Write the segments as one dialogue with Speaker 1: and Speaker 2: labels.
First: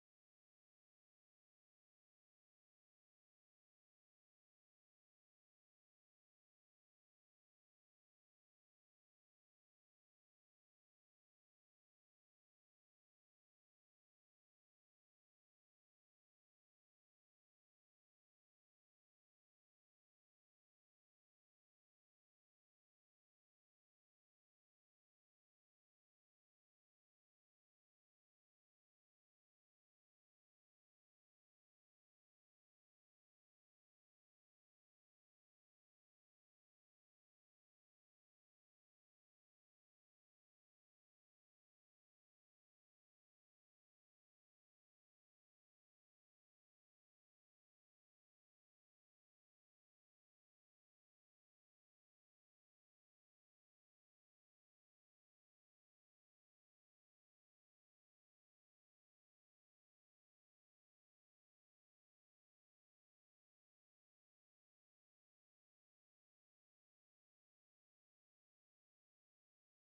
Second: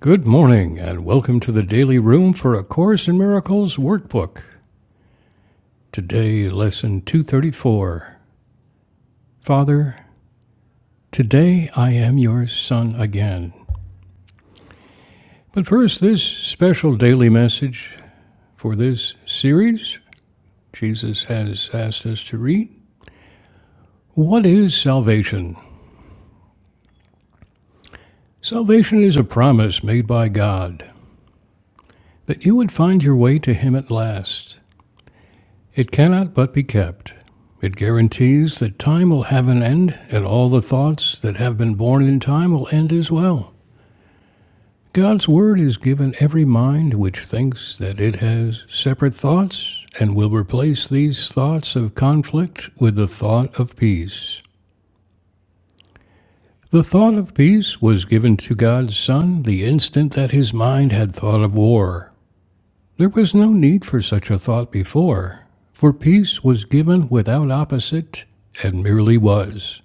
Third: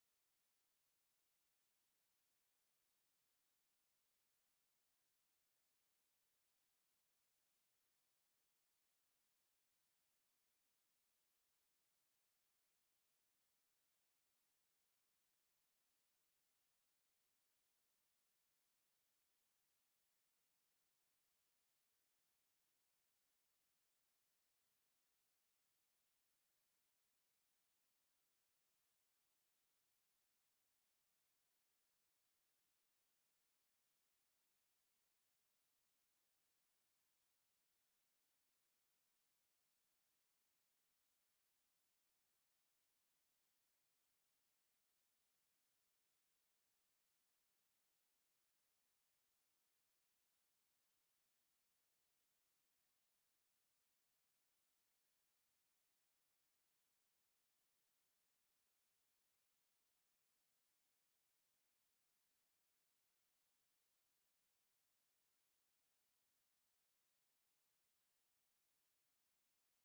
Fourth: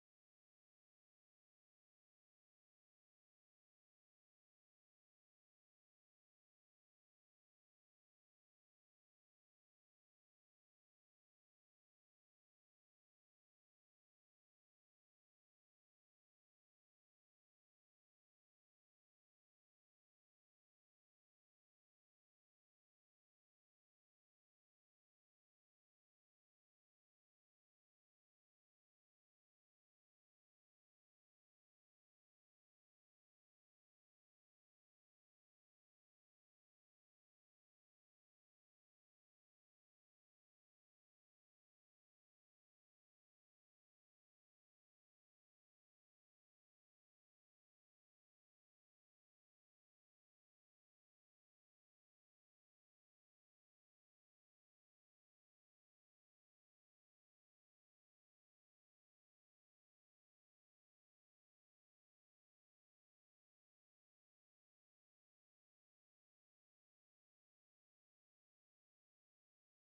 Speaker 1: Good morning, and welcome to the Daily Room for A Course in Miracles Workbook. Today, Lesson 234 Father, today I am your Son again. But first, this special daily message for this series Jesus has asked us to read. What is salvation? Salvation is a promise made by God that you would find your way to Him at last. It cannot but be kept. It guarantees that time will have an end, and all the thoughts that have been born in time will end as well. God's word is given every mind which thinks that it has separate thoughts and will replace these thoughts of conflict with the thought of peace. The thought of peace was given to God's Son the instant that his mind had thought of war. There was no need for such a thought before, for peace was given without opposite and merely was.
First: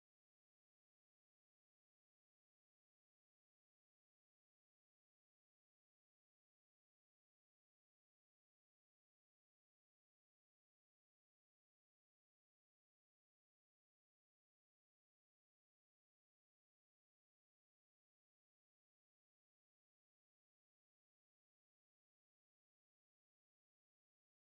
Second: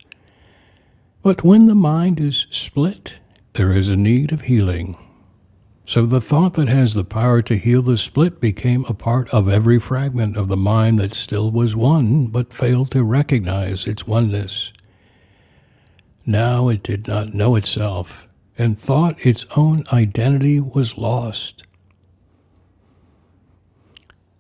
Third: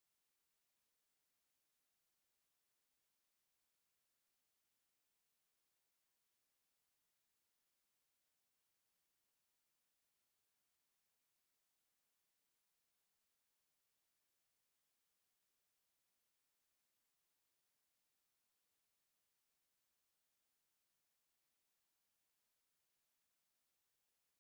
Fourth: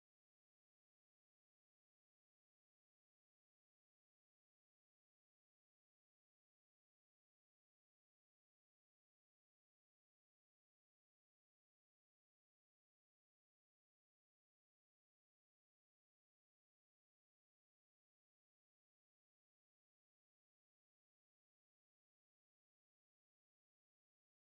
Speaker 1: But when the mind is split, there is a need of healing. So the thought that has the power to heal the split became a part of every fragment of the mind that still was one, but failed to recognize its oneness. Now it did not know itself, and thought its own identity was lost.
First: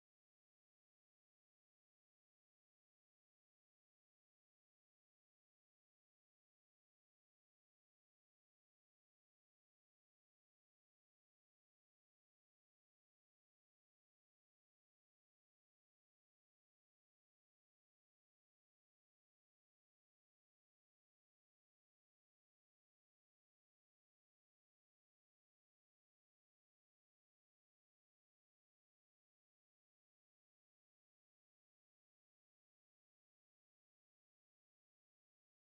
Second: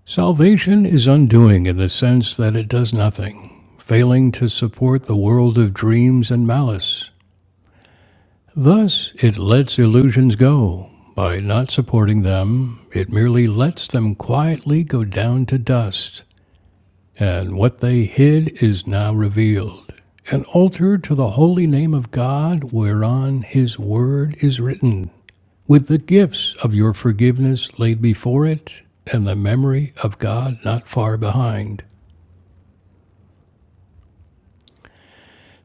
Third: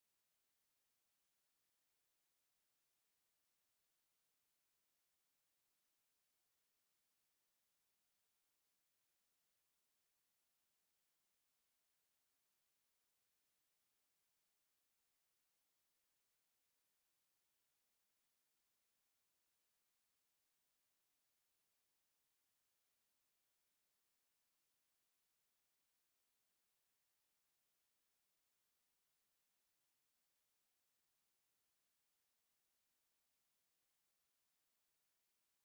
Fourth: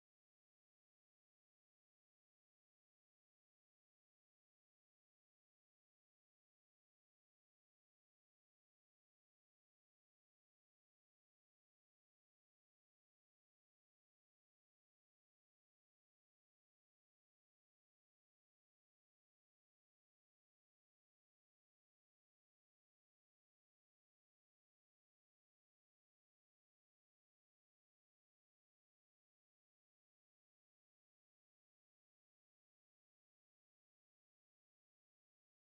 Speaker 1: Salvation is undoing in the sense that it does nothing, failing to support the world of dreams and malice. Thus, it lets illusions go. By not supporting them, it merely lets them quietly go down to dust, and what they hid is now revealed. An altar to the holy name of God, whereon his word is written, with the gifts of your forgiveness laid before it, and the memory of God not far behind.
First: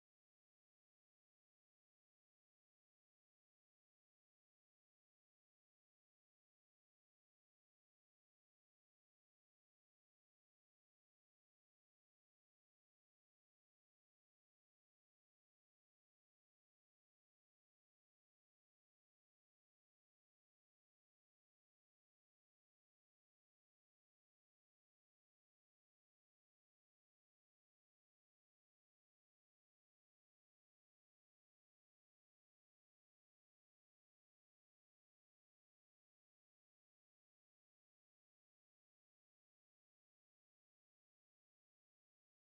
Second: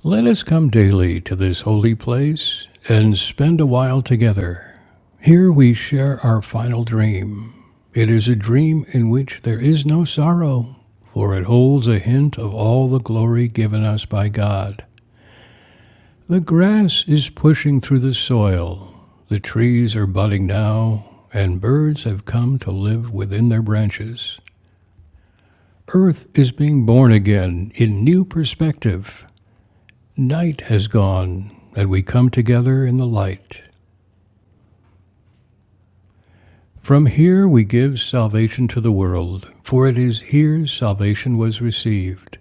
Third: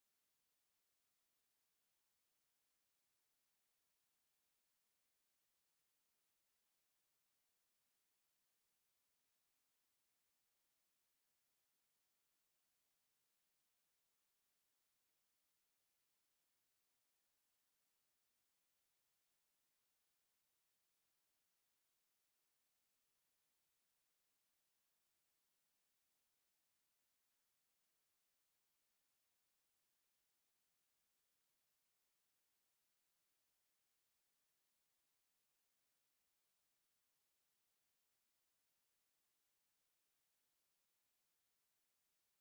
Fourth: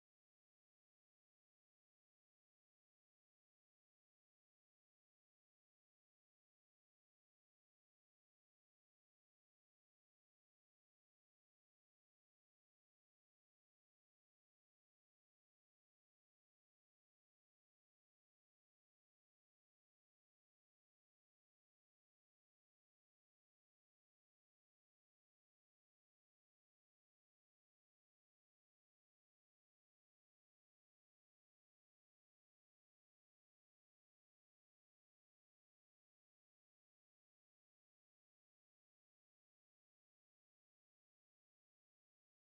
Speaker 1: Let us come daily to this holy place and spend a while together. Here we share our final dream. It is a dream in which there is no sorrow, for it holds a hint of all the glory given us by God. The grass is pushing through the soil, the trees are budding now, and birds have come to live within their branches. Earth is being born again in new perspective, Night has gone, and we come together in the light. From here we give salvation to the world, for it is here salvation was received.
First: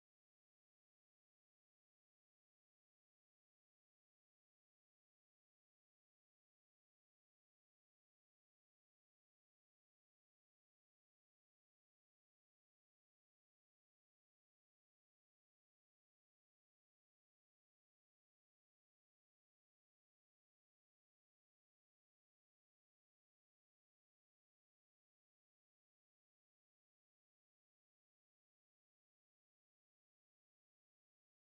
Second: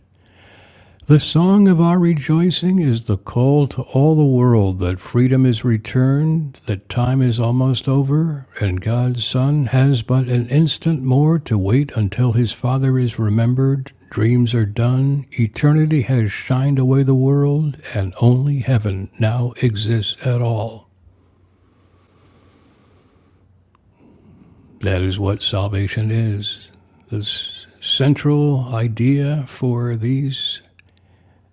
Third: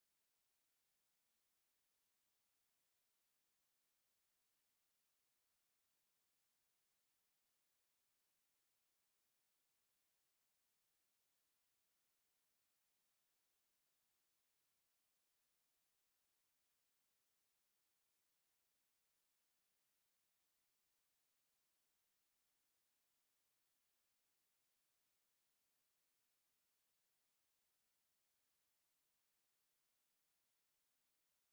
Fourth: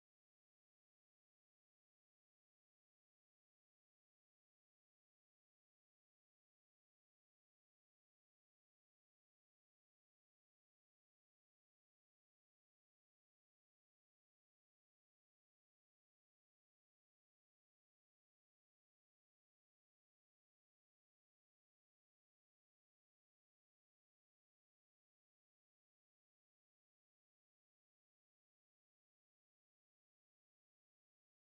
Speaker 1: The song of our rejoicing is the call to all the world that freedom is returned, that time is almost over, and God's Son has but an instant more to wait until his Father is remembered, dreams are done, eternity has shined away the world, and only heaven now exists at all. That is what salvation is. The central idea for these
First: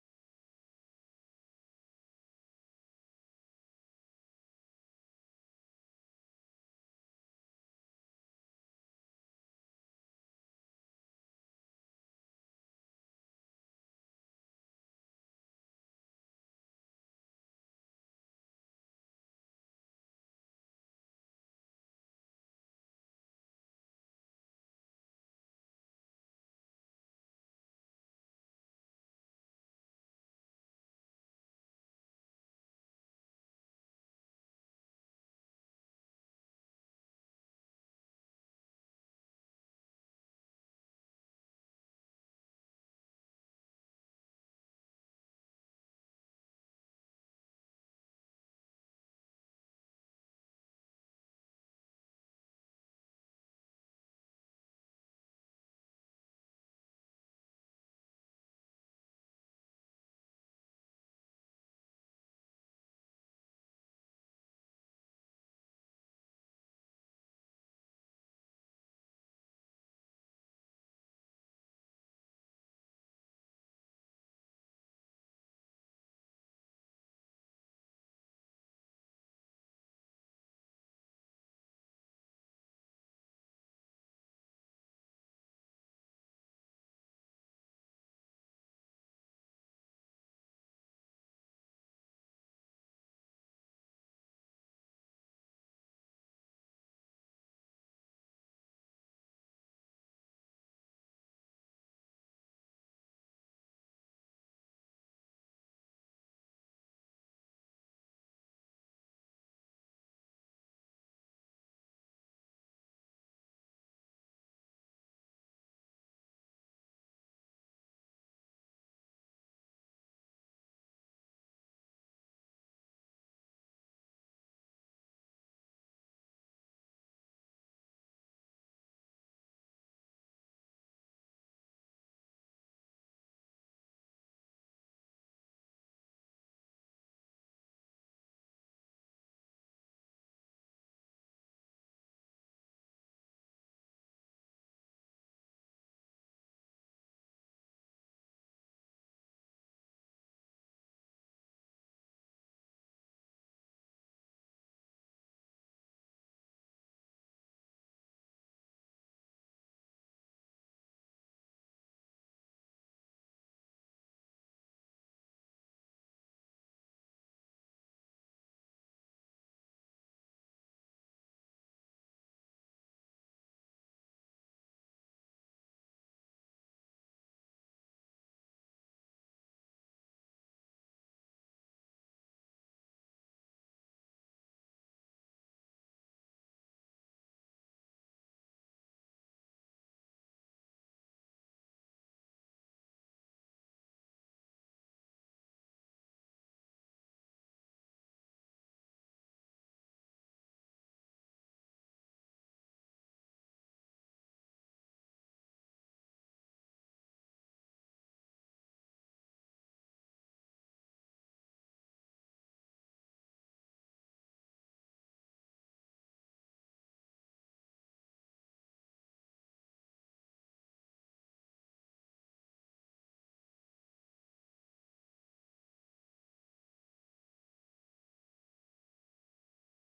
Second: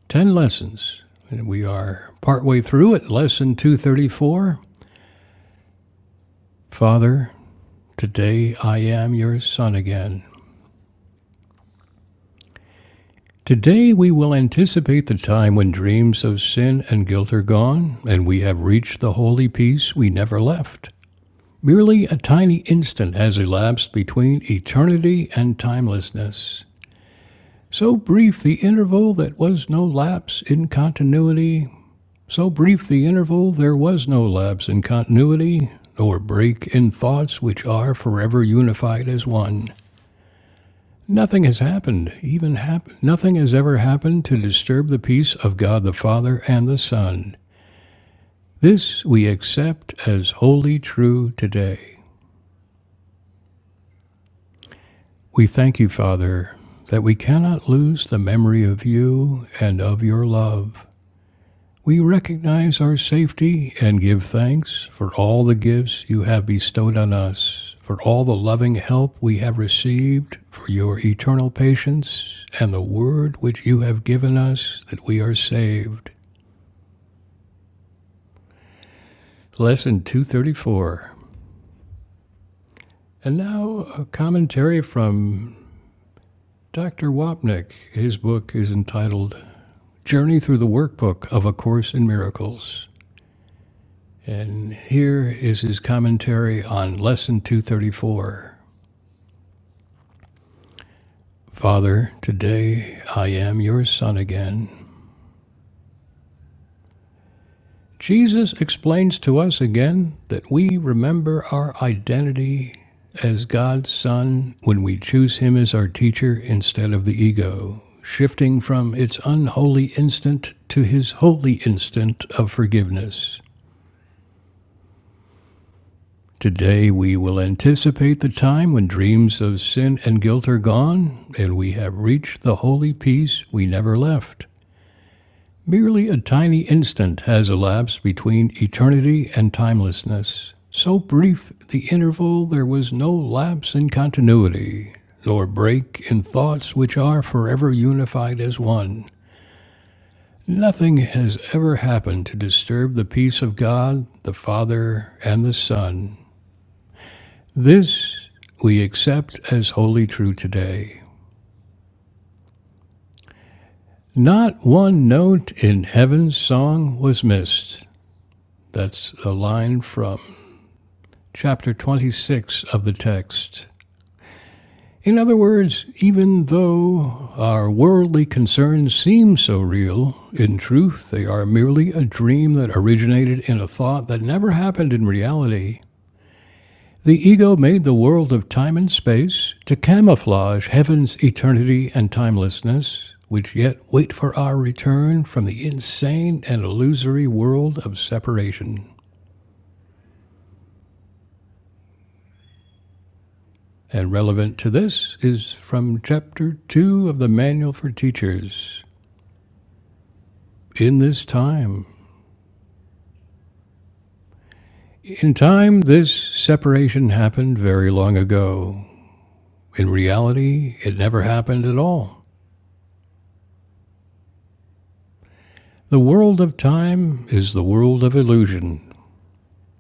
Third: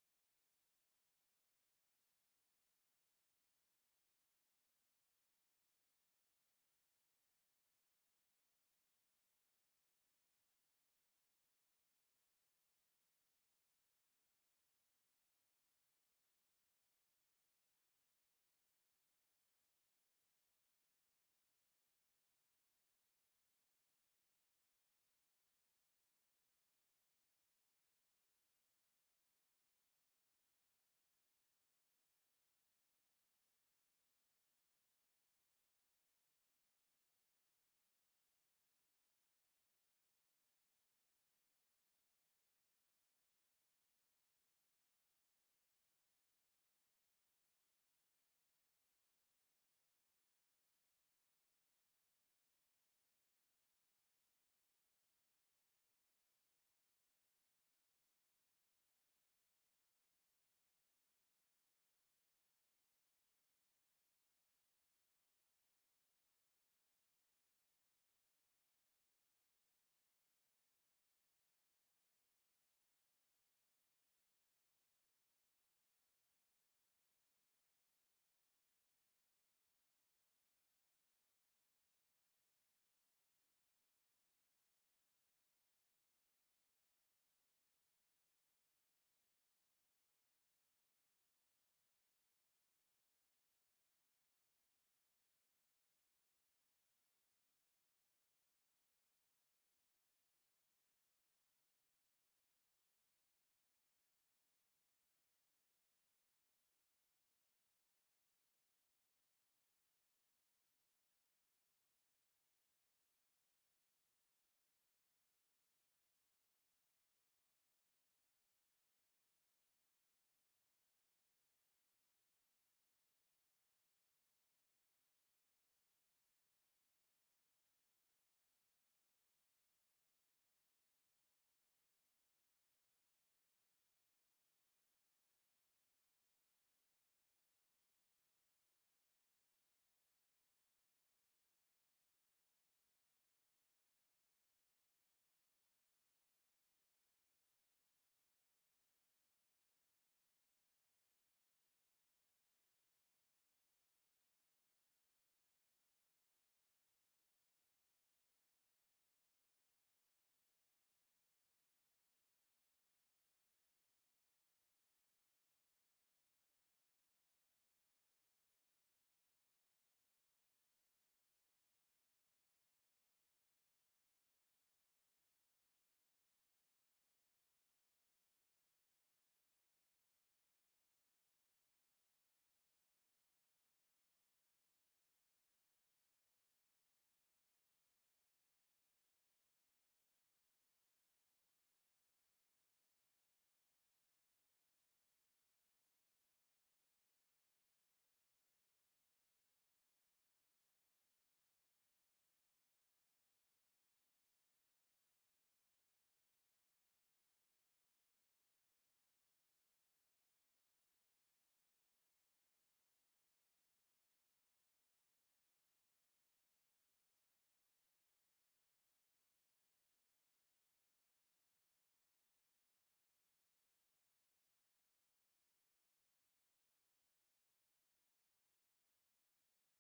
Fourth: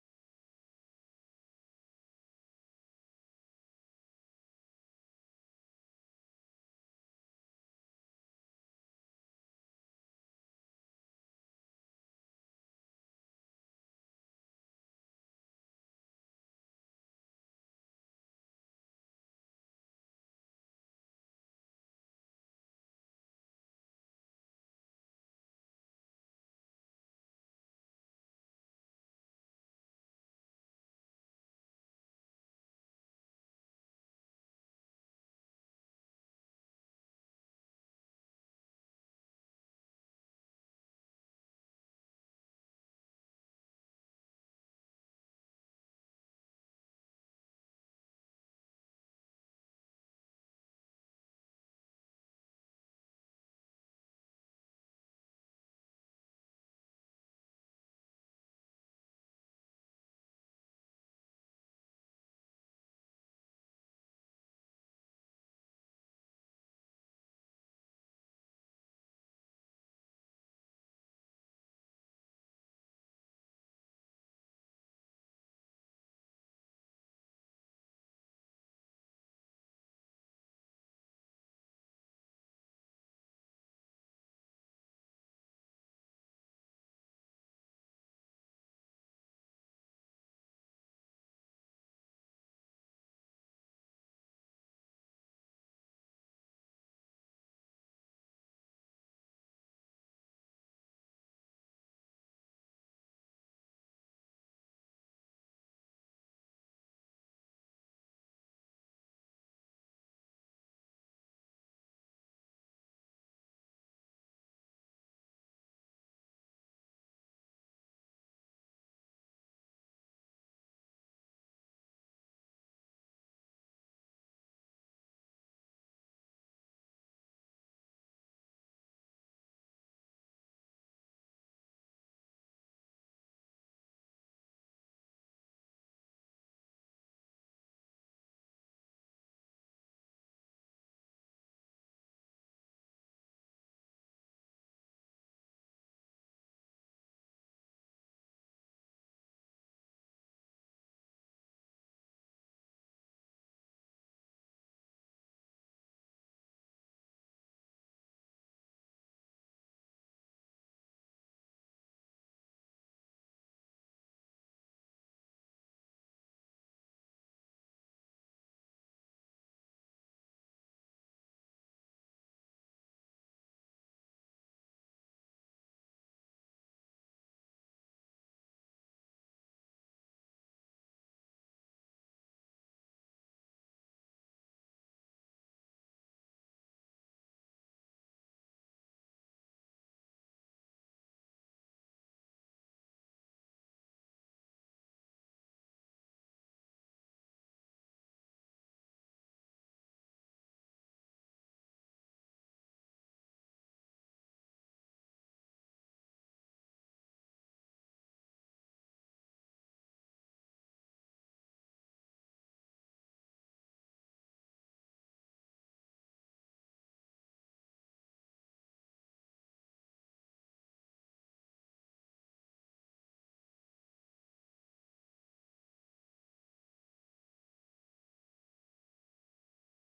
Speaker 1: 10 lessons. And we are partway through it, lesson 234. Father, today I am your son again. Today we will anticipate the time when dreams of sin and guilt are gone, and we have reached the holy peace we never left. Merely a tiny instant has elapsed between eternity and timelessness. So brief the interval that was no lapse in continuity. So brief the interval there was no lapse in continuity, nor break in thoughts which are forever unified as one. Nothing has happened, even hap- nothing has ever happened to disturb the peace of God the Father and the Son. This we accept as wholly true today. We thank you, Father, that we cannot lose the memory of you and of your love. We recognize our safety and give thanks for all the gifts you have bestowed on us, for all the loving help we have received, for your eternal patience, and the word which you have given us that we are saved. Lesson 234. And now a commentary from Dr. Wapnick. His book is entitled Journey Through the Workbook of A Course in Miracles. And here is his commentary on Lesson 234. Father, today I am your son again. Jesus explains to us again that we remember our identity as God's son when we choose him as our teacher instead of the ego, shifting from its unholy instant to his holy instant of forgiveness. Today we will anticipate the time when dreams of sin and guilt are gone and we have reached the holy peace we never left. Merely a tiny instant has elapsed between eternity and timelessness. So brief the interval, there was no lapse in continuity, nor break in thoughts which are forever unified as one. Nothing has ever happened to disturb the peace of God, the Father, and the Son. This we accept as wholly true today. Not one note in heaven's song was missed. That's a line from chapter 26 of the text. In other words, even though our worldly concerns seem so real, in truth they are merely a dream that originated in a thought that never happened in reality. The ego made the world of time and space to camouflage heaven's eternity and timelessness, which yet wait for our return from the insane and illusory world of separation. And relevant to this is from chapter 2 of the Manual for Teachers. In this time. In time, this separation happened very long ago. In reality, it never happened at all. The world of time is the world of illusion.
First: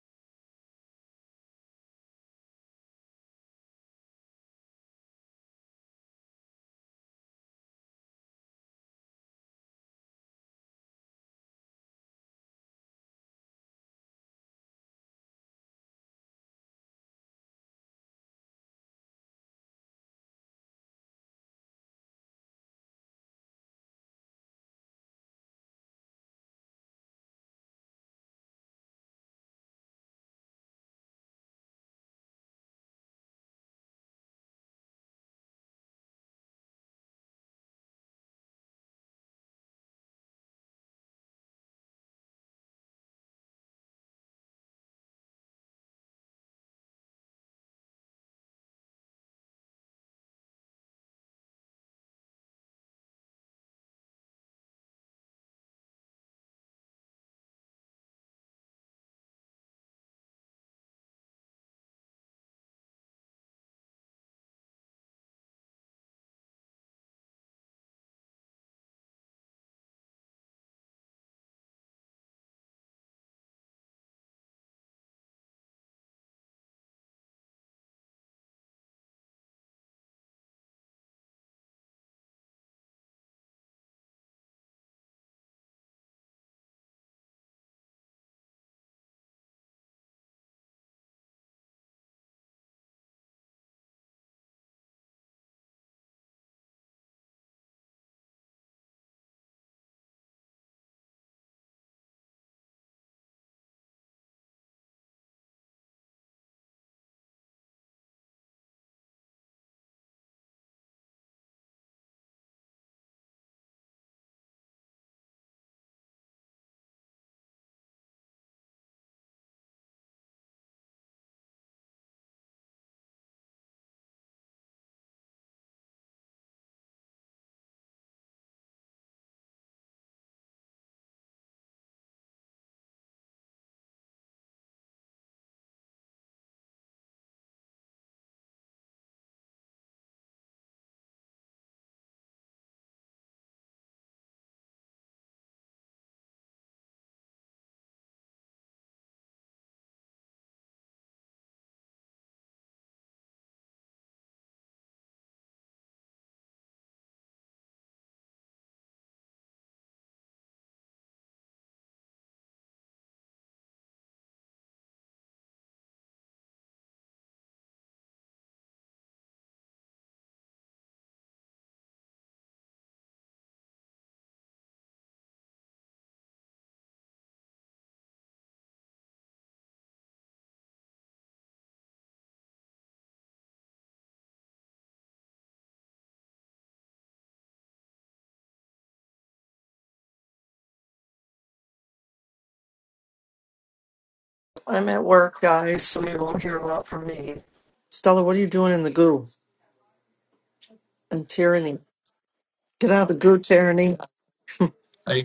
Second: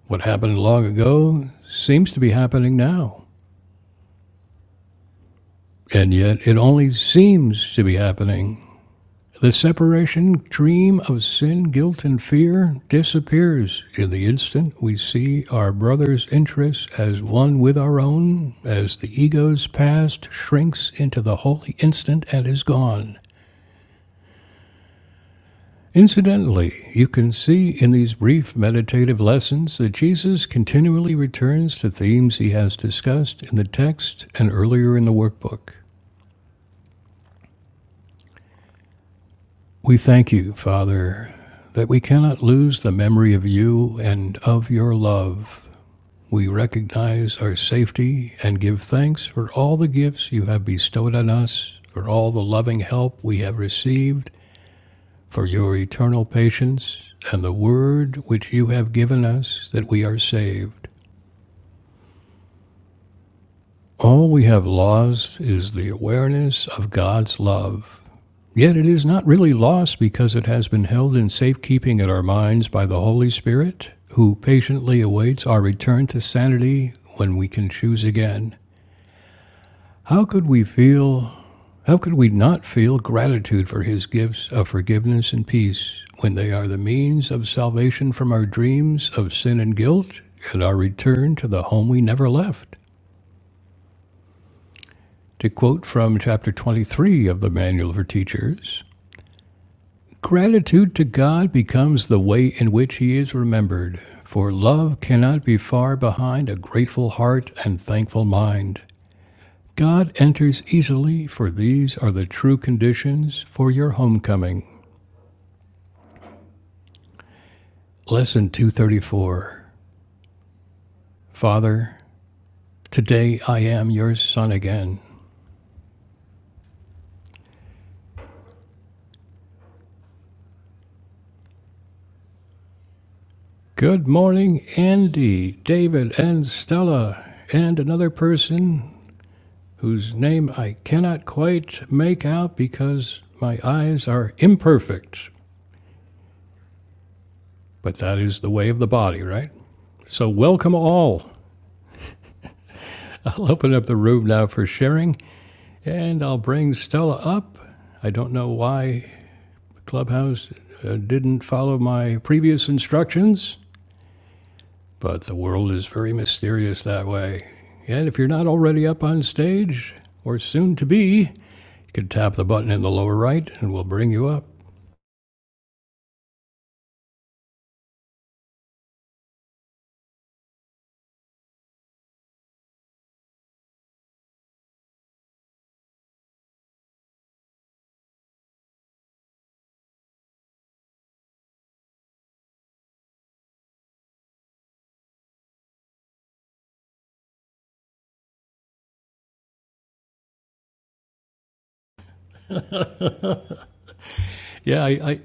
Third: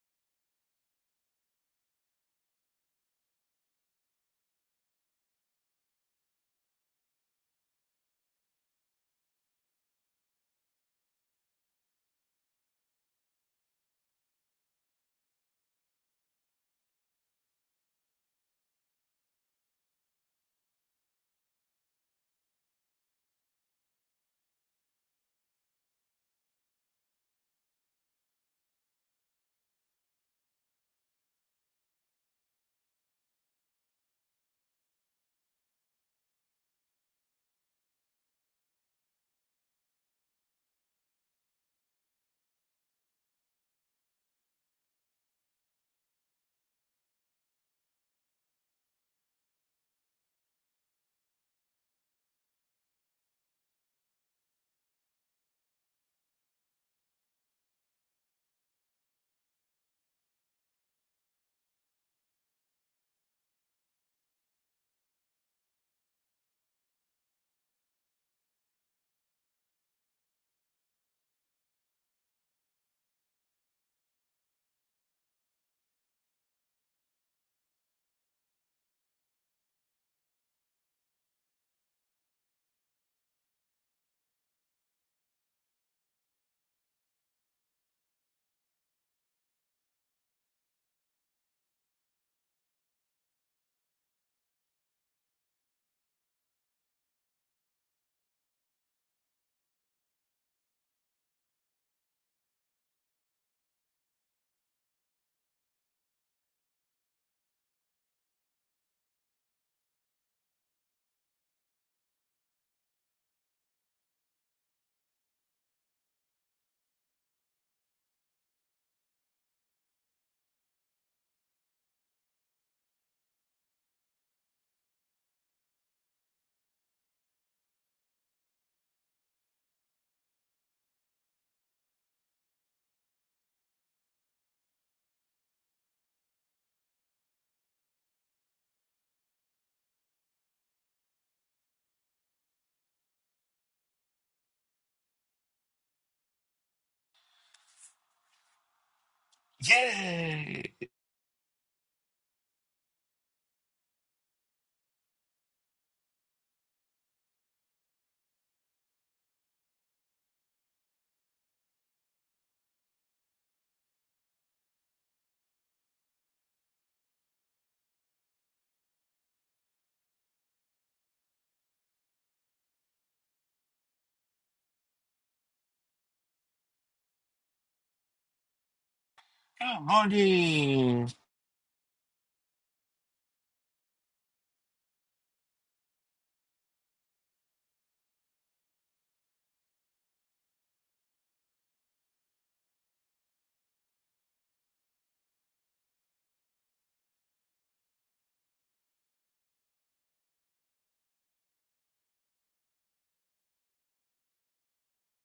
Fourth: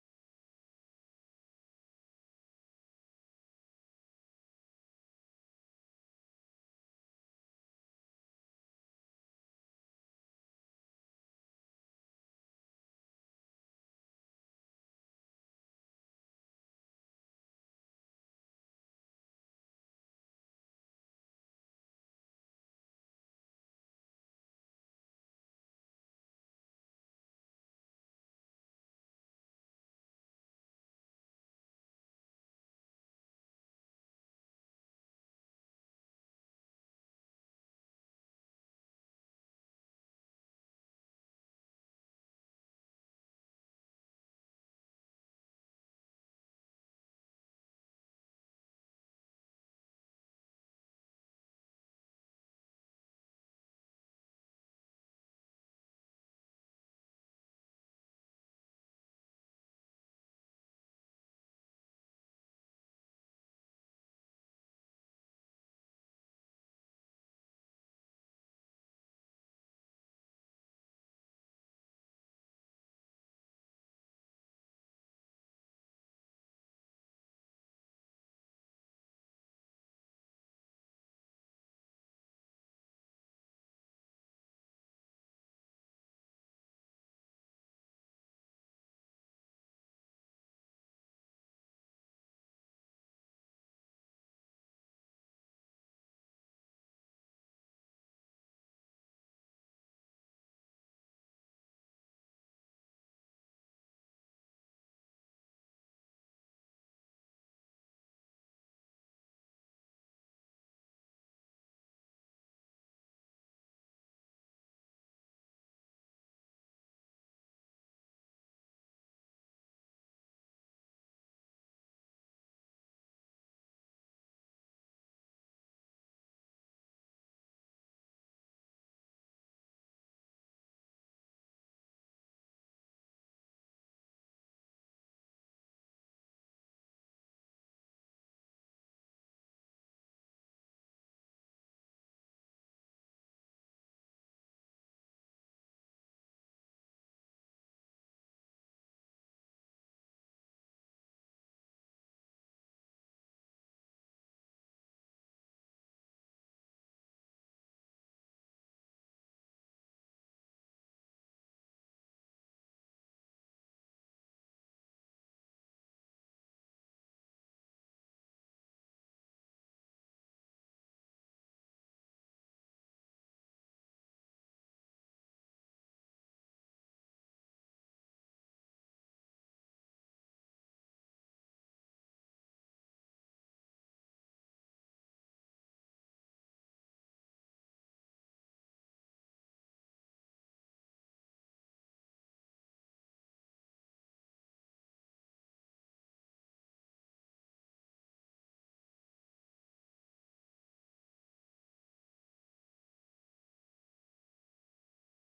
Speaker 1: What happened long ago seems to be happening now. And yet, it only seems to be happening. The separation dream of sin, guilt, and fear disappears in the instant we see our brother's interests as one with our own, as the ego's past shrinks into the holy instant and is gone. Incidentally, you can see in these brief meditative lessons that Jesus continually returns to themes he has discussed in the text and earlier in the workbook. We thank you, Father, that we cannot lose the memory of you and of your love. We recognize our safety and give thanks for all the gifts you have bestowed on us, for all the loving help we have received, for your eternal patience and the word which you have given us that we are saved. All we have lost is the awareness of God's love. Yet it is not really lost because it has been held in safekeeping in our minds by the Holy Spirit, who patiently awaits our return to sanity when we can choose again. How could we feel, how could we not feel gratitude for his gifts of forgiveness and peace when they are the means of salvation from our dreams of sin and guilt and our return to the home we never left? To quote from chapter 23 of the Manual for Teachers, Gratitude to God becomes the way in which He is remembered, for love cannot be far behind a grateful heart and thankful mind. God enters easily, for these are the true conditions for your homecoming. Lesson 234 Father, today I am your son again. Good morning, Andy, David, and Stella, and another person whose name I cannot quite make out because my eyes are imperfect. But that is the way of the body, right? So,
Speaker 2: Yay!
Speaker 1: welcome all. I'll open up the room now for sharing, and I'll bring Stella up. I don't know why Clubhouse uh, didn't follow my previous instructions, but the world is very mysterious that way. And if you're not already up on stage, or soon to be, you can tap the button in the lower right and we'll bring you up.
Speaker 2: Good morning!
Speaker 3: I'm at work, guys, so you won't hear a lot from me. Stella, what are you doing in the goo and tyranny? Get out of the goo, tyranny.
Speaker 1: Yeah, I, I,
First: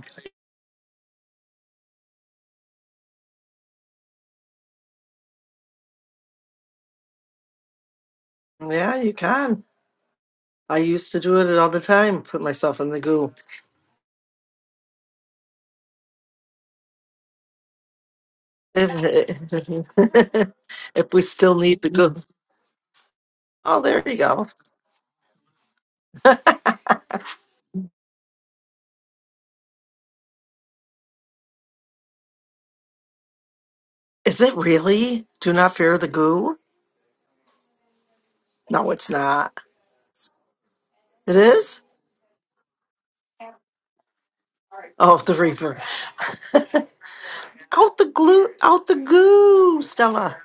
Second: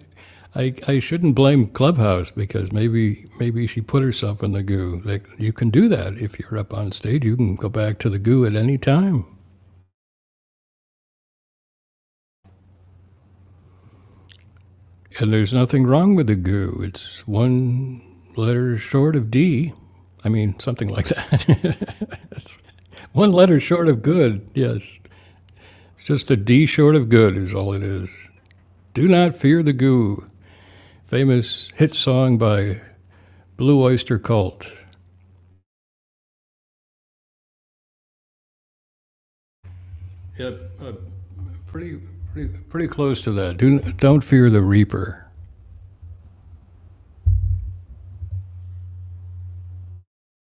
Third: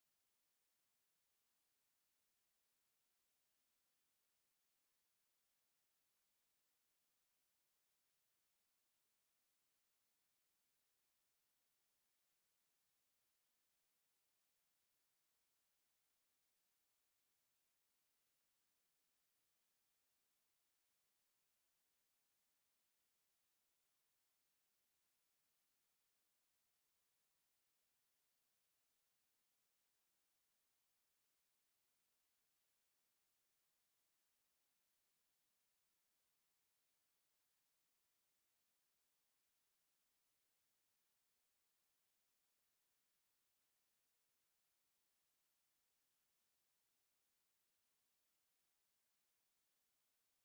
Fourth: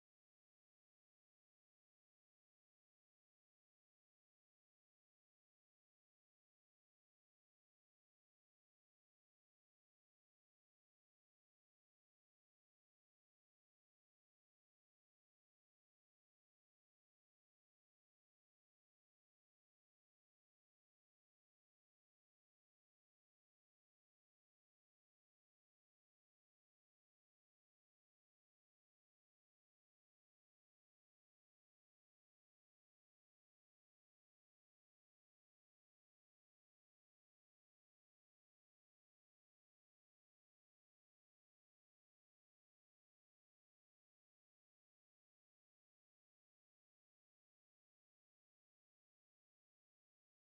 Speaker 1: I, I shouldn't blame Clubhouse because maybe maybe she put herself in the goo. Like you can do that if you're up on stage, you can go back to the goo at any
Speaker 3: Yeah, you
Speaker 1: time,
Speaker 3: can. I used to do it all the time, put myself in the goo.
Speaker 1: and there's nothing wrong with the goo. It's one letter short of
Speaker 3: If,
Speaker 1: D. I mean, something like
Speaker 3: we still need
Speaker 1: that.
Speaker 3: the goo.
Speaker 1: one letter
Speaker 3: Oh,
Speaker 1: short of
Speaker 3: there you go.
Speaker 1: good. Yes, it's just a D short of good is all it is. Do not fear the goo. Famous hit song by Blue Oyster
Speaker 3: Is it
Speaker 1: Cult.
Speaker 3: really? Do not fear the goo? No, it's not.
Speaker 1: Yep, uh,
Speaker 3: It is?
Speaker 1: Pretty, pretty, pretty close to that. Do don't fear the
Speaker 3: Oh,
Speaker 1: reaper.
Speaker 3: the Reaper. out the glue, out the goo, Stella.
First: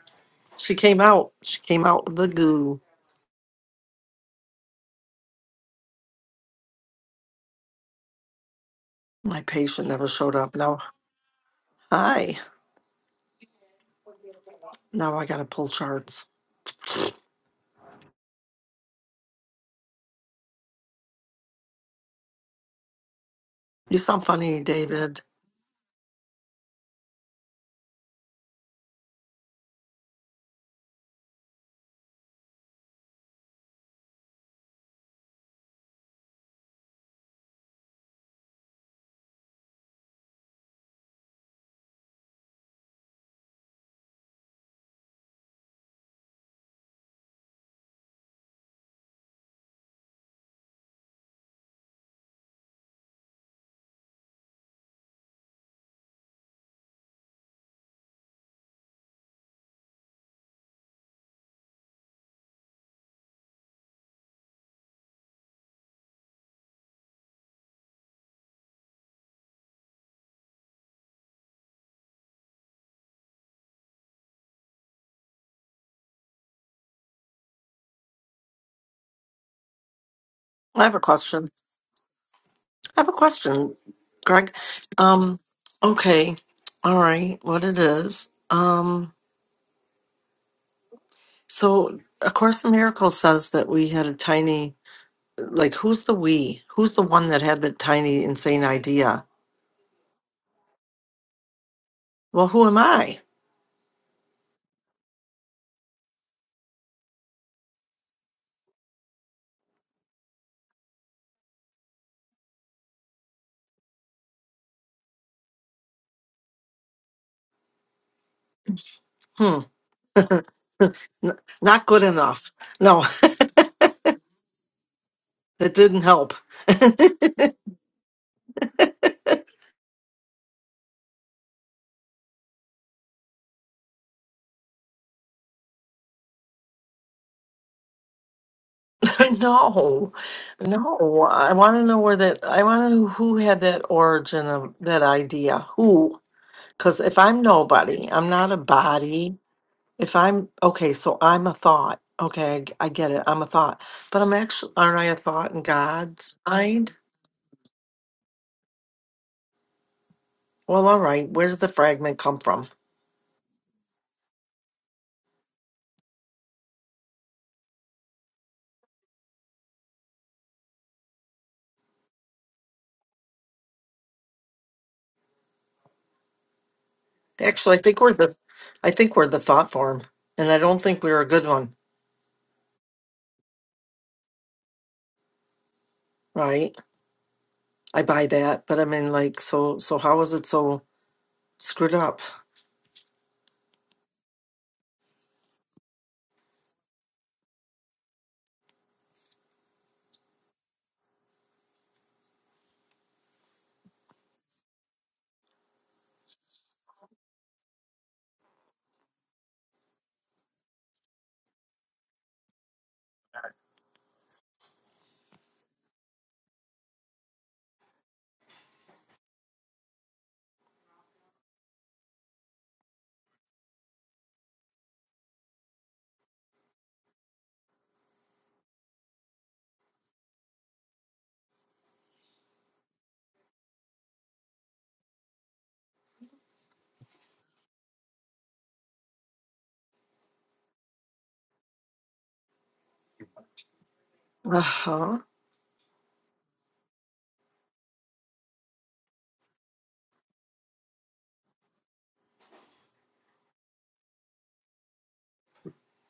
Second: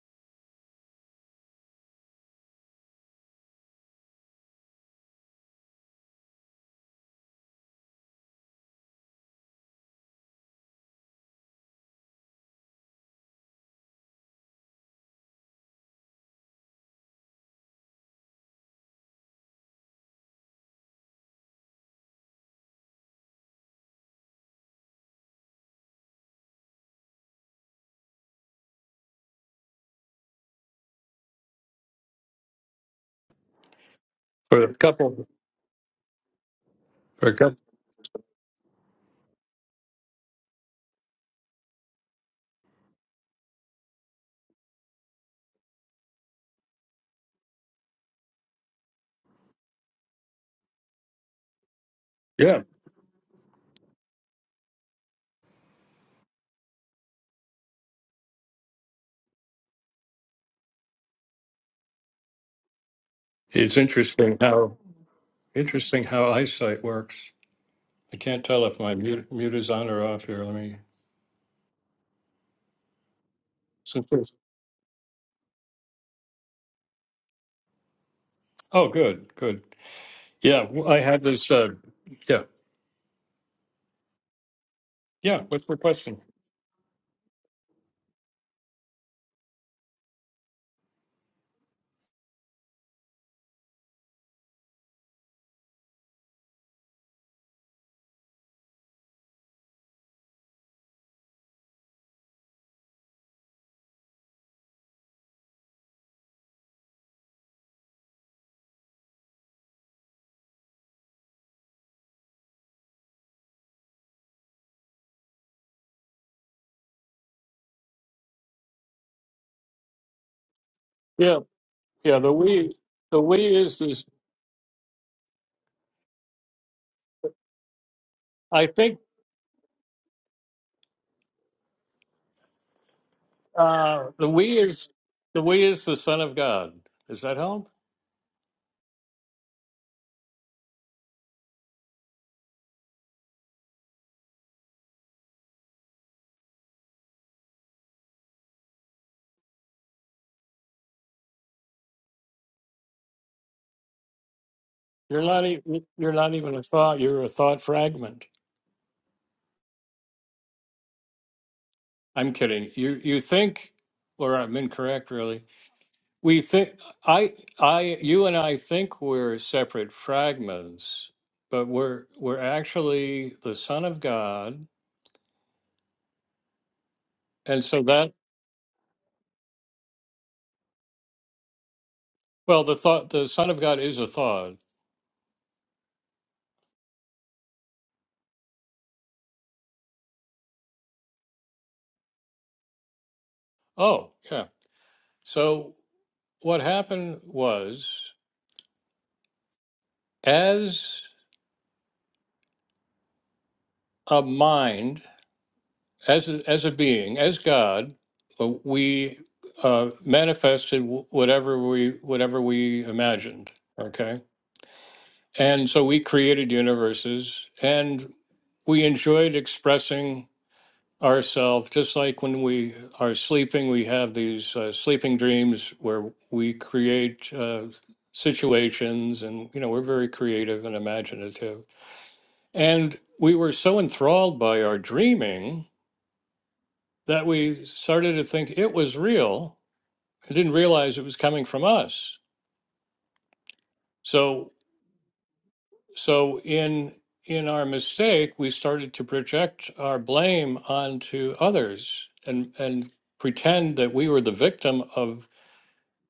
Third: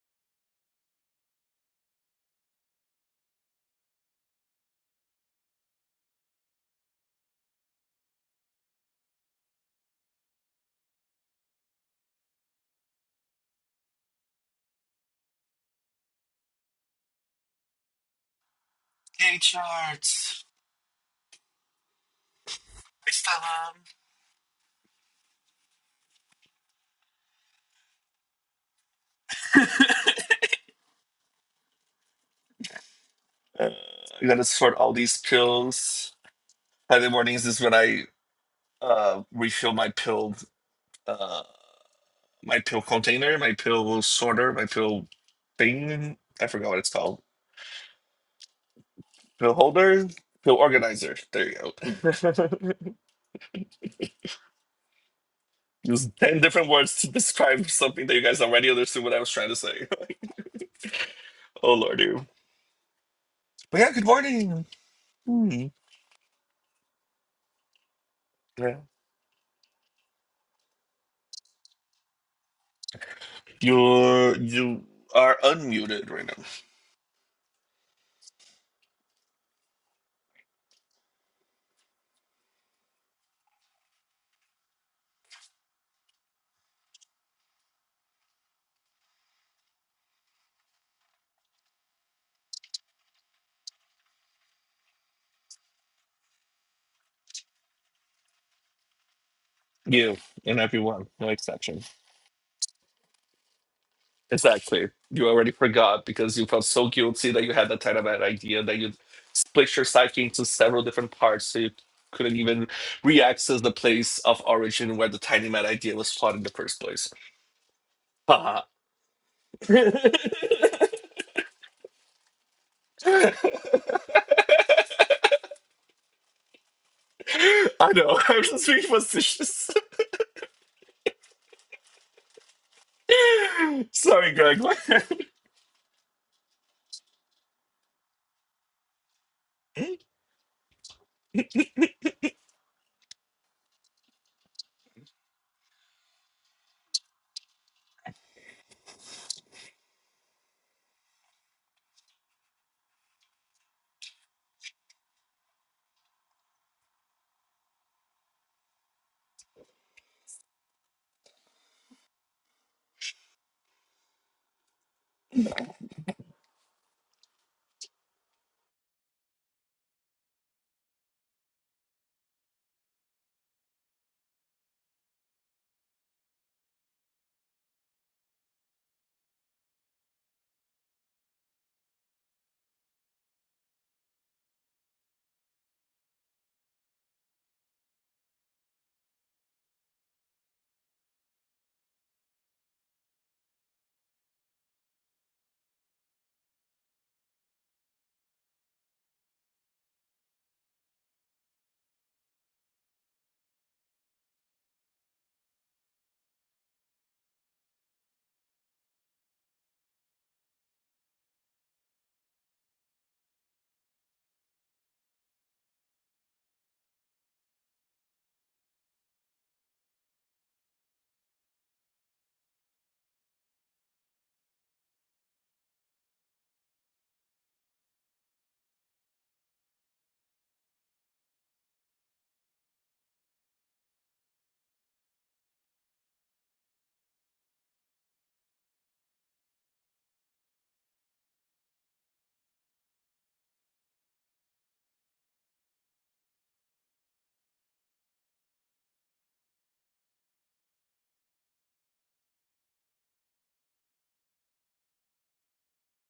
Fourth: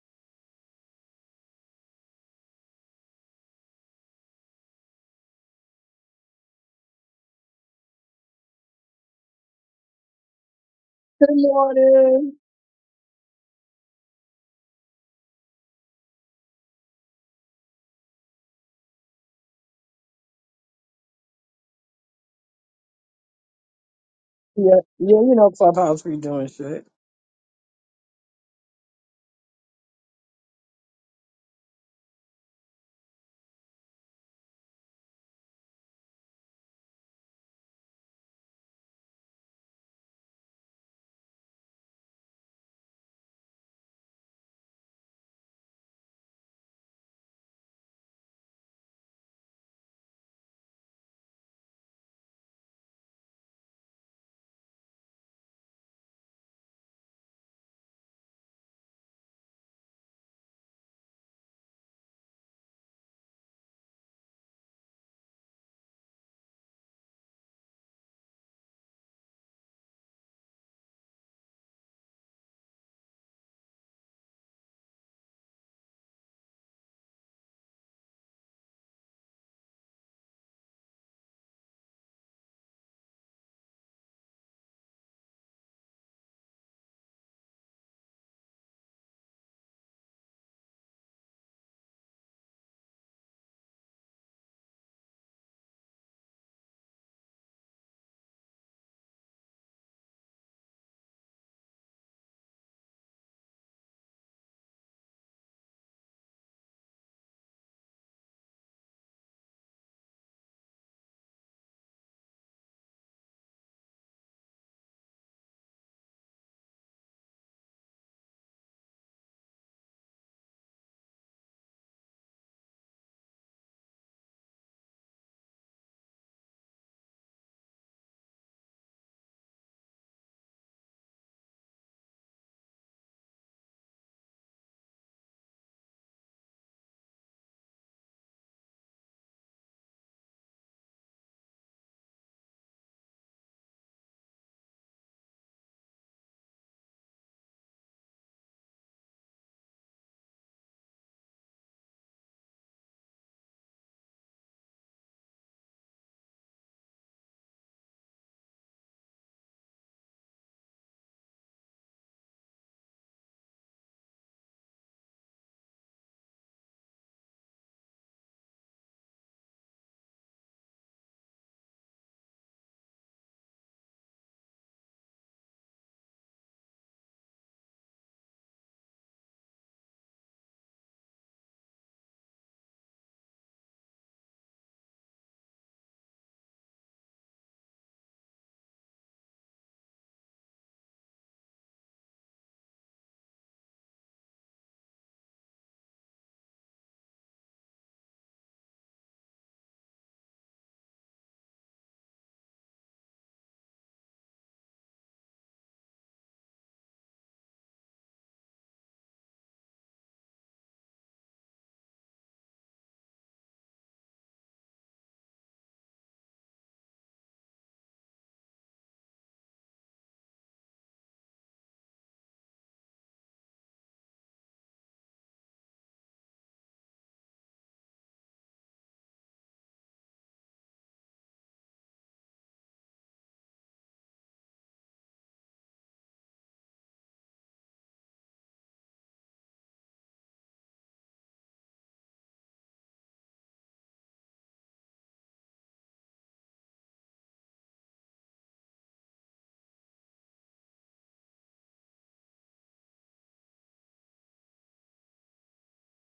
Speaker 3: She came out. She came out of the goo. My patient never showed up. No.
Speaker 4: Good morning.
Speaker 3: Hi. Now I got to pull charts.
Speaker 2: Yay, charts! It's time!
Speaker 3: You sound funny,
Speaker 4: Yeah, yeah,
Speaker 3: David.
Speaker 4: you know Clubhouse be doing shit.
Speaker 2: Uh, I gotta
Speaker 1: For a
Speaker 2: sort all these
Speaker 1: couple,
Speaker 2: pills. Friday
Speaker 1: for a
Speaker 2: mornings
Speaker 1: couple,
Speaker 2: is when I uh, refill my pill, uh, my pill container, my pill sorter, my pill thing. I forgot what it's called. Pill holder, pill organizer. There you go.
Speaker 1: yeah.
Speaker 2: Use 10 different words to describe something that you guys already understood what I was trying to say. oh, lordy.
Speaker 1: It's
Speaker 2: But yeah, good
Speaker 1: interesting
Speaker 2: morning!
Speaker 1: how
Speaker 2: Hmm.
Speaker 1: interesting how eyesight works. I can't tell
Speaker 2: Yeah.
Speaker 1: if my mute, mute is on or off here. Let me. Since it's,
Speaker 2: You're you are unmuted right now.
Speaker 1: oh, good, good. Yeah,
Speaker 3: I
Speaker 1: w-
Speaker 3: have a
Speaker 1: I have
Speaker 3: question.
Speaker 1: this. Uh, yeah,
Speaker 3: I have a question, Greg. Um,
Speaker 1: yeah. What's the question?
Speaker 3: okay. All right. What it is. Um, so, A Course in Miracles says that we had a tiny, like, who's the we? Who's the one that had the tiny, insane idea?
Speaker 2: You and everyone, no exception.
Speaker 3: Well, who am I?
Speaker 2: Exactly. You already forgot because you felt so guilty that you had that kind of an idea that you split your psyche into several different parts so you couldn't even re-access the place of origin where the tiny mad idea was flawed in the first place. Haha.
Speaker 3: Hmm. N-
Speaker 1: Yeah,
Speaker 3: not good
Speaker 1: yeah. The
Speaker 3: enough.
Speaker 1: we,
Speaker 3: No,
Speaker 1: the we is this.
Speaker 3: it didn't help.
Speaker 2: I know, I'm just
Speaker 1: I
Speaker 2: being
Speaker 1: think
Speaker 2: facetious.
Speaker 1: uh, the
Speaker 2: Sorry,
Speaker 1: we
Speaker 2: Greg. oh,
Speaker 1: is the we is the Son of God. Does that help?
Speaker 3: no, no. I want to know where that. I want to know who had that origin of that idea. Who? Because if I'm nobody, I'm not a body. If I'm okay, so I'm a thought. Okay, I, g- I get it. I'm a thought, but I'm actually aren't I a
Speaker 1: You're not.
Speaker 3: thought in
Speaker 1: e- You're not
Speaker 3: God's
Speaker 1: even a
Speaker 3: mind?
Speaker 1: thought. You're a thought fragment.
Speaker 3: Well, all right. Where does the fragment
Speaker 1: I'm
Speaker 3: come from?
Speaker 1: kidding. You you think, or I'm incorrect, really. We think I I you and I think we're separate fragments, but we're we're actually the Son of God, and
Speaker 3: Actually,
Speaker 1: so
Speaker 3: I think
Speaker 1: that
Speaker 3: we're the, I think we're the thought form, and I don't think we're a good one,
Speaker 1: well the thought the Son of God is a thought.
Speaker 3: right? I buy that, but I mean, like, so, so how is it so screwed up?
Speaker 1: Oh yeah. So what happened was, as a mind, as a, as a being, as God, uh, we uh, manifested wh- whatever we whatever we imagined. Okay And so we created universes and we enjoyed expressing ourselves, just like when we are sleeping, we have these uh, sleeping dreams where we create uh, situations and, you know, we're very creative and imaginative. And we were so enthralled by our dreaming that we started to think it was real and didn't realize it was coming from us. So.
Speaker 3: Uh huh.
Speaker 1: So in in our mistake, we started to project our blame onto others and and pretend that we were the victim of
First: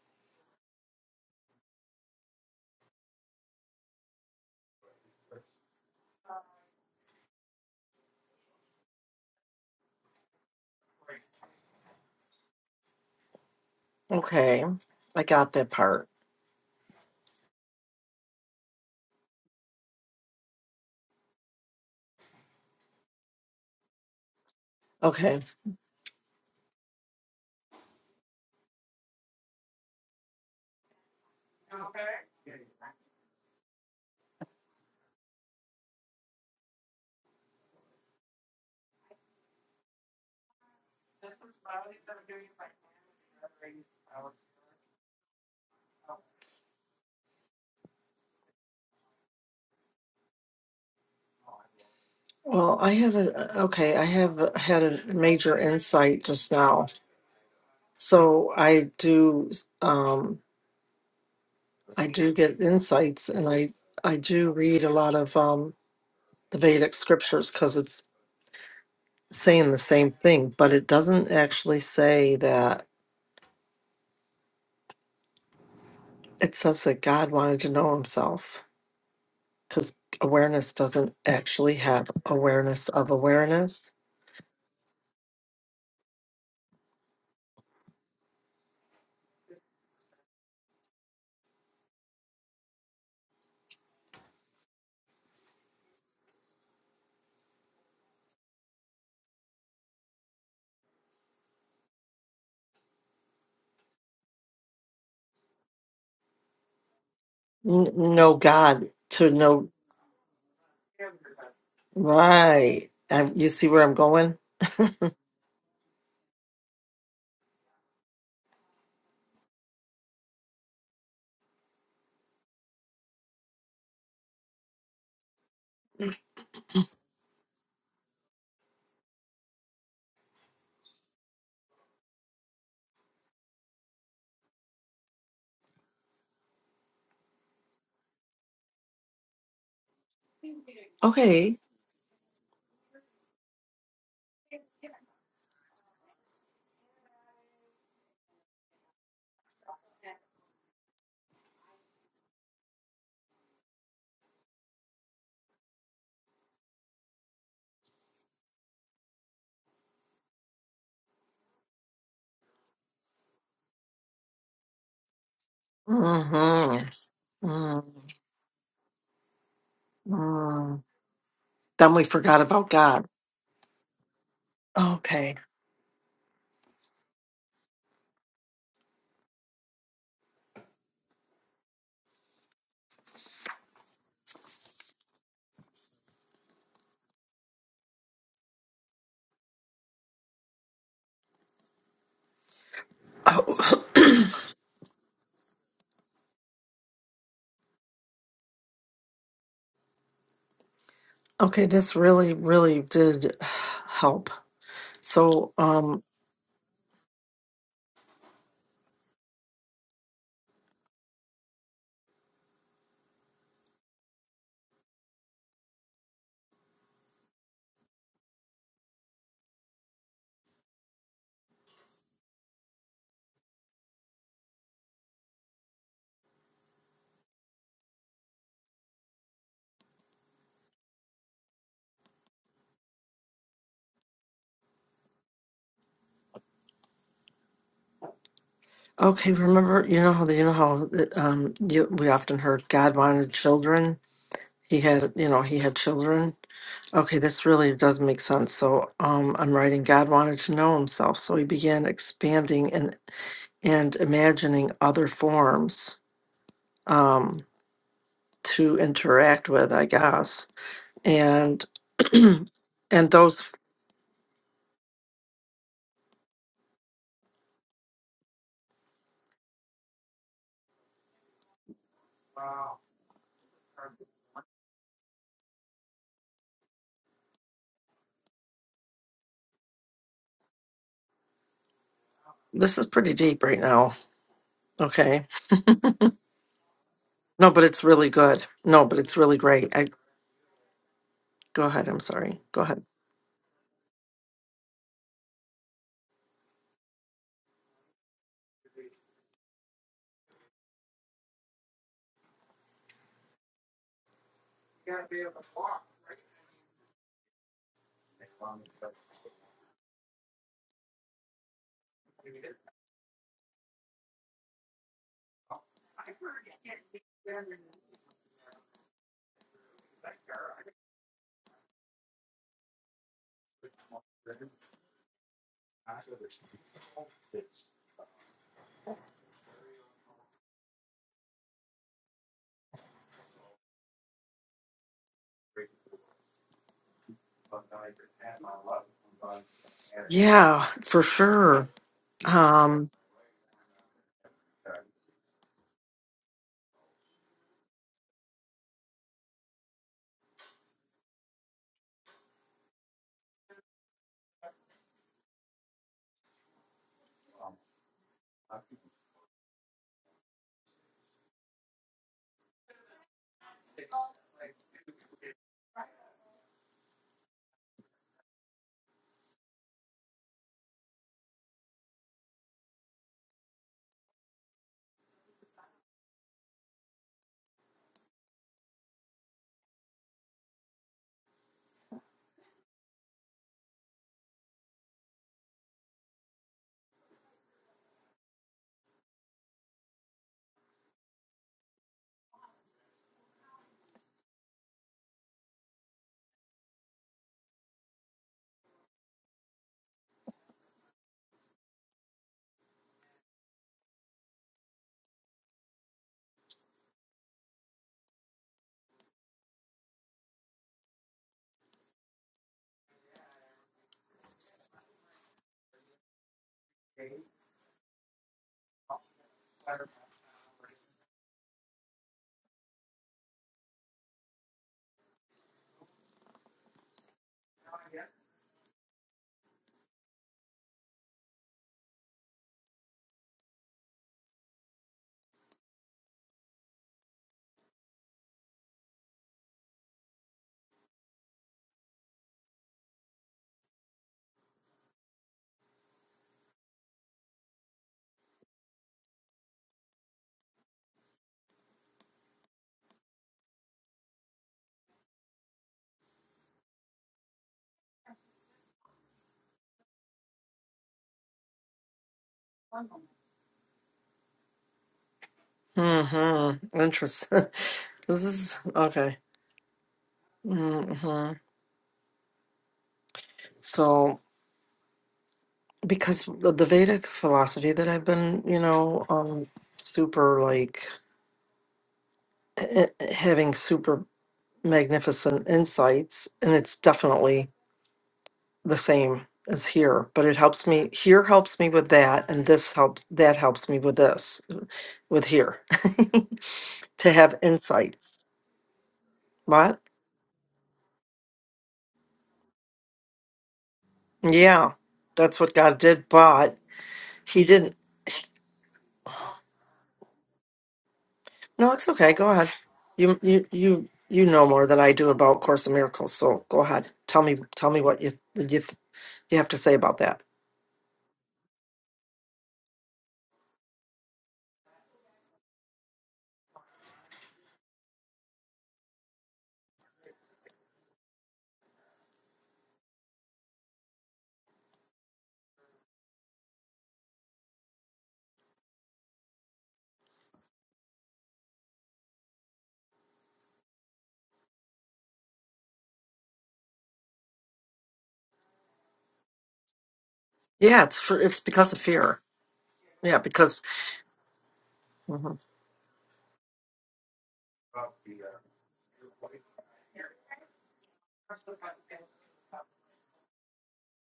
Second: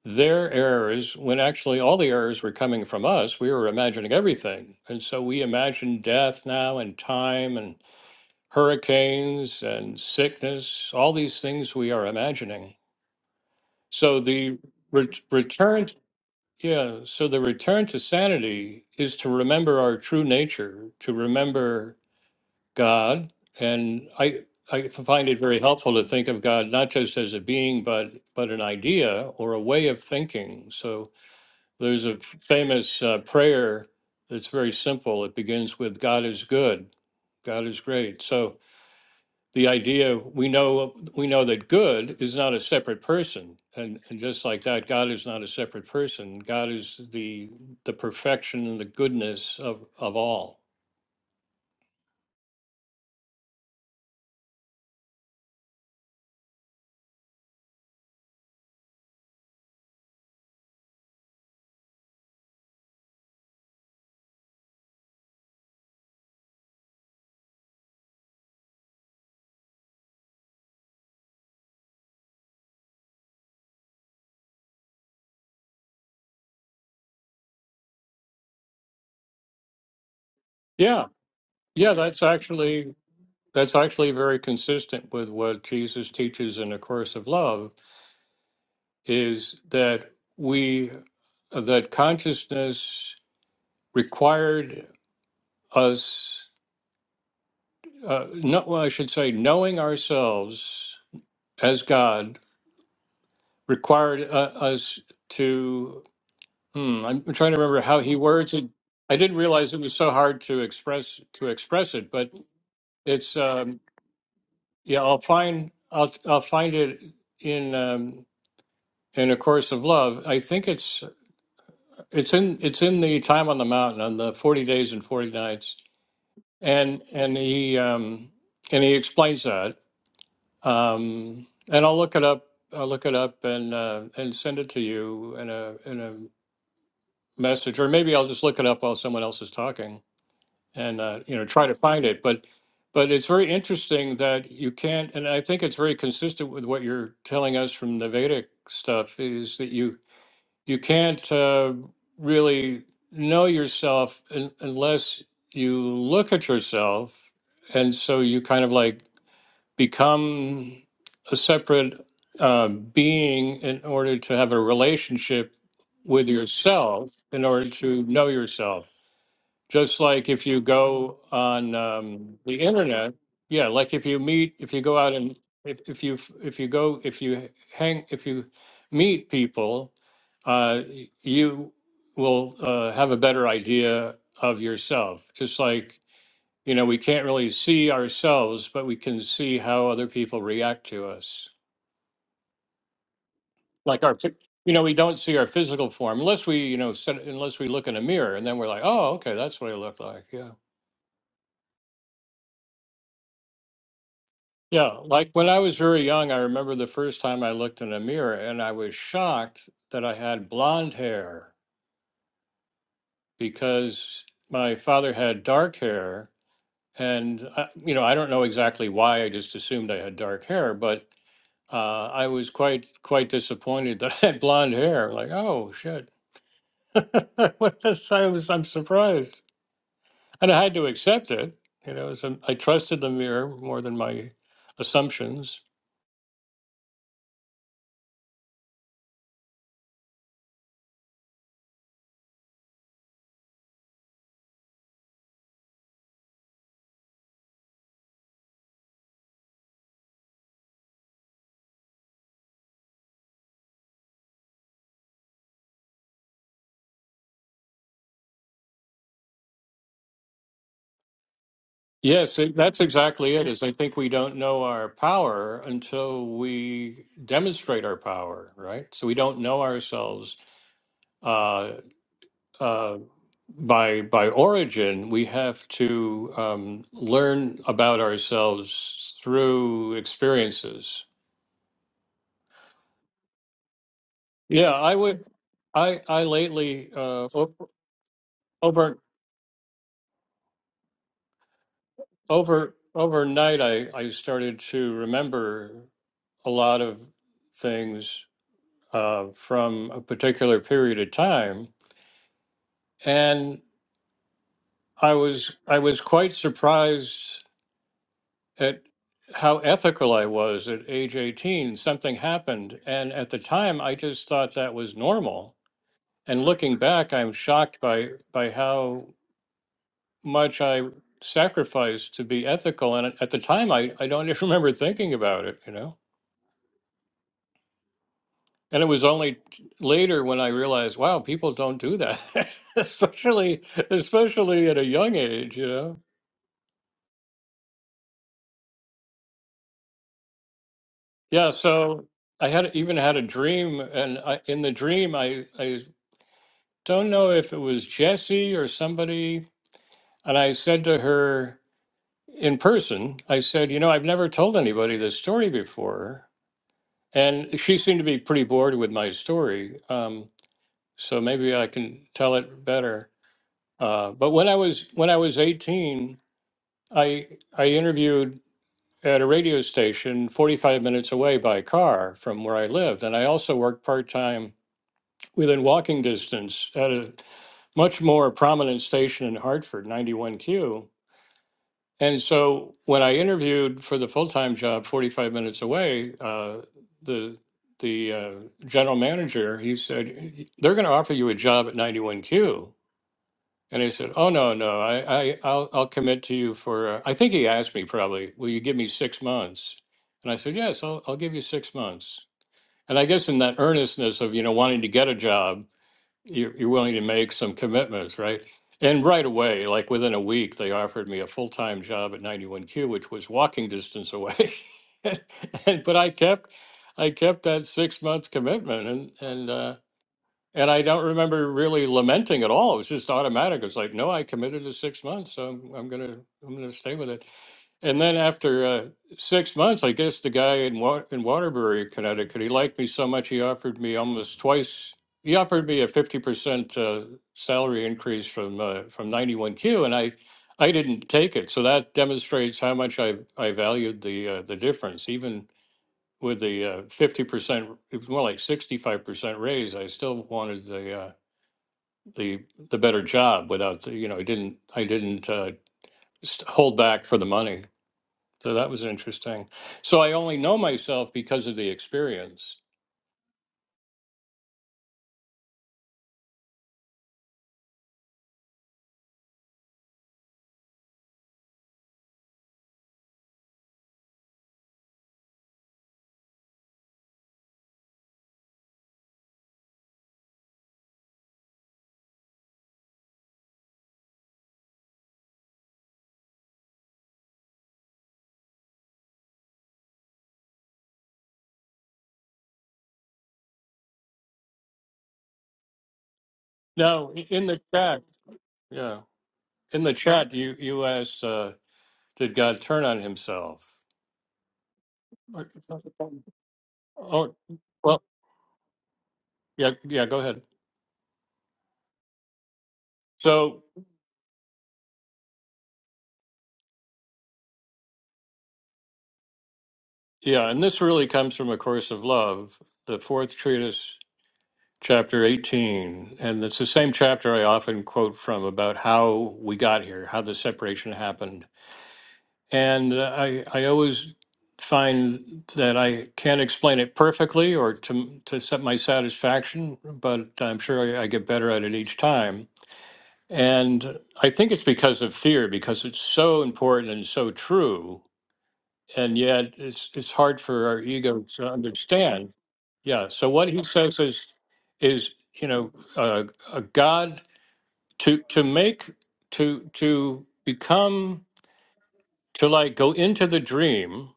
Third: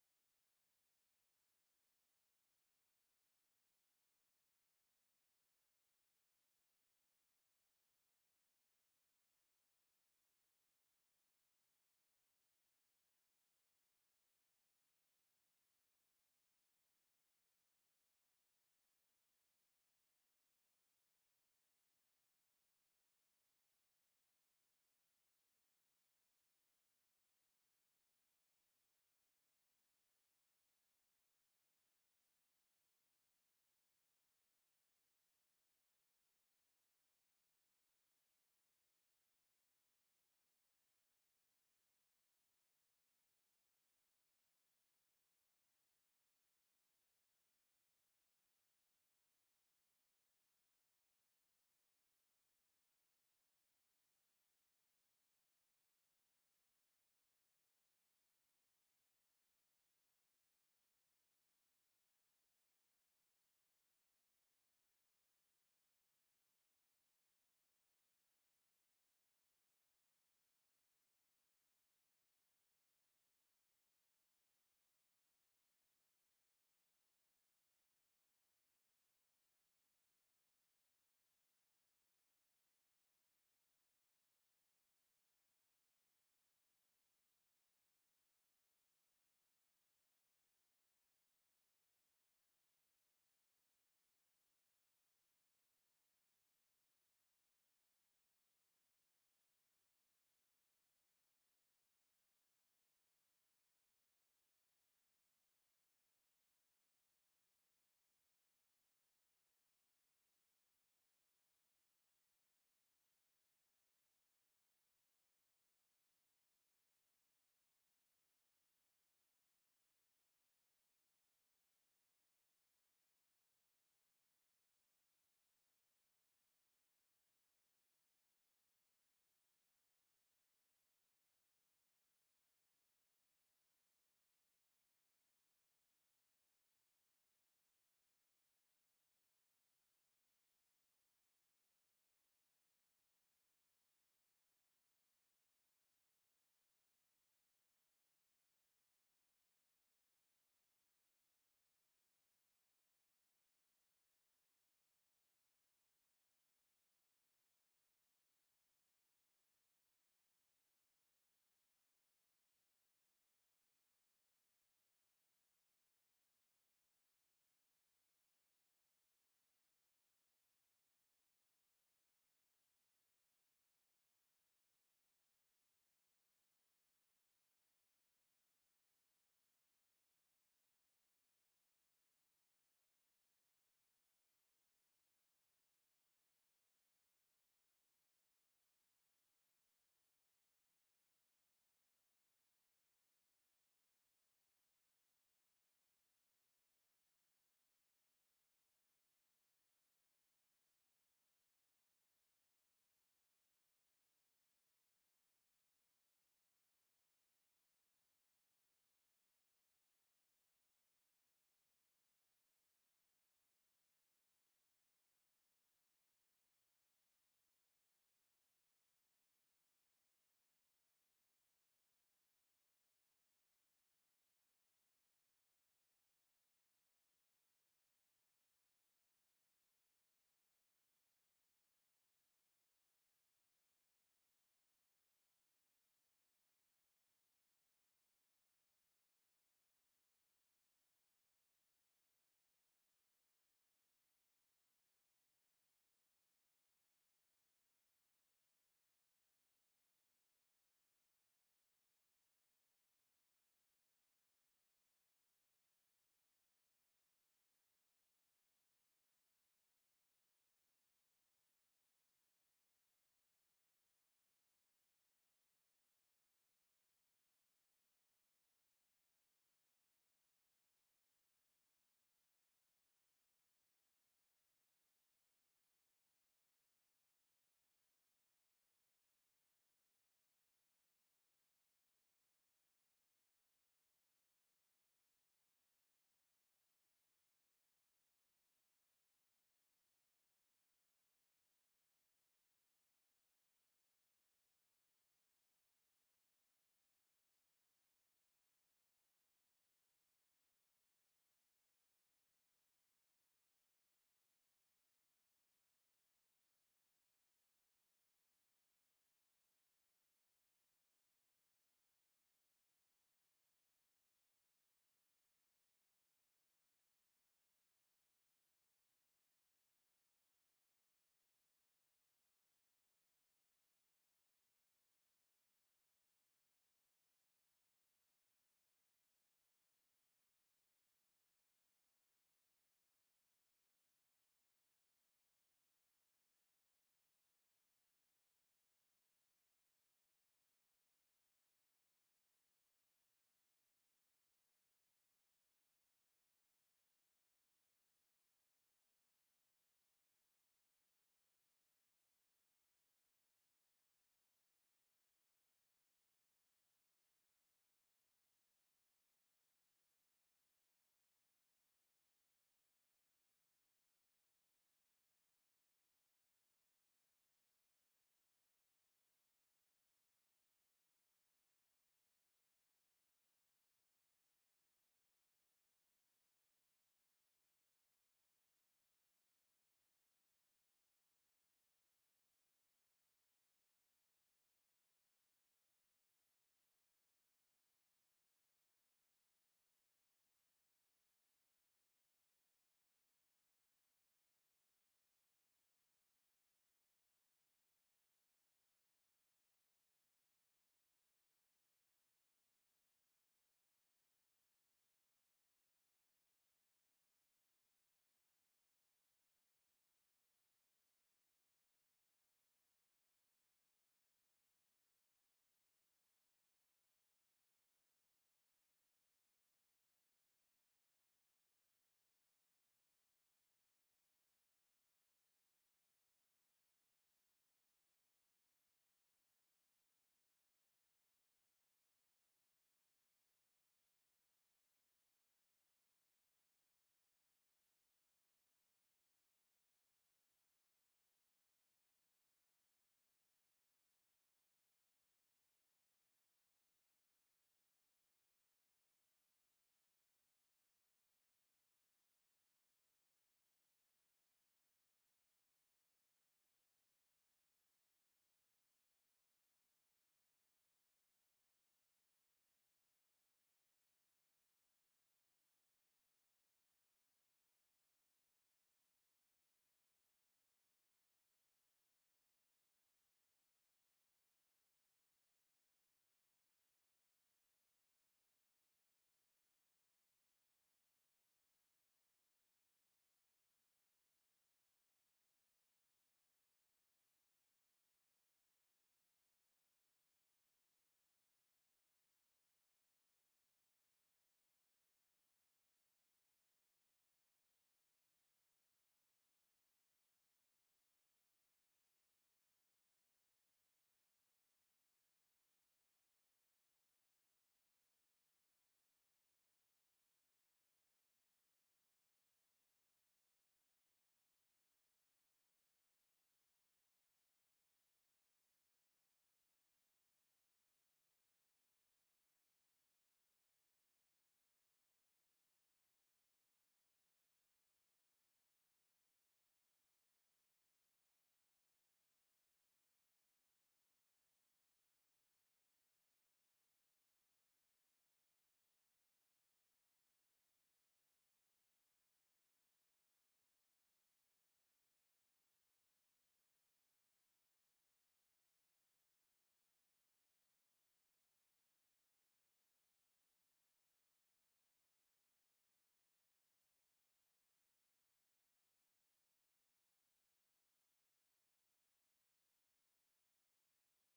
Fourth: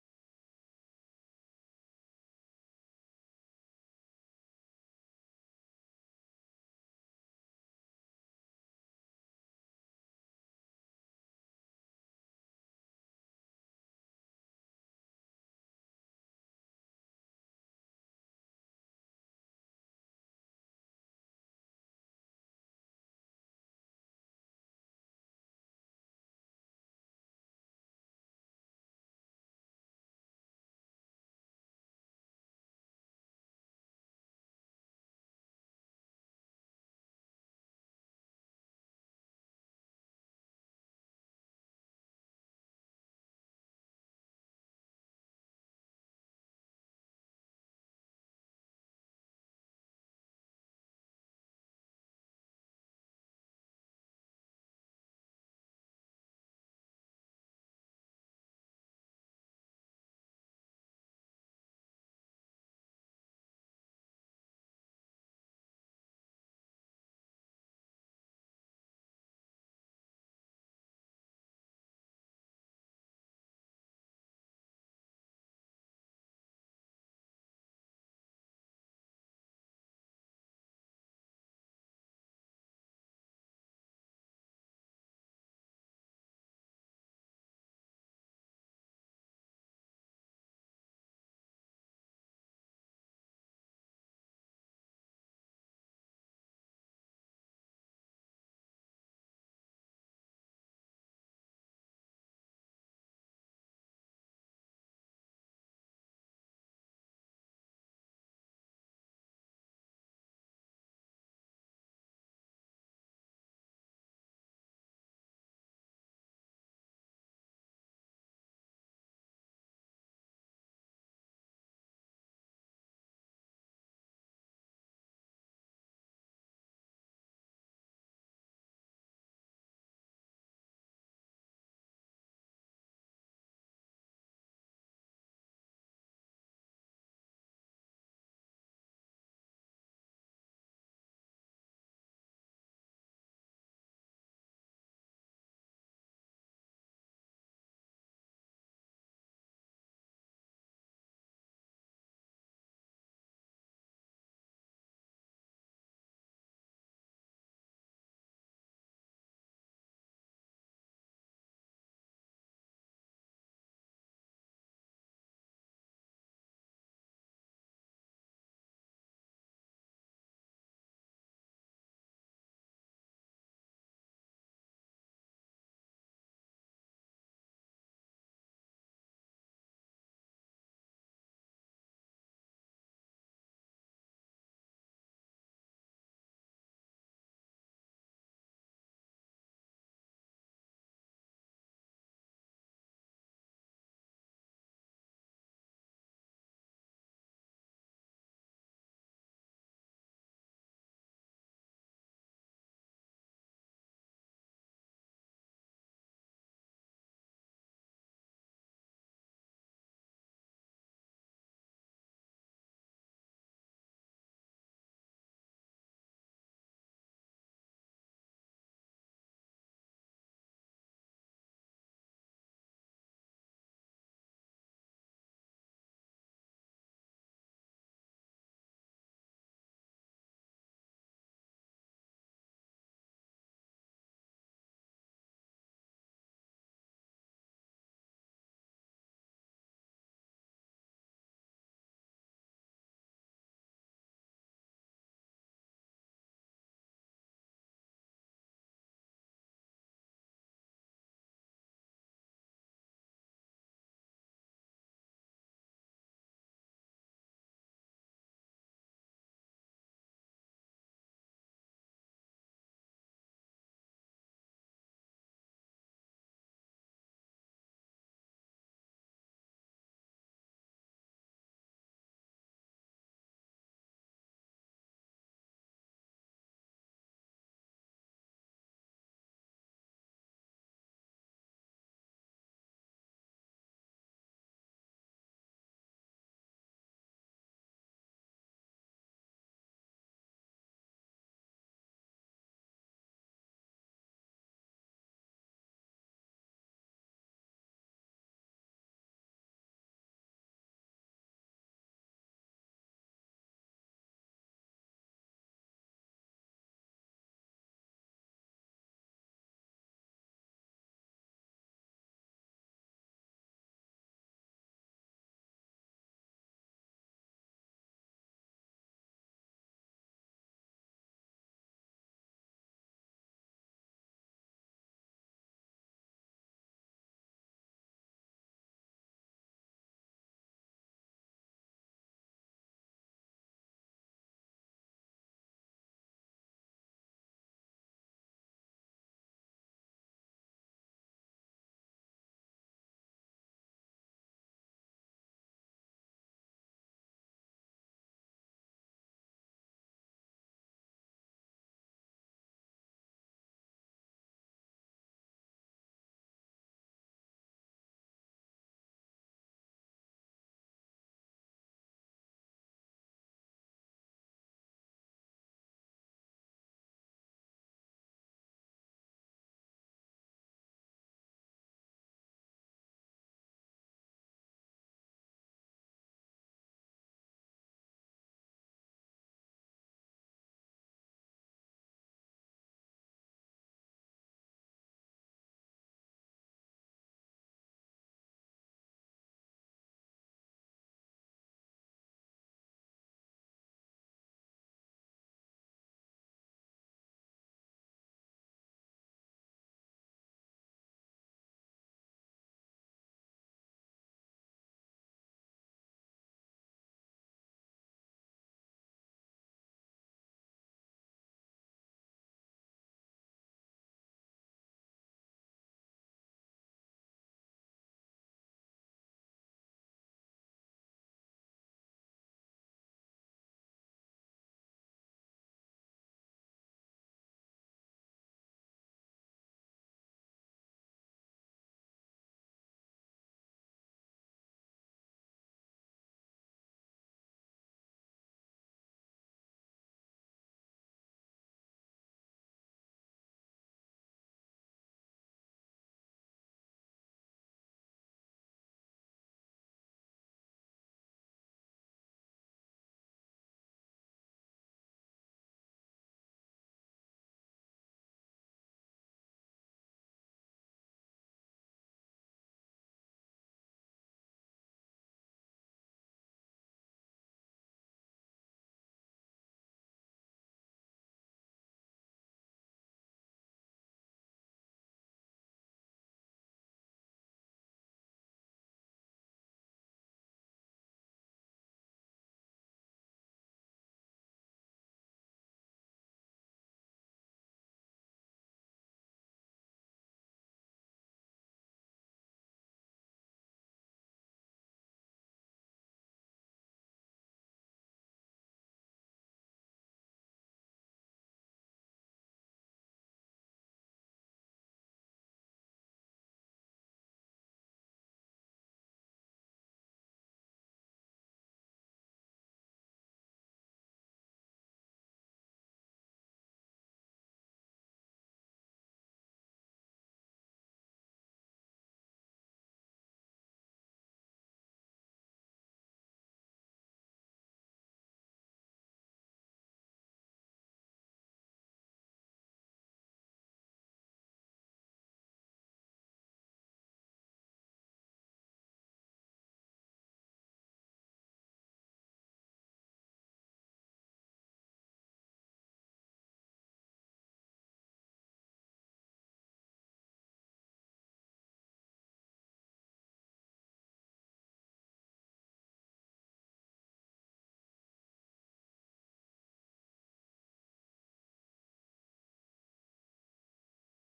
Speaker 1: their errors when actually all the errors were coming from us. We were imagining everything. And so we imagine death now and time and hurricanes and sickness, all these things we are imagining. So the
Speaker 3: Okay,
Speaker 1: ret-
Speaker 3: I got that
Speaker 1: return
Speaker 3: part.
Speaker 1: yeah, so the return to sanity is to remember our true nature, to remember God, and I I find it
Speaker 3: Okay.
Speaker 1: very helpful to think of God not just as a being, but but an idea or a way of thinking. So there's a f- famous uh, prayer that's very simple. It begins with God is good, God is great. So the idea we know we know that good is not a separate person, and and just like that, God is not a separate person. God is the the perfection and the goodness of of all.
Speaker 3: Well, I have a okay, I have had a major insight just now. So I do um I do get insights and I I do read a lot of um the Vedic scriptures cuz it's saying the same thing, but it doesn't actually say that it says that God wanted to know himself cuz awareness
Speaker 1: Yeah,
Speaker 3: doesn't actually
Speaker 1: yeah,
Speaker 3: have
Speaker 1: that's actually
Speaker 3: awareness of
Speaker 1: that's
Speaker 3: awareness.
Speaker 1: actually very consistent with what Jesus teaches in the course of love is that we that consciousness required us uh, no, well, I should say knowing ourselves as God required uh, us to hmm, I'm trying to remember
Speaker 3: N-
Speaker 1: how he
Speaker 3: know
Speaker 1: words it
Speaker 3: God
Speaker 1: I
Speaker 3: to
Speaker 1: didn't
Speaker 3: know
Speaker 1: realize it was so hard to express to express it but
Speaker 3: Right. I,
Speaker 1: it's
Speaker 3: you see
Speaker 1: um,
Speaker 3: where I'm going?
Speaker 1: yeah I'll find I'll I'll find it in um, in a course of love i think it's it's in it's in the time on the mountain on the 40 days and 40 nights and and he um and he explains that um and i'll look it up i'll look it up and uh and send it to you in a in a message or maybe i'll just look it up while someone else is talking and uh you know
Speaker 3: Okay.
Speaker 1: try to find it but but it's very interesting that you can't and i think it's very consistent with what you're telling us from the vedic stuff is that you you can't uh, really know yourself un- unless you look at yourself and so you kind of like become a separate uh, being in order to have a relationship with yourself in
Speaker 3: Mm-hmm.
Speaker 1: order to know yourself just like if you
Speaker 3: Mm-hmm.
Speaker 1: go on
Speaker 3: Then we
Speaker 1: um,
Speaker 3: forgot
Speaker 1: the
Speaker 3: about God.
Speaker 1: internet yeah like if you meet if you go out
Speaker 3: Okay.
Speaker 1: and if, if you if you go if you hang if you meet people uh, you will uh, have a better idea of yourself just like you know we can't really see ourselves but we can see how other people react to us
Speaker 3: Oh,
Speaker 1: like our phy- you know we don't see our physical form unless we you know set, unless we look in a mirror and then we're like oh okay that's what i look like yeah
Speaker 3: okay. This really, really did help.
Speaker 1: Yeah, like when
Speaker 3: So,
Speaker 1: I was very
Speaker 3: um,
Speaker 1: young, I remember the first time I looked in a mirror and I was shocked that I had blonde hair because my father had dark hair. And, I, you know, I don't know exactly why. I just assumed I had dark hair, but uh, I was quite, quite disappointed that I had blonde hair. Like, oh, shit. What the- I was, I'm surprised. And I had to accept it. You know, so I trusted the mirror more than my assumptions.
Speaker 3: okay. Remember, you know how you know how um you, we often heard God wanted children. He had, you know, he had children. Okay, this really does make sense. So, um, I'm writing. God wanted to know Himself, so He began expanding and. and imagining other forms um, to interact with, I guess. And
Speaker 1: Yes, it- that's
Speaker 3: and
Speaker 1: exactly it.
Speaker 3: those
Speaker 1: Is I think we don't know our power until we demonstrate our power, right? So we don't know ourselves uh, uh, by by origin. We have to um, learn about ourselves through experiences.
Speaker 3: this is pretty deep right now.
Speaker 1: Yeah, I would.
Speaker 3: Okay.
Speaker 1: I I lately uh,
Speaker 3: No,
Speaker 1: o-
Speaker 3: but it's really good. No, but
Speaker 1: over
Speaker 3: it's really great. I go ahead. I'm sorry. Go
Speaker 1: over
Speaker 3: ahead.
Speaker 1: overnight I I started to remember a lot of things uh, from a particular period of time, and I was I was quite surprised at how ethical I was at age 18. Something happened, and at the time, I just thought that was normal. And looking back, I'm shocked by by how much I sacrificed to be ethical. And at at the time, I I don't even remember thinking about it. You know. And it was only later when I realized, wow, people don't do that, especially especially at a young age, you know.
Speaker 3: Yeah, for
Speaker 1: Yeah,
Speaker 3: sure.
Speaker 1: so I had
Speaker 3: Um.
Speaker 1: even had a dream, and I, in the dream, I I don't know if it was Jessie or somebody, and I said to her in person, I said, you know, I've never told anybody this story before, and she seemed to be pretty bored with my story, um, so maybe I can tell it better. Uh, but when I was when I was eighteen. I I interviewed at a radio station 45 minutes away by car from where I lived, and I also worked part time within walking distance at a much more prominent station in Hartford, 91Q. And so when I interviewed for the full time job 45 minutes away, uh, the the uh, general manager he said they're going to offer you a job at 91Q. And I said, "Oh no, no, I, I, I'll, I'll commit to you for." Uh, I think he asked me probably, "Will you give me six months?" And I said, "Yes, I'll, I'll give you six months." And I guess in that earnestness of you know wanting to get a job, you're, you're willing to make some commitments, right? And right away, like within a week, they offered me a full time job at 91Q, which was walking distance away. and, but I kept, I kept that six month commitment, and and uh, and I don't remember really lamenting at all. It was just automatic. It's like, no, I committed to six months, so I'm, I'm gonna I'm gonna stay with it. And then after uh, six months, I guess the guy in Wa- in Waterbury, Connecticut, he liked me so much he offered me almost twice. He offered me a fifty percent uh, salary increase from uh, from ninety one Q, and I I didn't take it. So that demonstrates how much I I valued the uh, the difference, even with the uh, fifty percent, it was more like sixty-five percent raise, I still wanted the, uh, the, the better job without, the you know, I didn't, I didn't uh, st- hold back for the money. So that was interesting. So I only know myself because of the experience.
Speaker 3: Hmm. Interesting. this is okay. Hmm. So because the the Vedic philosophy that I've been, you know, um, super like eh, eh, having super magnificent insights and it's definitely the same as here but it helps me here helps me with that and this helps that helps me with this with here
Speaker 1: Now,
Speaker 3: to
Speaker 1: i-
Speaker 3: have
Speaker 1: in the chat,
Speaker 3: insights
Speaker 1: yeah,
Speaker 3: what
Speaker 1: in the chat, you, you asked, uh, did God turn on himself?
Speaker 3: yeah that's
Speaker 1: Or-
Speaker 3: what god did but
Speaker 1: Oh,
Speaker 3: he didn't
Speaker 1: well, yeah, yeah, go ahead.
Speaker 3: no it's okay go ahead you you
Speaker 1: So,
Speaker 3: you you know more than i do about course in miracles so go ahead tell me tell me what you you, you have to say about that
Speaker 1: yeah, and this really comes from A Course of Love, the fourth treatise chapter 18 and it's the same chapter i often quote from about how we got here how the separation happened and uh, i i always find that i can't explain it perfectly or to to set my satisfaction but i'm sure I, I get better at it each time and i think it's because of fear because it's so important and so true and yet it's it's hard for our
Speaker 3: yeah it's for
Speaker 1: ego
Speaker 3: it's
Speaker 1: to
Speaker 3: because of fear
Speaker 1: understand. Yeah.
Speaker 3: yeah
Speaker 1: So what
Speaker 3: because
Speaker 1: he says is is
Speaker 3: mm-hmm.
Speaker 1: you know uh, a God to to make to to become to like go into the dream.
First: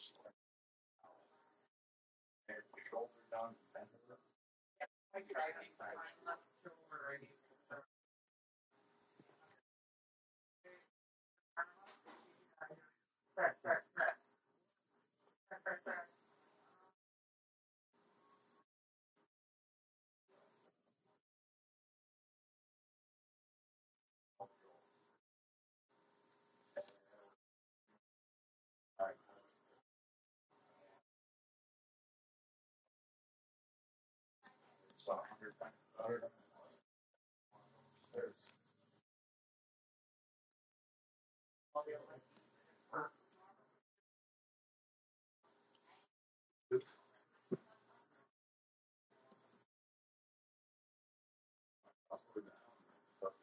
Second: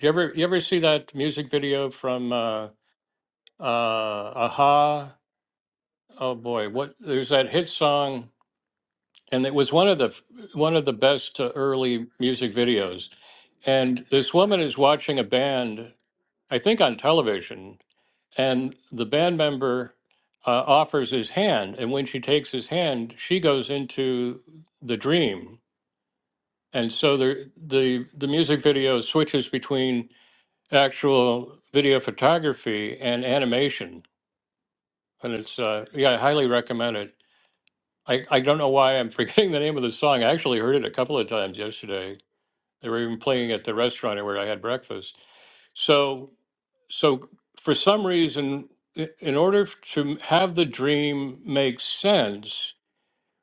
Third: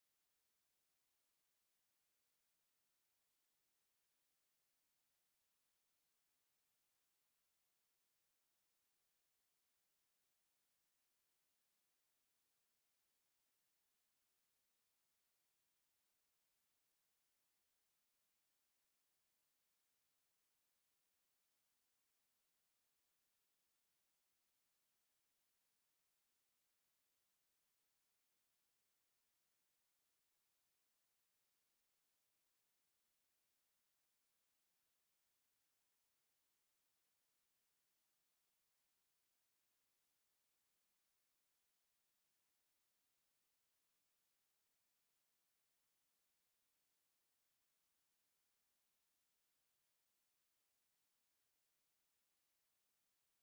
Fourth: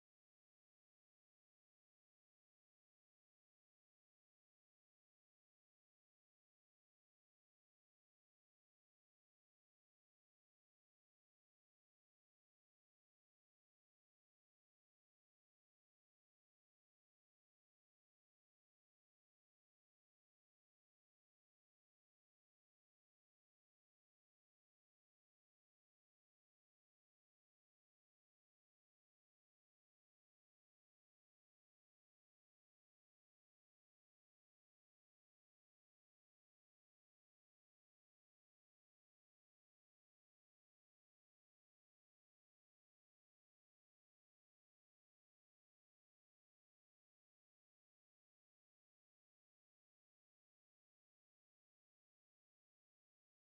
Speaker 1: You ever you ever see that music video from uh, uh, Aha? Oh boy, what there's that hit song, and it was one of the one of the best uh, early music videos. And this woman is watching a band, I think on television, and the band member uh, offers his hand and when she takes his hand she goes into the dream and so the the the music video switches between actual video photography and animation and it's uh, yeah i highly recommend it I, I don't know why i'm forgetting the name of the song i actually heard it a couple of times yesterday they were even playing at the restaurant where i had breakfast so so for some reason i- in order f- to have the dream make sense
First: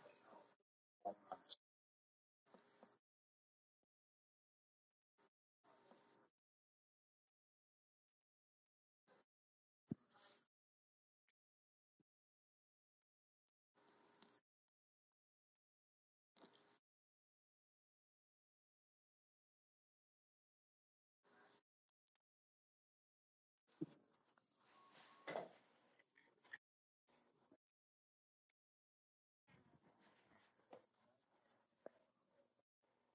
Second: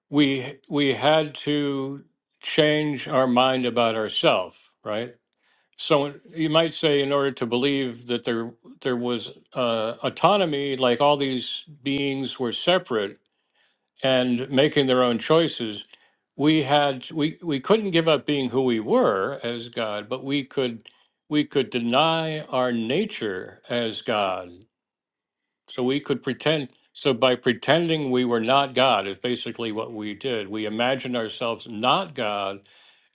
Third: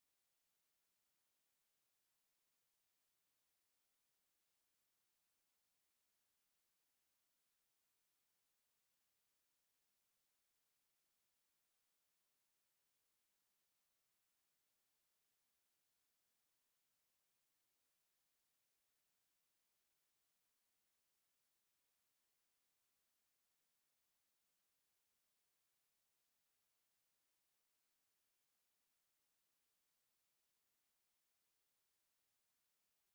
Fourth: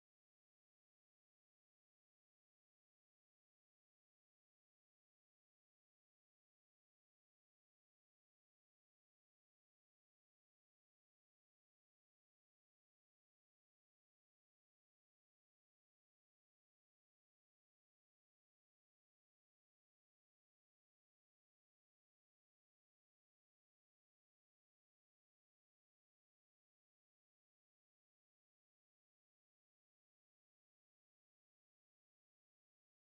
Speaker 1: we we had to change our mind about ourselves right so you might say in order to believe that there there was uh, autonomy like all these beings were separate and making their own choices we had we we couldn't give up being who we were as god but we could we could deny our nature as god so we could pretend, so by pretending we were not God is basically what we did. We imagined ourselves not God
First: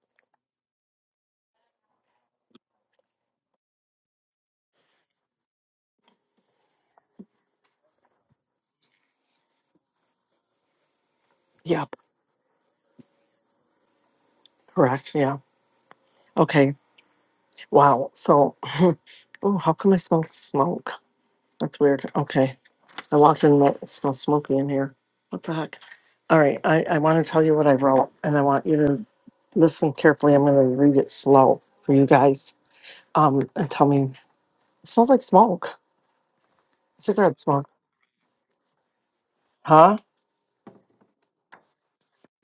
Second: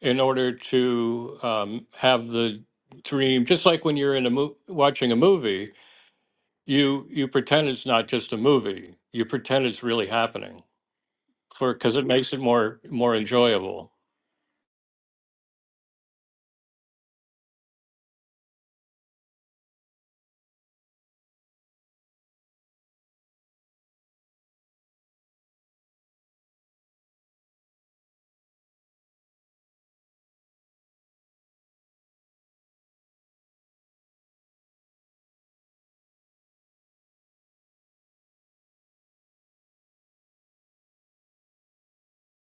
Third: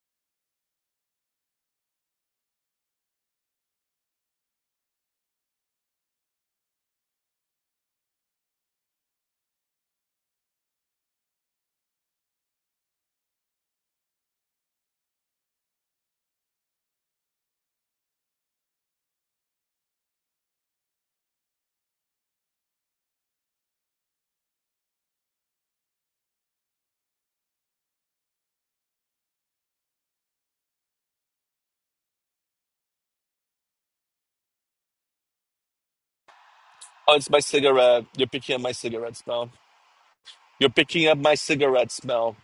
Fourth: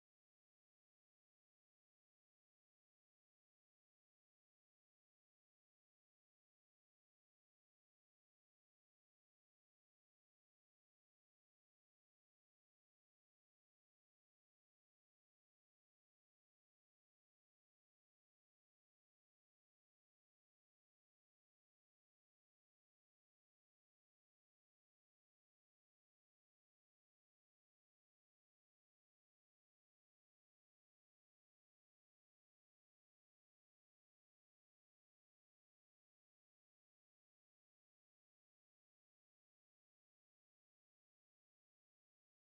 Speaker 1: in order to um, have the dream, just like when you're in a mo- watching a movie, you you pretend it's not just a movie. You pretend it's really happening for because
Speaker 3: Yep,
Speaker 1: it makes it more more enjoyable.
Speaker 3: correct. Yeah. Okay. Wow. So, oh, how come I smell smoke? That's weird. Okay. I walked in, and it smells smoky in here. What the heck? All right. I, I want to tell you what I wrote, and I want you to listen carefully. I'm going to read it slow for you guys. Um, and tell me, it smells like smoke,
Speaker 2: it's my
Speaker 3: cigarette smoke.
Speaker 2: cigarette. You're picking up my cigarette smell.
Speaker 3: Huh?
Speaker 2: You're picking up my cigarette smell.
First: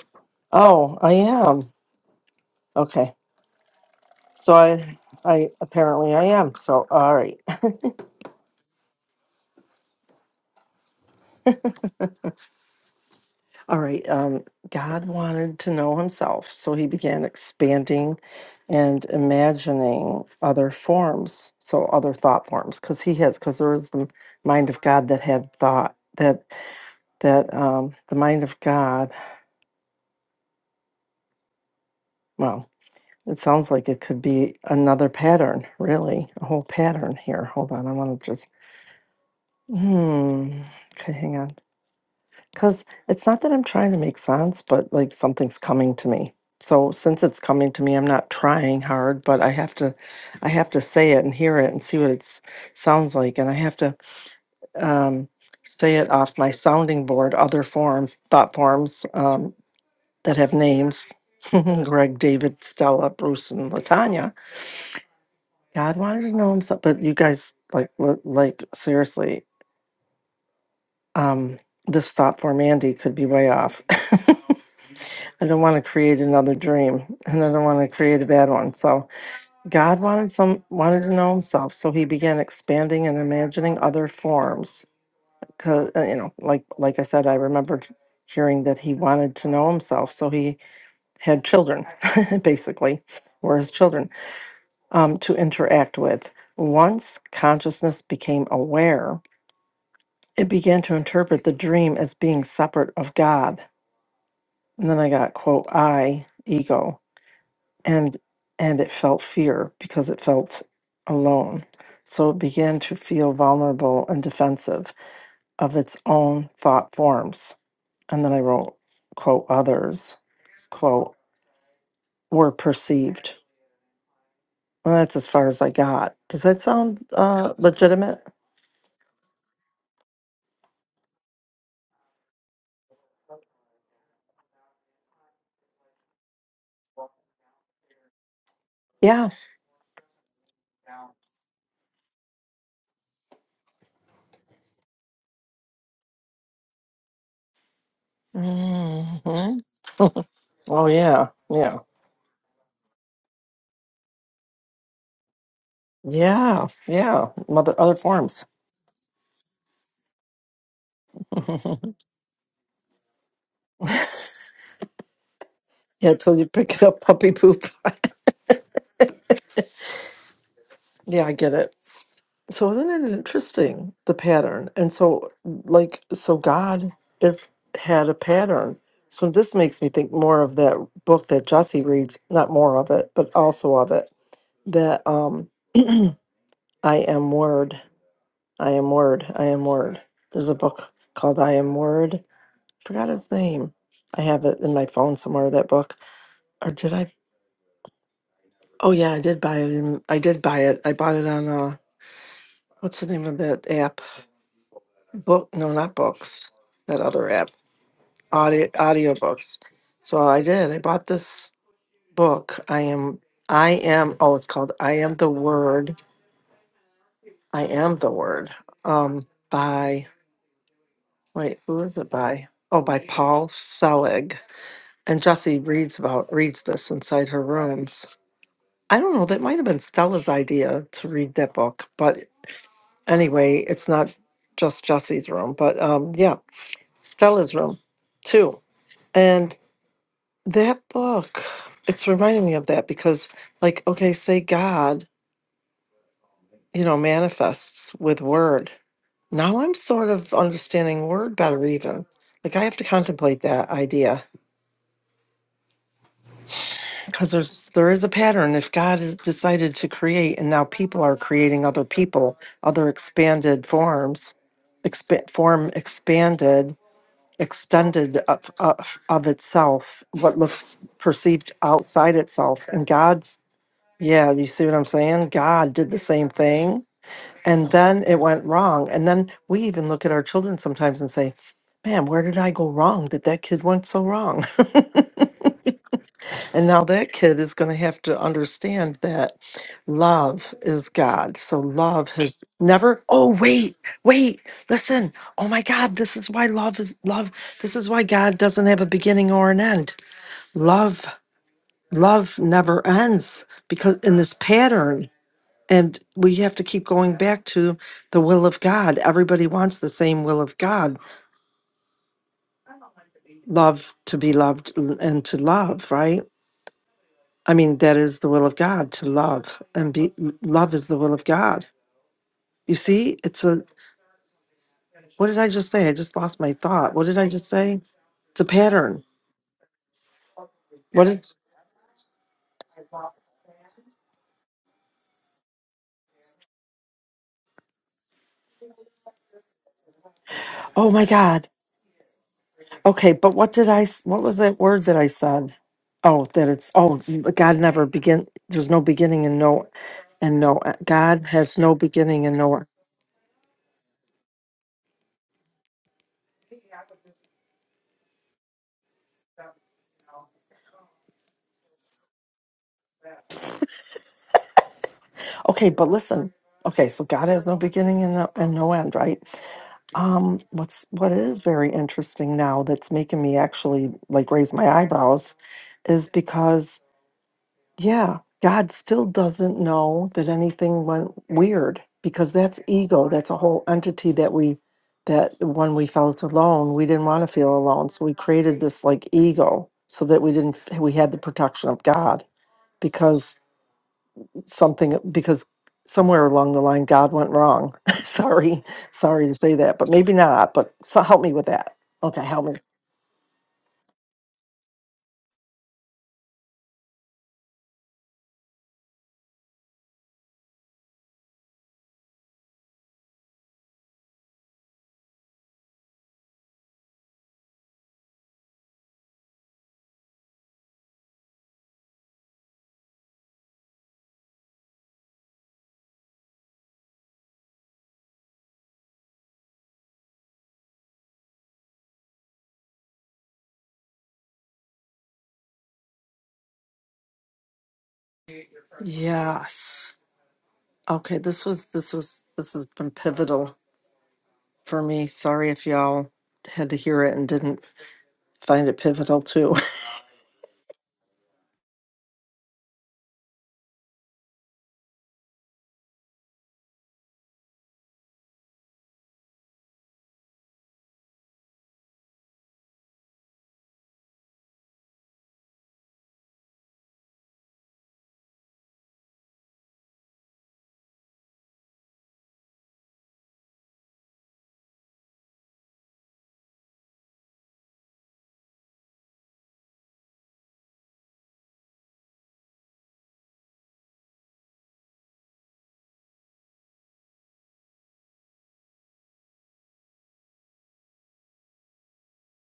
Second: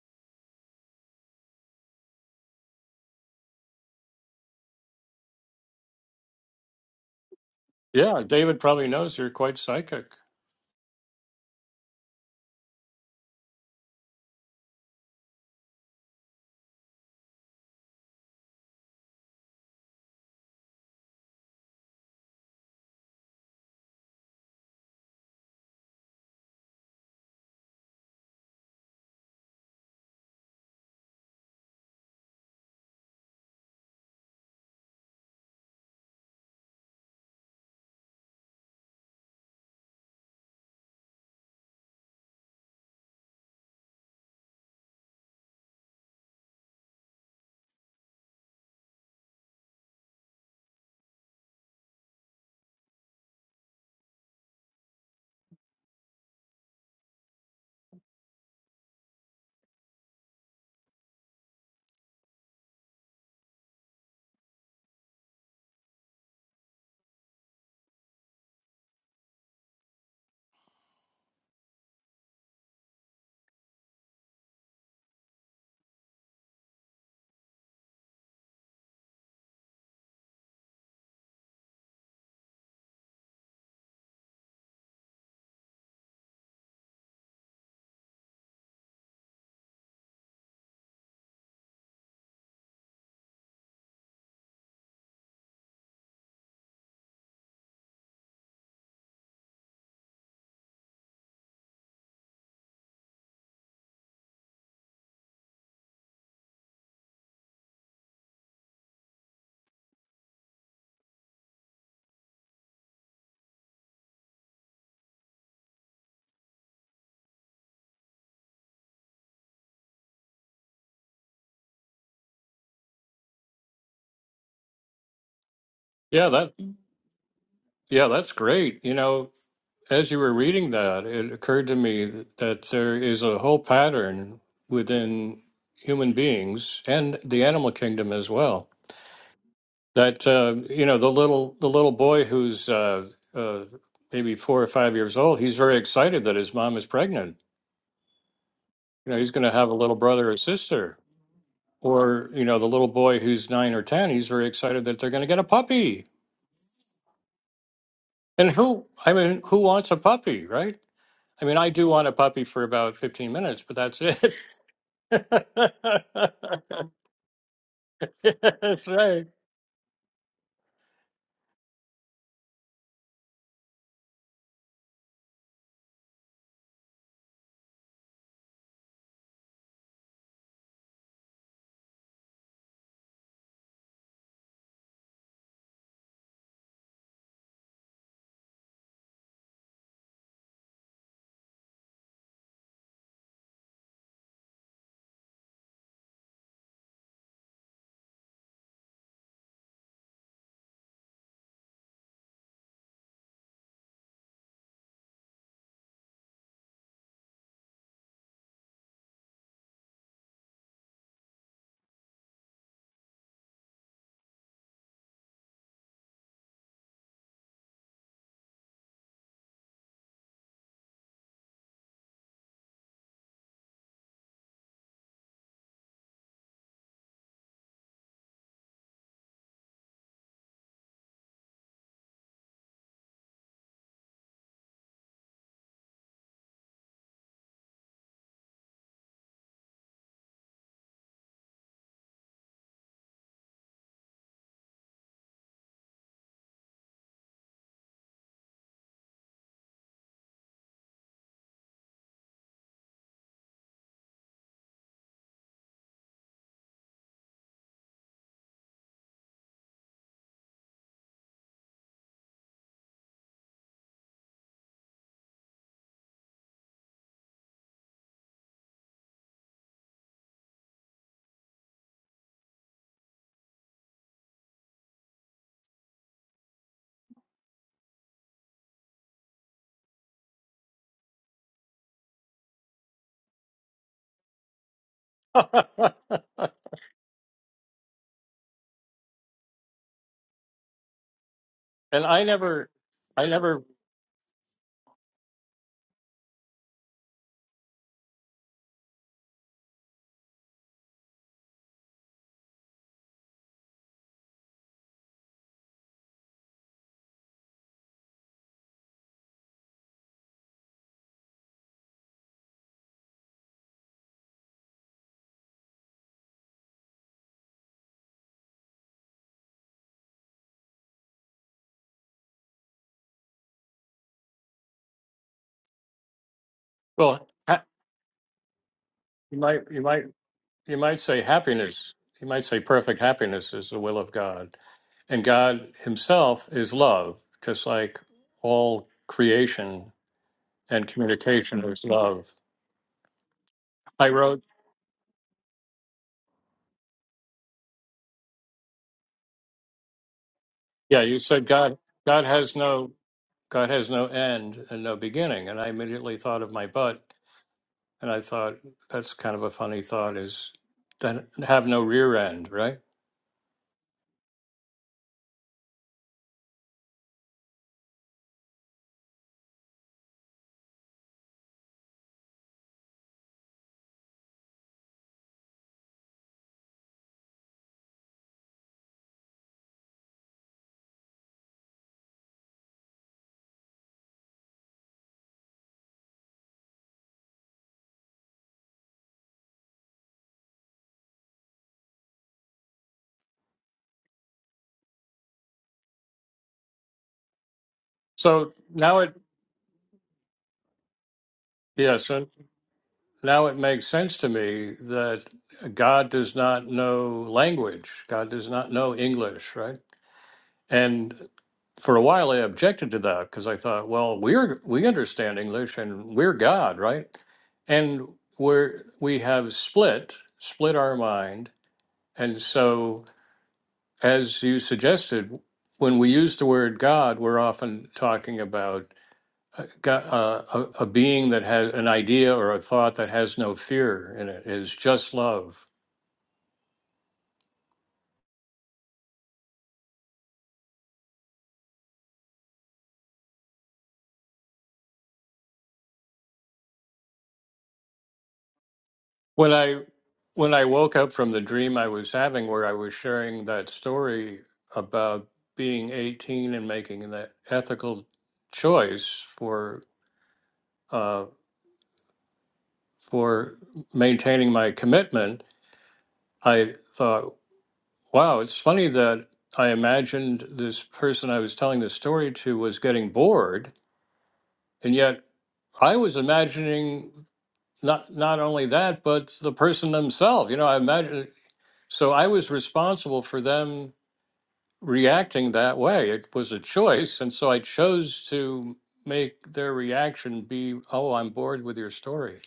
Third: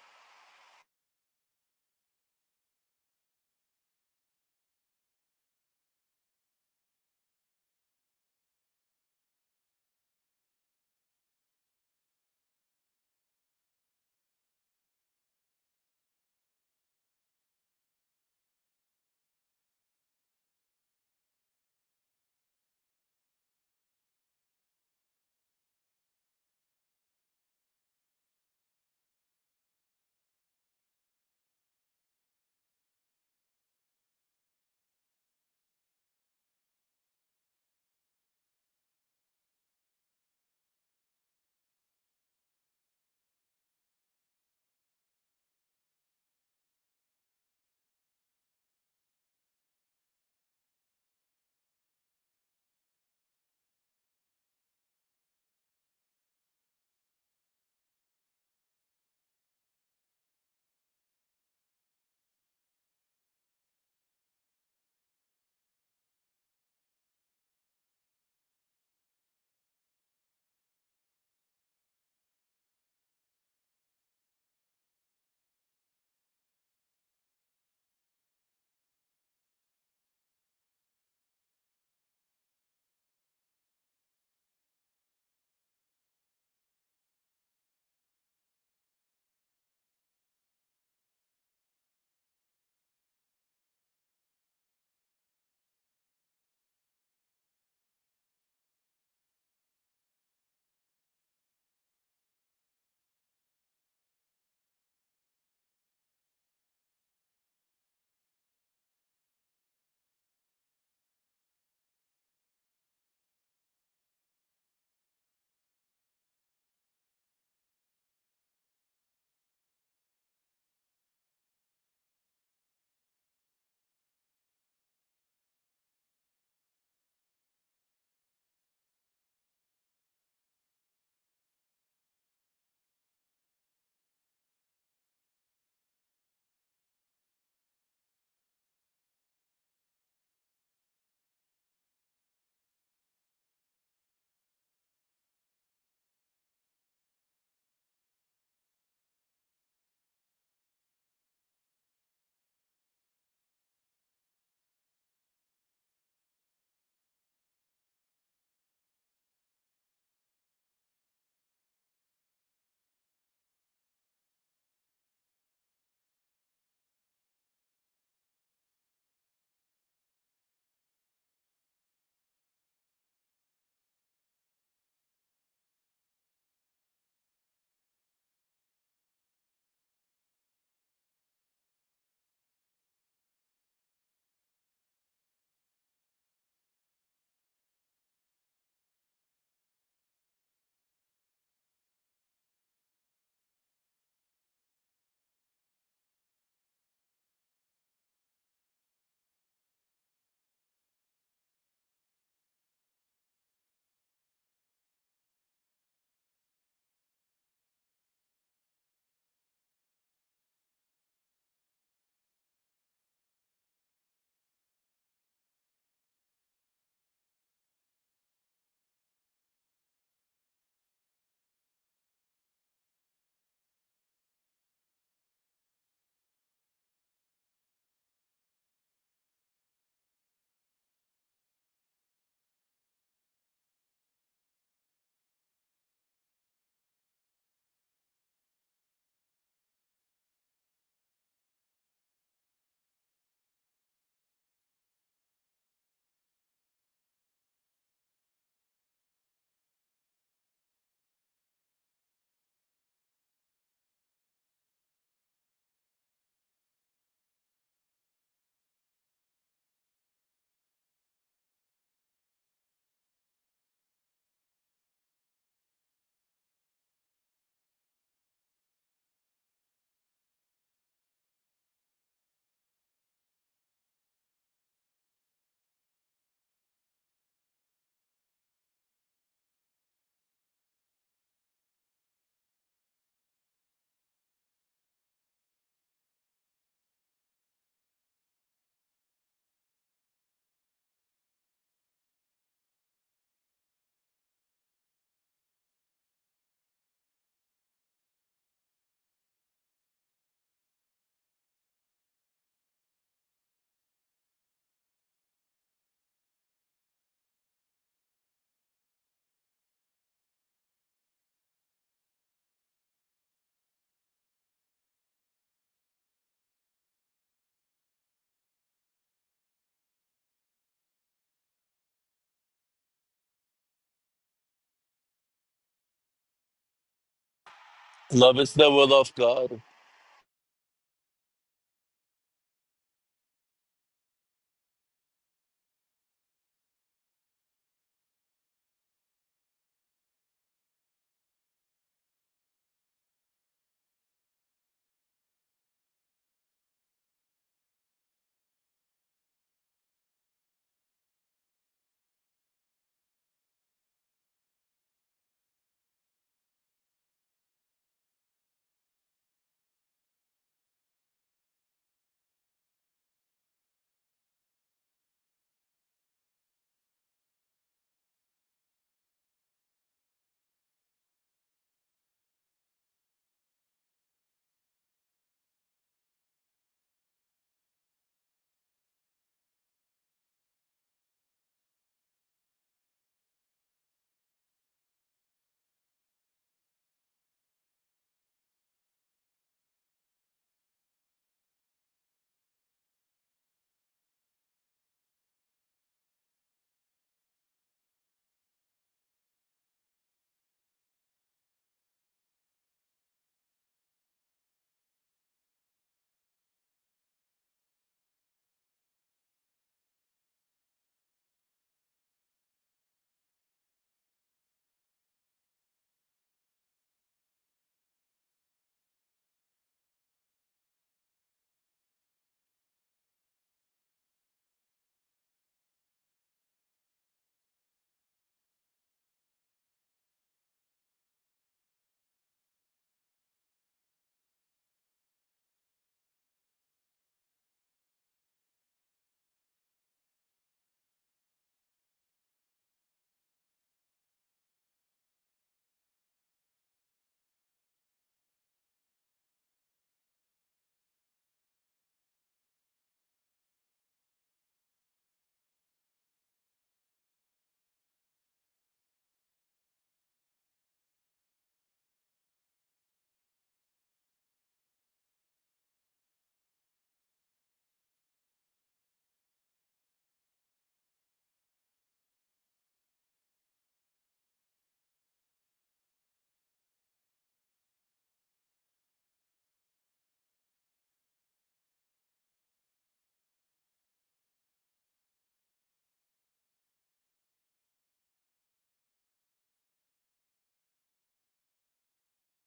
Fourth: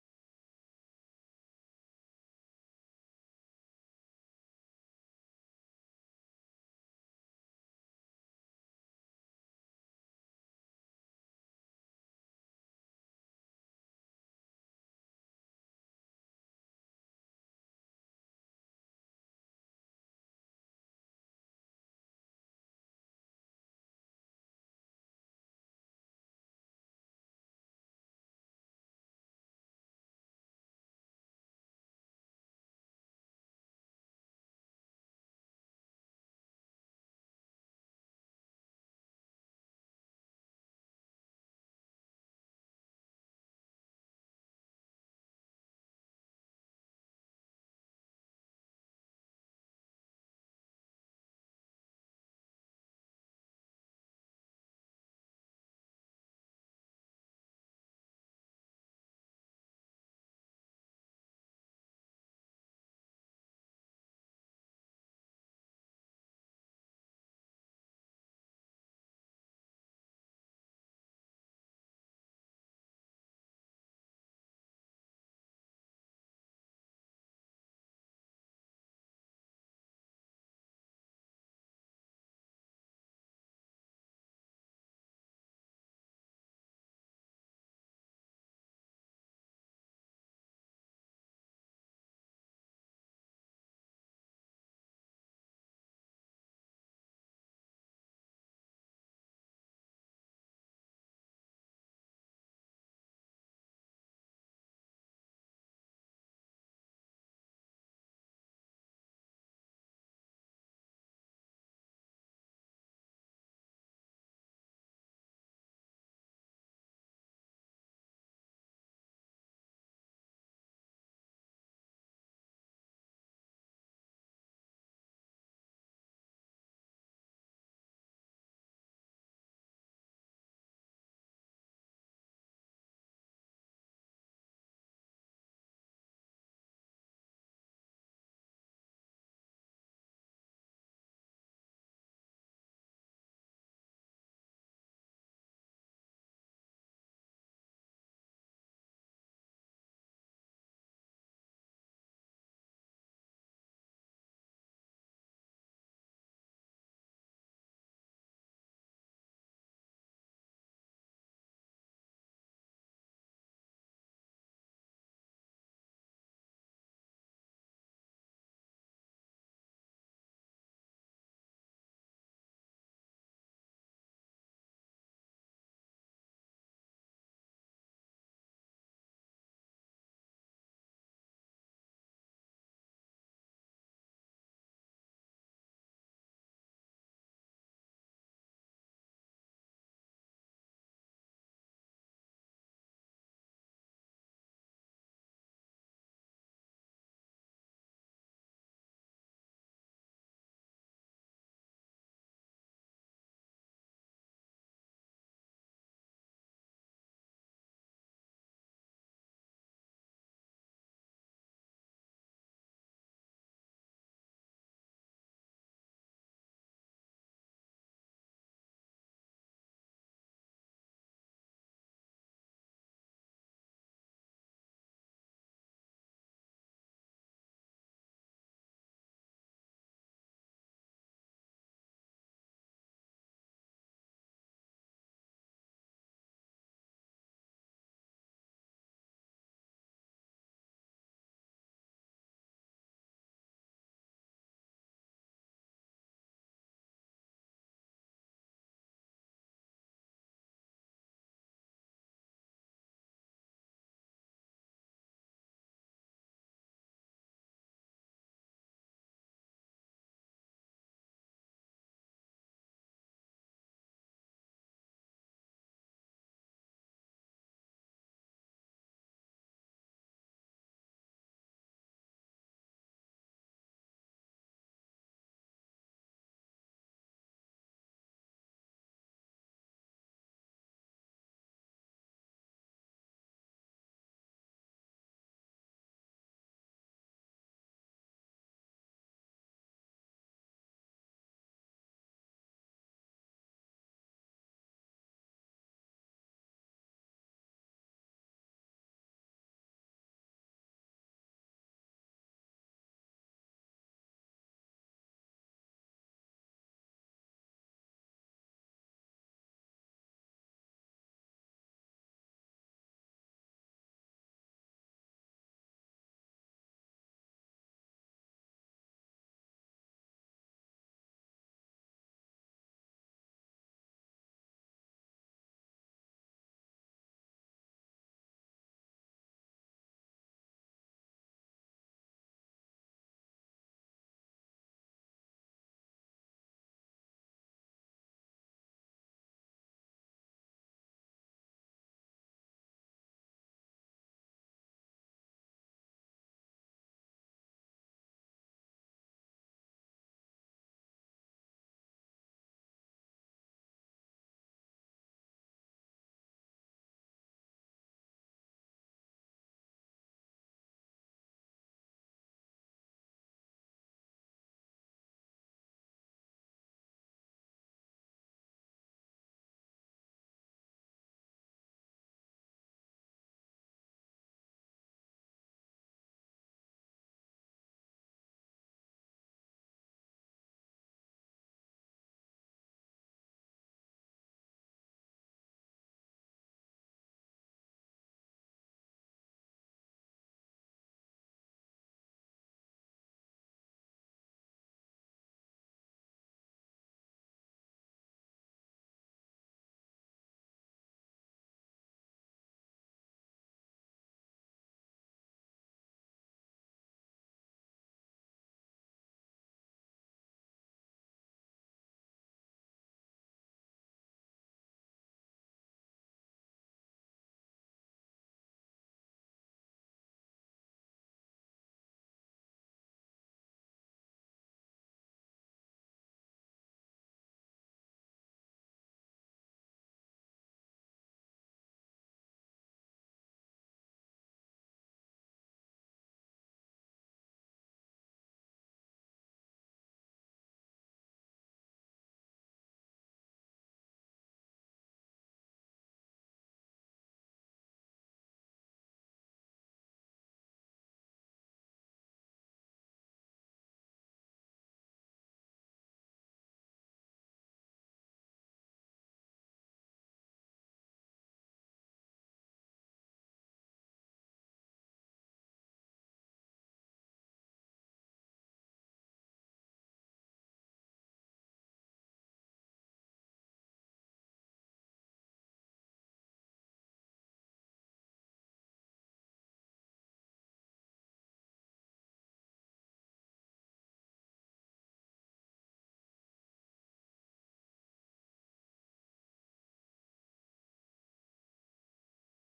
Speaker 3: Oh, I am. Okay. So I, I apparently I am. So all right.
Speaker 1: Yeah, David probably knows you're quite psychic.
Speaker 3: All right. Um, God wanted to know himself, so he began expanding and imagining other forms, so other thought forms, because he has, because there is the mind of God that had thought that that um, the mind of God. Well, it sounds like it could be another pattern, really, a whole pattern here. Hold on, I want to just. Hmm. Okay, hang on. Because it's not that I'm trying to make sense, but like something's coming to me. So since it's coming to me, I'm not trying hard, but I have to, I have to say it and hear it and see what it sounds like, and I have to um, say it off my sounding board, other forms, thought forms um, that have names, Greg, David, Stella, Bruce, and Latanya. God wanted to know him, so- but you guys like, what- like seriously, um, this thought form, Andy, could be way off. I don't want to create another dream and I don't want to create a bad one. So God wanted some wanted to know himself, so he began expanding and imagining other forms. Cause uh, you know, like like I said, I remembered hearing that he wanted to know himself, so he had children, basically, were his children, um, to interact with. Once consciousness became aware, it began to interpret the dream as being separate of God. And then I got quote I ego and and it felt fear because it felt alone so it began to feel vulnerable and defensive of its own thought forms and then i wrote quote others quote were perceived well that's as far as i got
Speaker 1: Yeah,
Speaker 3: does
Speaker 1: that
Speaker 3: that sound uh
Speaker 1: yeah,
Speaker 3: legitimate
Speaker 1: that's great. You know, as you were reading that, it occurred to me th- that there is a whole pattern within human beings and the animal kingdom as well.
Speaker 3: yeah
Speaker 1: That uh, you know, the little the little boy who's uh, uh, maybe four or five years old, he's very excited that his mom is pregnant. You know, he's going
Speaker 3: hmm
Speaker 1: to have a little brother or
Speaker 3: oh
Speaker 1: sister.
Speaker 3: yeah yeah
Speaker 1: Or you know, the little boy who's nine or ten, he's very excited that they're going to get a puppy.
Speaker 3: yeah yeah mother other forms
Speaker 1: And who, I mean, who wants a puppy, right? I mean, I do want a puppy for about 15 minutes, but that's it.
Speaker 3: yeah till you pick it up puppy poop
Speaker 1: That's right.
Speaker 3: yeah i get it So isn't it interesting the pattern? And so like so God is had a pattern. So this makes me think more of that book that Jesse reads, not more of it, but also of it. That um I am word. I am word. I am word. There's a book called I Am Word. Forgot his name. I have it in my phone somewhere, that book. Or did I oh yeah, I did buy it in, I did buy it. I bought it on uh what's the name of that app? book no not books that other app audio audiobooks so i did i bought this book i am i am oh it's called i am the word i am the word um by wait who is it by oh by paul selig and jesse reads about reads this inside her rooms i don't know that might have been stella's idea to read that book but anyway it's not just jesse's room but um yeah stella's room too That book, it's reminding me of that because, like, okay, say God, you know, manifests with word. Now I'm sort of understanding word better, even. Like, I have to contemplate that idea because there's there is a pattern. If God has decided to create, and now people are creating other people, other expanded forms, expa- form expanded, extended of, of of itself, what looks perceived outside itself, and God's Yeah, you see what I'm saying? God did the same thing and then it went wrong. And then we even look at our children sometimes and say, Man, where did I go wrong that that kid went so wrong? and now that kid is going to have to understand that love is God. So
Speaker 1: and
Speaker 3: love
Speaker 1: I
Speaker 3: has
Speaker 1: never,
Speaker 3: never,
Speaker 1: I
Speaker 3: oh,
Speaker 1: never.
Speaker 3: wait, wait, listen. Oh my God, this is why love is love. This is why God doesn't have a beginning or an end. Love, love never ends because in this pattern And we have to keep going back to the will of God. Everybody wants the same will of God love to be loved l- and to love, right? I mean, that is the will of God to love and be love is the will of God. You see, it's a what did I just say? I just lost my thought. What did
Speaker 1: Well,
Speaker 3: I just
Speaker 1: ha-
Speaker 3: say?
Speaker 2: Love
Speaker 3: It's a
Speaker 2: is the will
Speaker 3: pattern.
Speaker 2: of
Speaker 1: you might,
Speaker 2: God.
Speaker 1: you might, you might
Speaker 3: What
Speaker 1: say
Speaker 3: did
Speaker 1: happiness. You might say perfect happiness is the will of God, and God Himself is love, just like all creation and
Speaker 3: oh my God.
Speaker 1: communication is love.
Speaker 3: Okay, but what did I? s-
Speaker 1: I
Speaker 3: What was
Speaker 1: wrote,
Speaker 3: that word that I said? Oh, that it's oh, God never begin. There's no beginning and no, and no. uh,
Speaker 1: yeah, you
Speaker 3: God
Speaker 1: said
Speaker 3: has no
Speaker 1: God, God
Speaker 3: beginning and
Speaker 1: has
Speaker 3: no. end.
Speaker 1: no, God has no end and no beginning, and I immediately thought of my butt And I thought that's kind of a funny thought is then have no rear end, right?
Speaker 3: Okay, but listen. Okay, so God has no beginning and no, and no end, right? Um, what's what is very interesting now that's making me actually like raise my eyebrows, is because Yeah, God still doesn't know that anything went weird because that's ego. That's a whole entity that we, that when we felt alone, we didn't want to feel alone. So we created this like ego so that we didn't, f- we had the protection of God because something, because somewhere along the line, God went wrong.
Speaker 1: So
Speaker 3: sorry,
Speaker 1: now it
Speaker 3: sorry to say that, but maybe not. But so help me with that.
Speaker 1: yes,
Speaker 3: Okay,
Speaker 1: and
Speaker 3: help me.
Speaker 1: now it makes sense to me that God does not know language. God does not know English, right? And for a while I objected to that because I thought, well, we're we understand English and we're God, right? And we're we have split split our mind, and so as you suggested, when we use the word God, we're often talking about a, go- uh, a, a being that has an idea or a thought that has no fear in it, is just love.
Speaker 3: Yes. Okay, this was, this was, this has been pivotal. for me. Sorry if y'all had to hear it and didn't find it pivotal
Speaker 1: When
Speaker 3: too.
Speaker 1: I when I woke up from the dream I was having, where I was sharing that story about being 18 and making that ethical choice for uh, for maintaining my commitment, I thought. Wow, it's funny that I imagined this person I was telling this story to was getting bored, and yet I was imagining not not only that, but the person themselves. You know, I imagine so I was responsible for them reacting that way. It was a choice, and so I chose to make their reaction be, "Oh, I'm bored with your story."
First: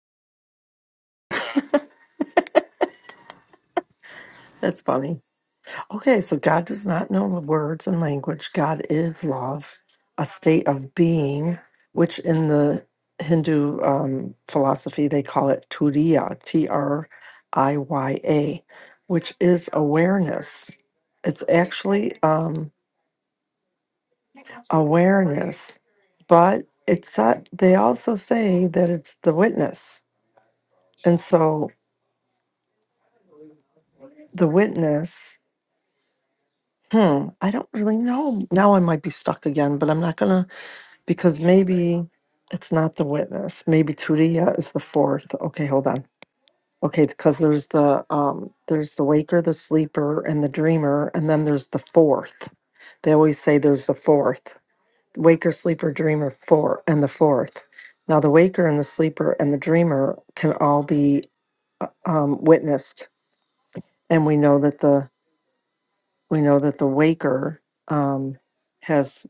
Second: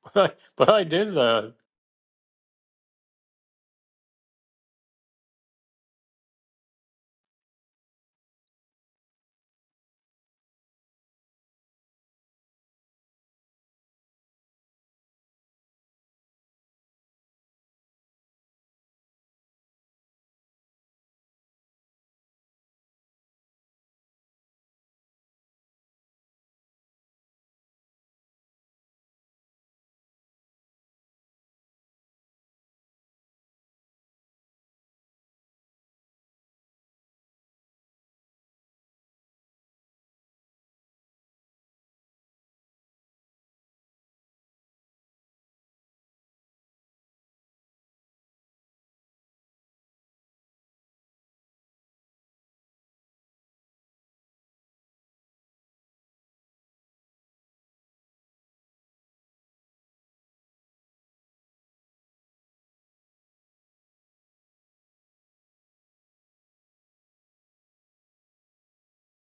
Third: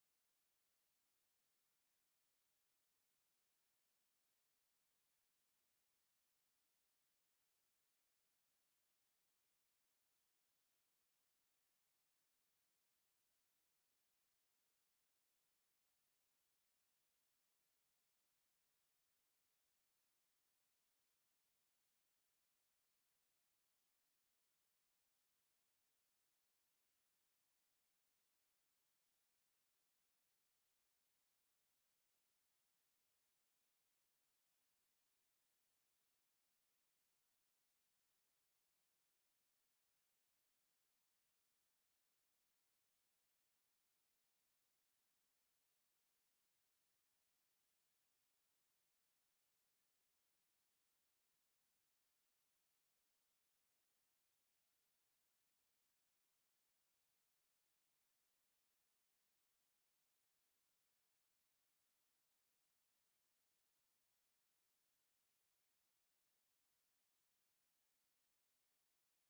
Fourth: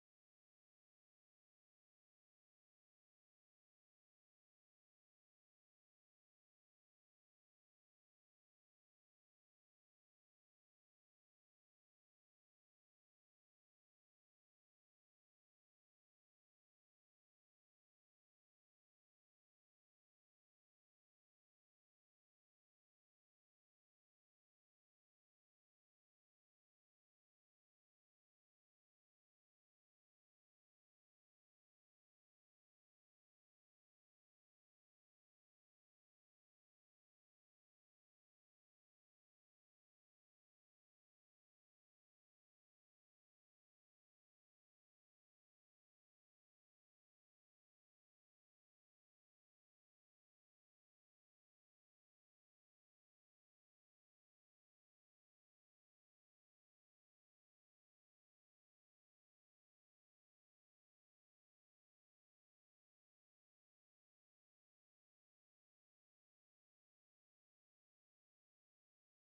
Speaker 1: but I did that.
Speaker 3: That's funny. Okay, so God does not know the words and language. God is love, a state of being, which in the Hindu um, philosophy they call it Turiya, T R I Y A, which is awareness. It's actually um, awareness, but it's that they also say that it's the witness. And so the witness hmm i don't really know now i might be stuck again but i'm not gonna because maybe it's not the witness maybe turiya is the fourth okay hold on okay because there's the um there's the waker the sleeper and the dreamer and then there's the fourth they always say there's the fourth waker sleeper dreamer four and the fourth now the waker and the sleeper and the dreamer can all be uh, um, witnessed and we know that the We know that the Waker um, has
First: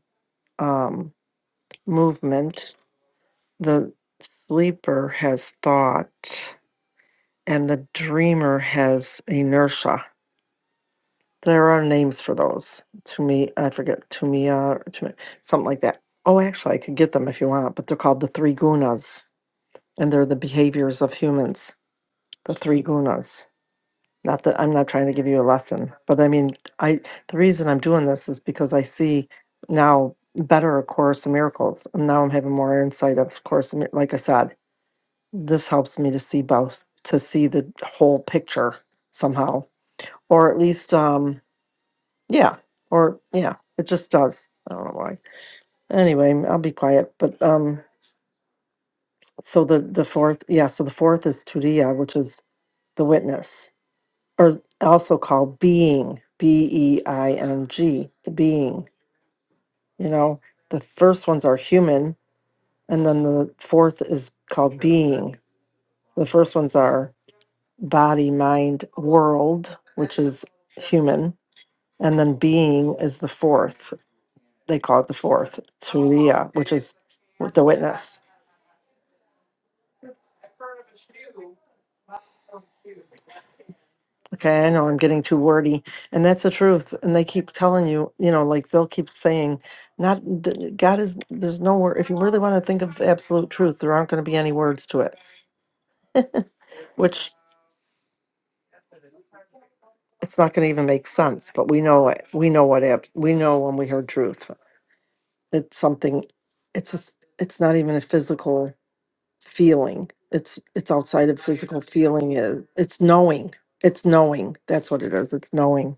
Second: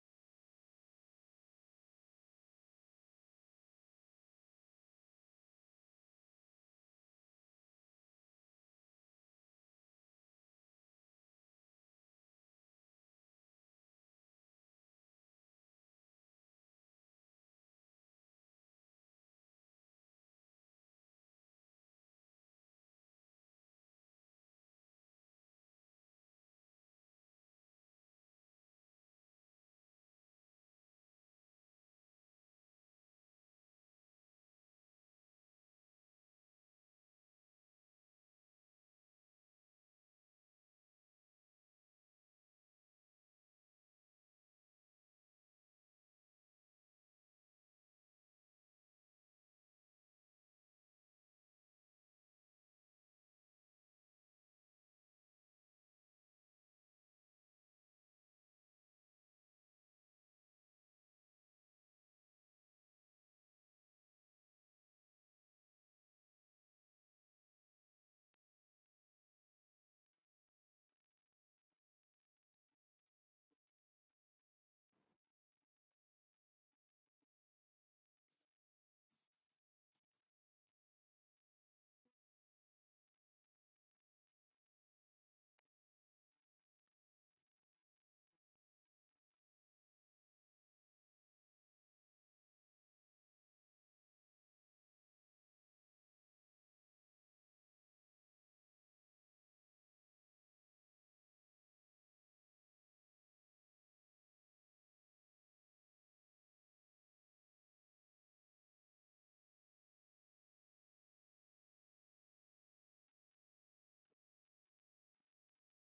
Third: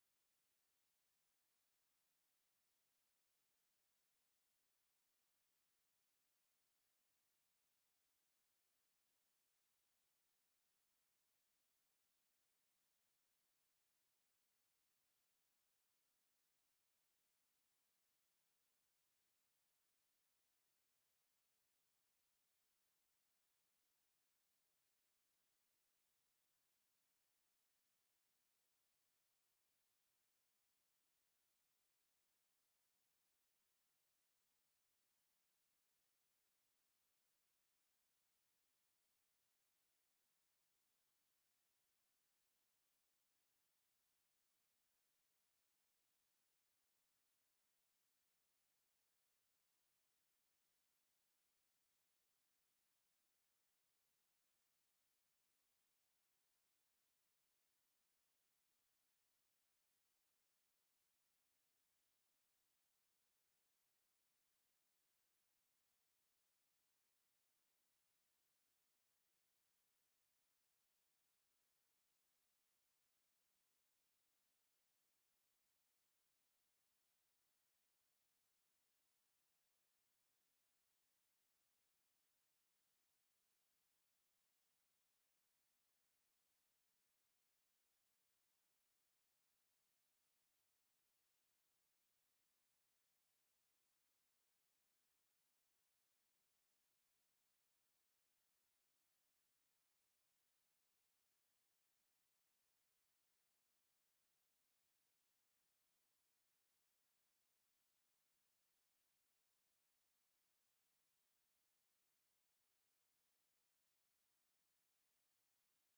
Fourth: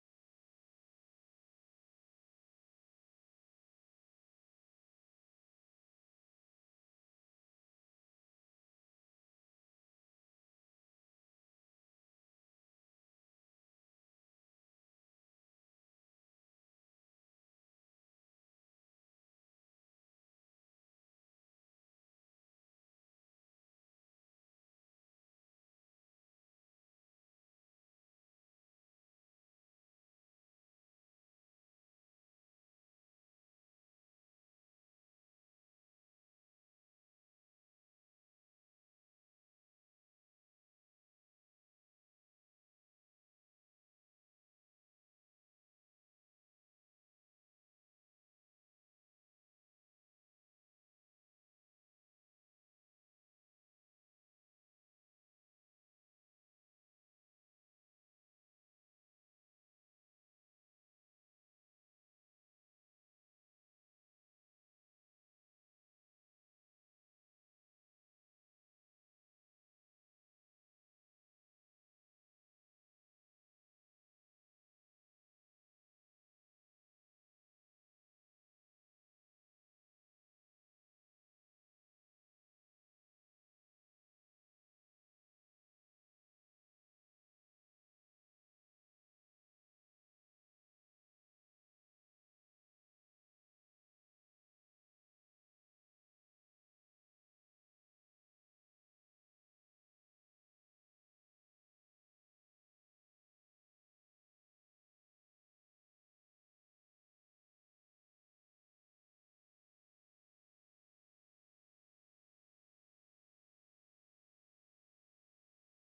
Speaker 3: um, movement, the sleeper has thought, and the dreamer has inertia. There are names for those. To me, I forget. To me, uh, to something like that. Oh, actually, I could get them if you want, but they're called the three gunas, and they're the behaviors of humans. The three gunas. Not that I'm not trying to give you a lesson, but I mean, I the reason I'm doing this is because I see now better A Course in Miracles, and now I'm having more insight of Course. in Mir- Like I said, this helps me to see both, to see the whole picture somehow, or at least, um, yeah, or yeah, it just does. I don't know why. Anyway, I'll be quiet. But um, so the the fourth, yeah, so the fourth is Tudia, which is the witness or also called being, B E I N G, the being. You know, the first ones are human, and then the fourth is called being. The first ones are body, mind, world, which is human, and then being is the fourth. They call it the fourth, Turiya, which is the witness. Okay, I know I'm getting too wordy, and that's the truth. And they keep telling you, you know, like they'll keep saying, not d- God is there's no word. If you really want to think of absolute truth, there aren't going to be any words to it, which it's not going to even make sense. But we know it. We know what ab- we know when we heard truth. It's something. It's a, s- It's not even a physical feeling. It's it's outside of physical feeling. Is it's knowing. It's knowing. That's what it is. It's knowing.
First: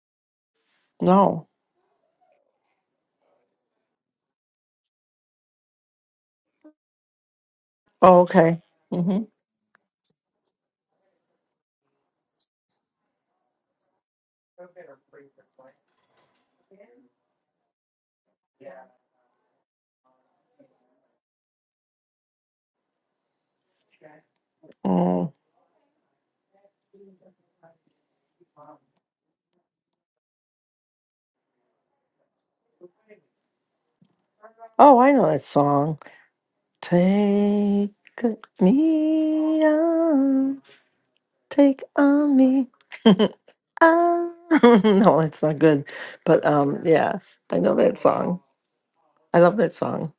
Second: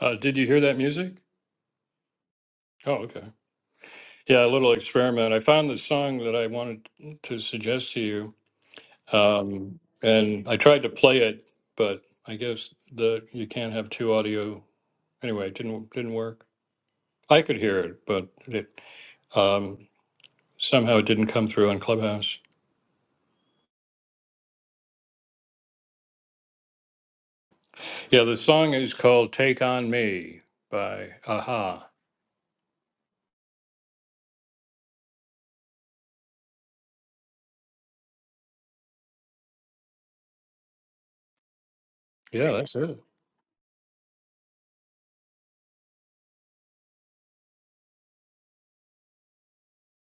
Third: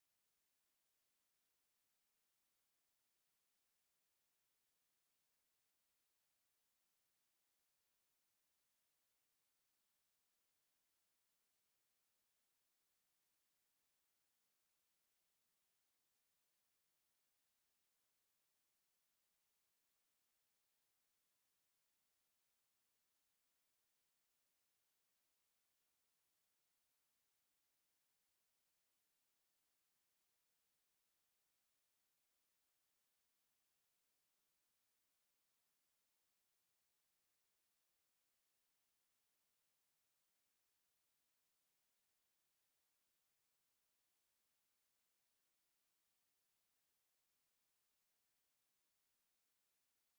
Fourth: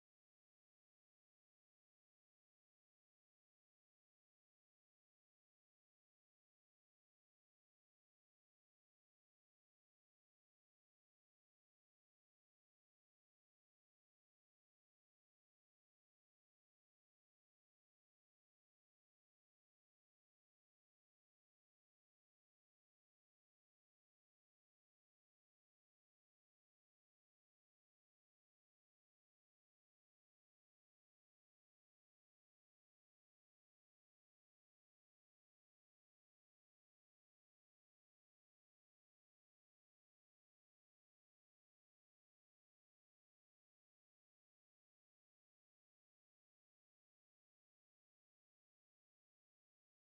Speaker 1: Uh, did you hear that music?
Speaker 3: No.
Speaker 1: Oh, okay. Yeah, a little experiment. I found the song that I wanted to suggest to
Speaker 3: Oh,
Speaker 1: you,
Speaker 3: okay. Mm-hmm.
Speaker 1: um, and I tried to play it, but I guess the you can't have two audio. Anyway, it didn't didn't work. I could hear it, but it um, somehow it didn't come through on Clubhouse.
Speaker 3: Mm.
Speaker 1: Yeah, the song is called "Take on Me" by Aha.
Speaker 3: Oh, I know that song. Take me on, take on
Speaker 1: Yeah,
Speaker 3: me
Speaker 1: that's it.
Speaker 3: on. no, it's not good. But um, yeah, I know that song. I love that song.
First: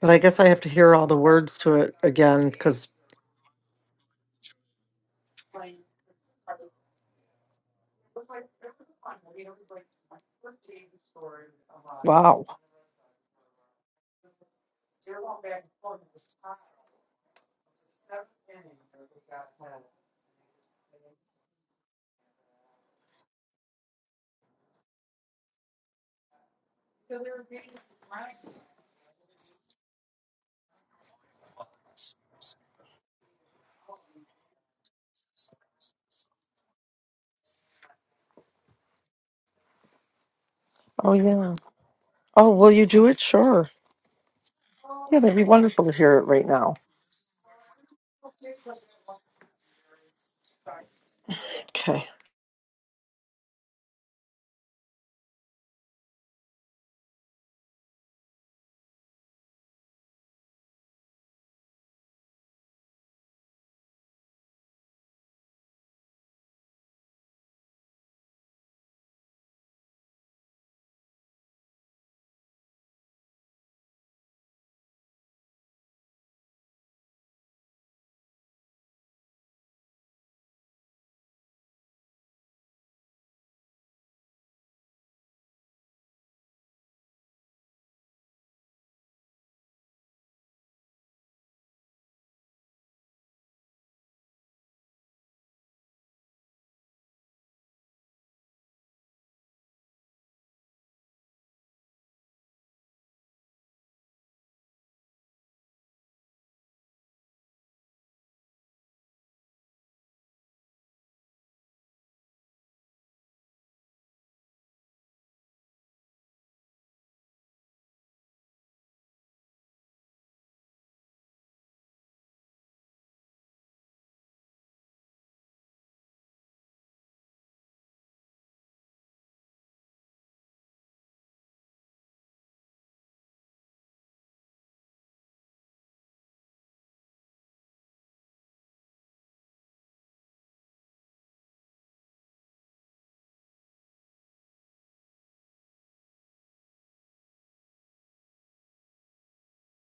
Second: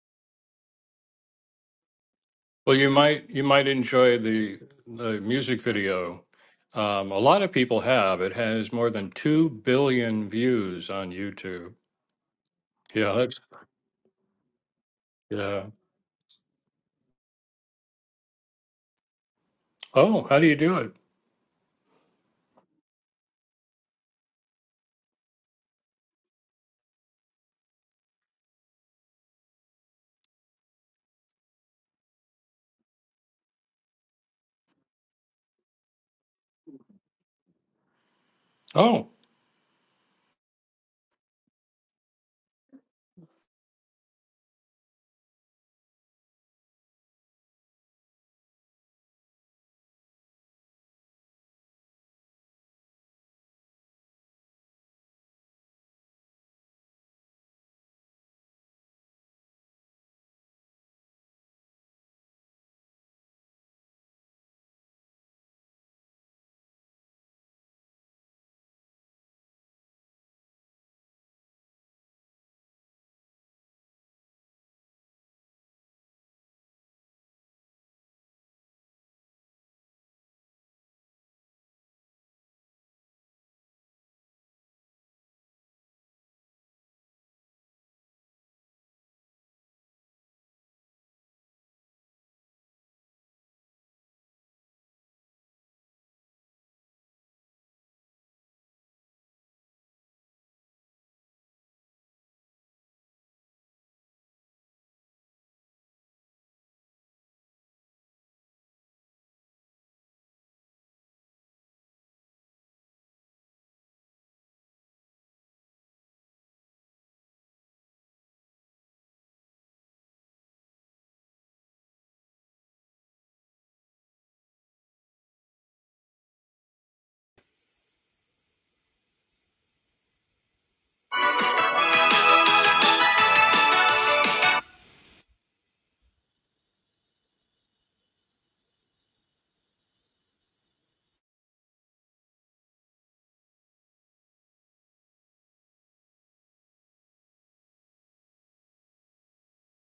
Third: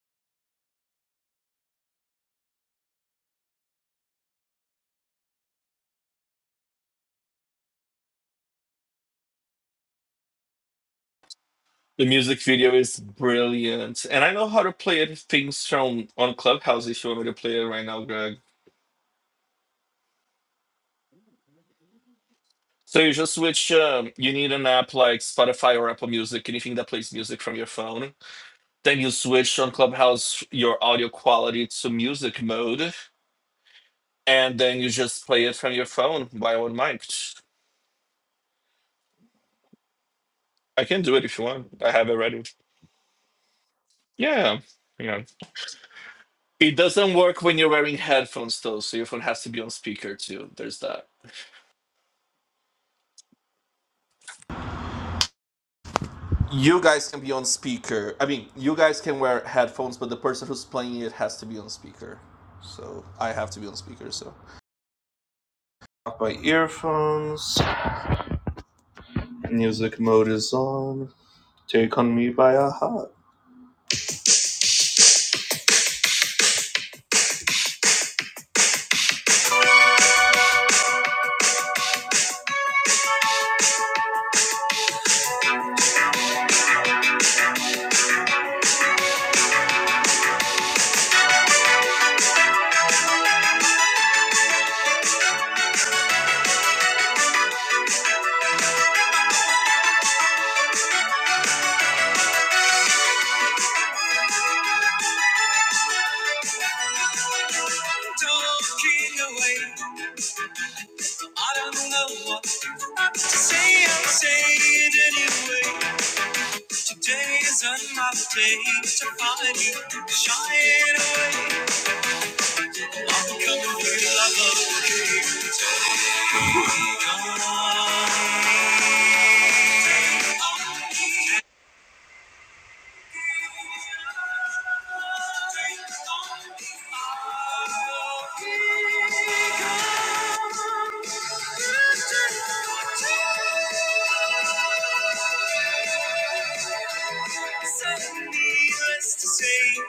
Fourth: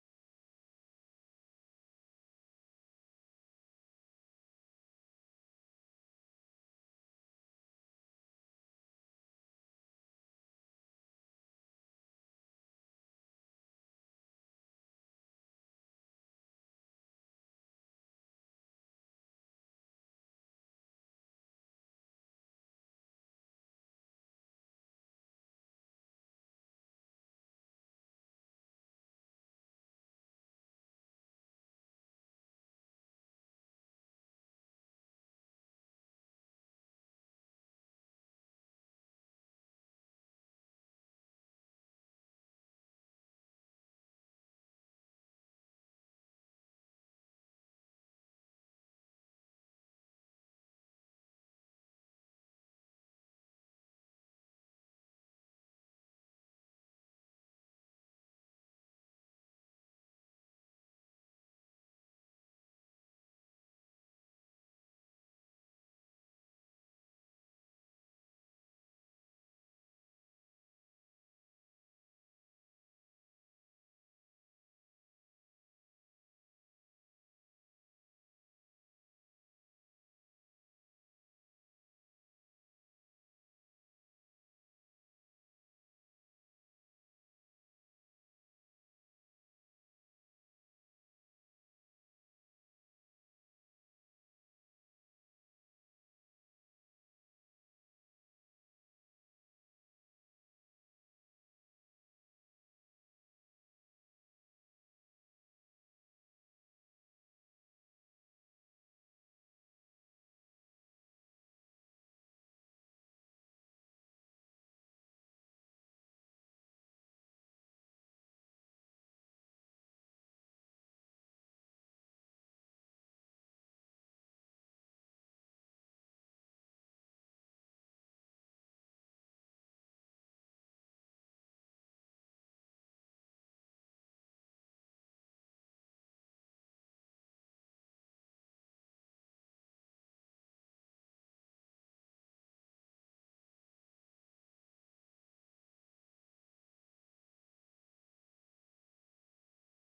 Speaker 3: But I guess I have to hear all the words to it again
Speaker 1: Well,
Speaker 3: because,
Speaker 1: you might you might enjoy the the music video. Um, a lot of people have. It has more than two billion views on YouTube.
Speaker 2: The music
Speaker 3: wow.
Speaker 2: video is
Speaker 1: Yeah, that's
Speaker 2: brilliant. And I know how to play it things
Speaker 1: yeah.
Speaker 2: from on Clubhouse if you want me to play it right now, Greg.
Speaker 1: Oh, how do you do it?
Speaker 2: So you just switch um, you need an app like Spotify or Apple Music, anything that plays music from your phone. Then you switch on Clubhouse your audio quality to music mode. And then you just play it from your phone while on mic.
Speaker 1: Oh,
Speaker 2: I can
Speaker 3: Oh,
Speaker 2: do it if you
Speaker 3: yeah.
Speaker 2: want. I have it ready.
Speaker 3: Oh, will you do it? Sure.
Speaker 2: Yeah. Yeah.
Speaker 3: Yeah, that'd be wonderful to hear it right now.
Speaker 2: It doesn't work when you're wearing headphones though, so your phone has to be on speaker too. There's that.
Speaker 3: Okay.
Speaker 2: You guys can be on speaker. I mean, you guys can wear headphones, but the person who's playing it has to be on speaker. So I have to be on speaker. So off my earphones. Music mode is on. Take on me by a heart. say. I'm saying anyway. Today is another day to find you shining away. I'm coming for your love okay. Take on. Send me rest to say.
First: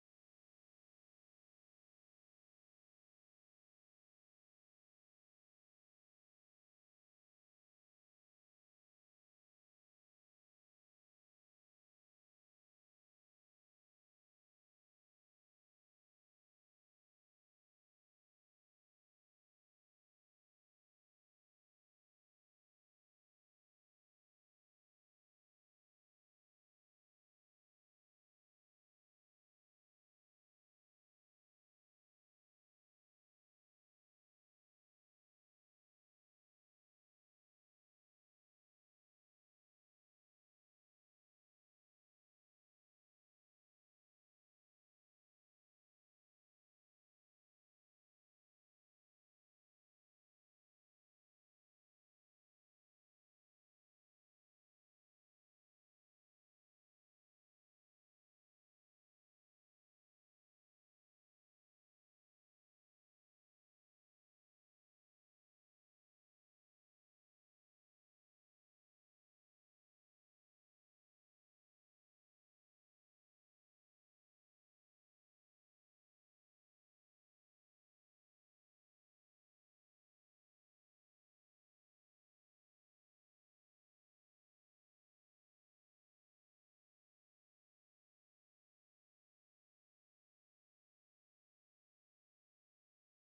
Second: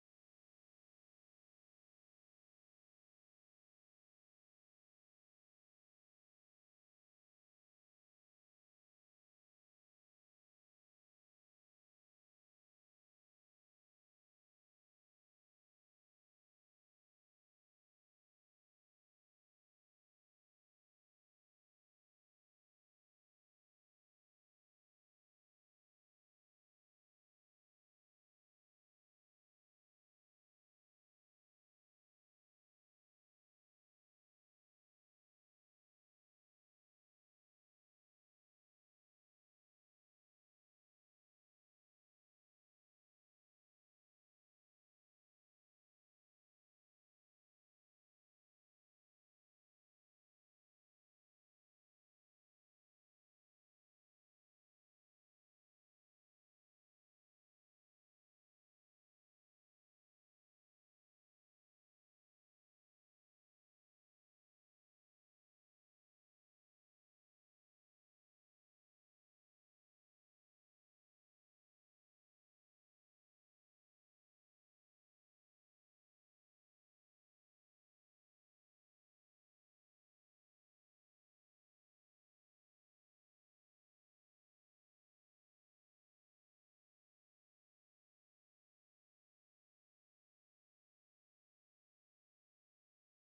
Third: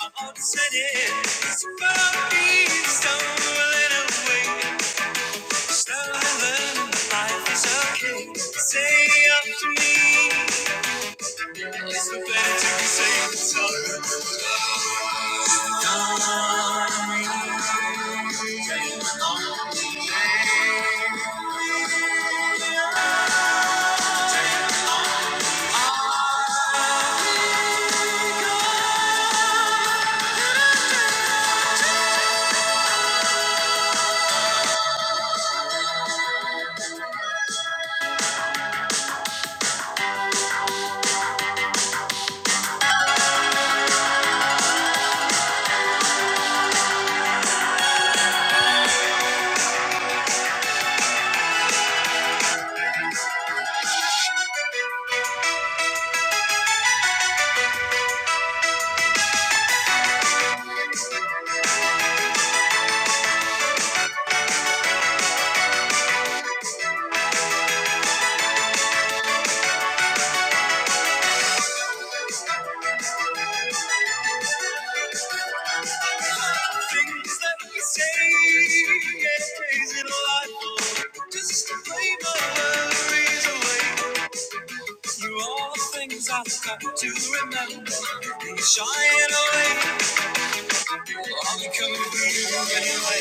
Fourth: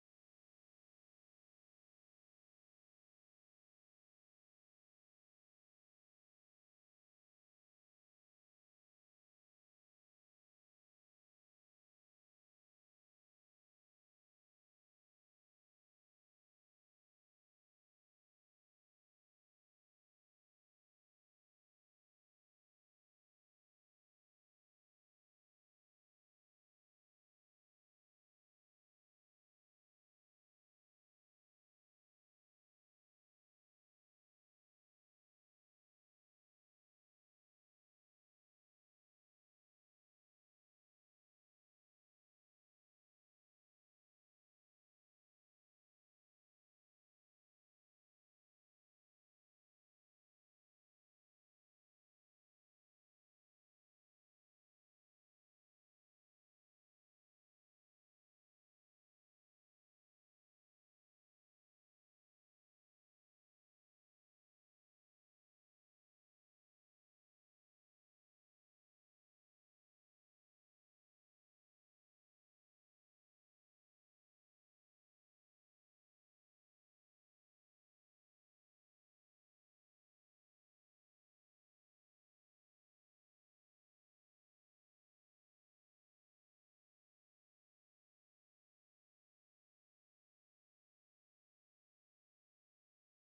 Speaker 2: All the sudden, somebody's stumbling away. Stumbling, life is okay. Say up to me, it's the better to be safe than sorry. Things that we say is crazy delightful. Just a flavor is away. You're all the things I've got to remember. You're away. I'll be coming through you anyway.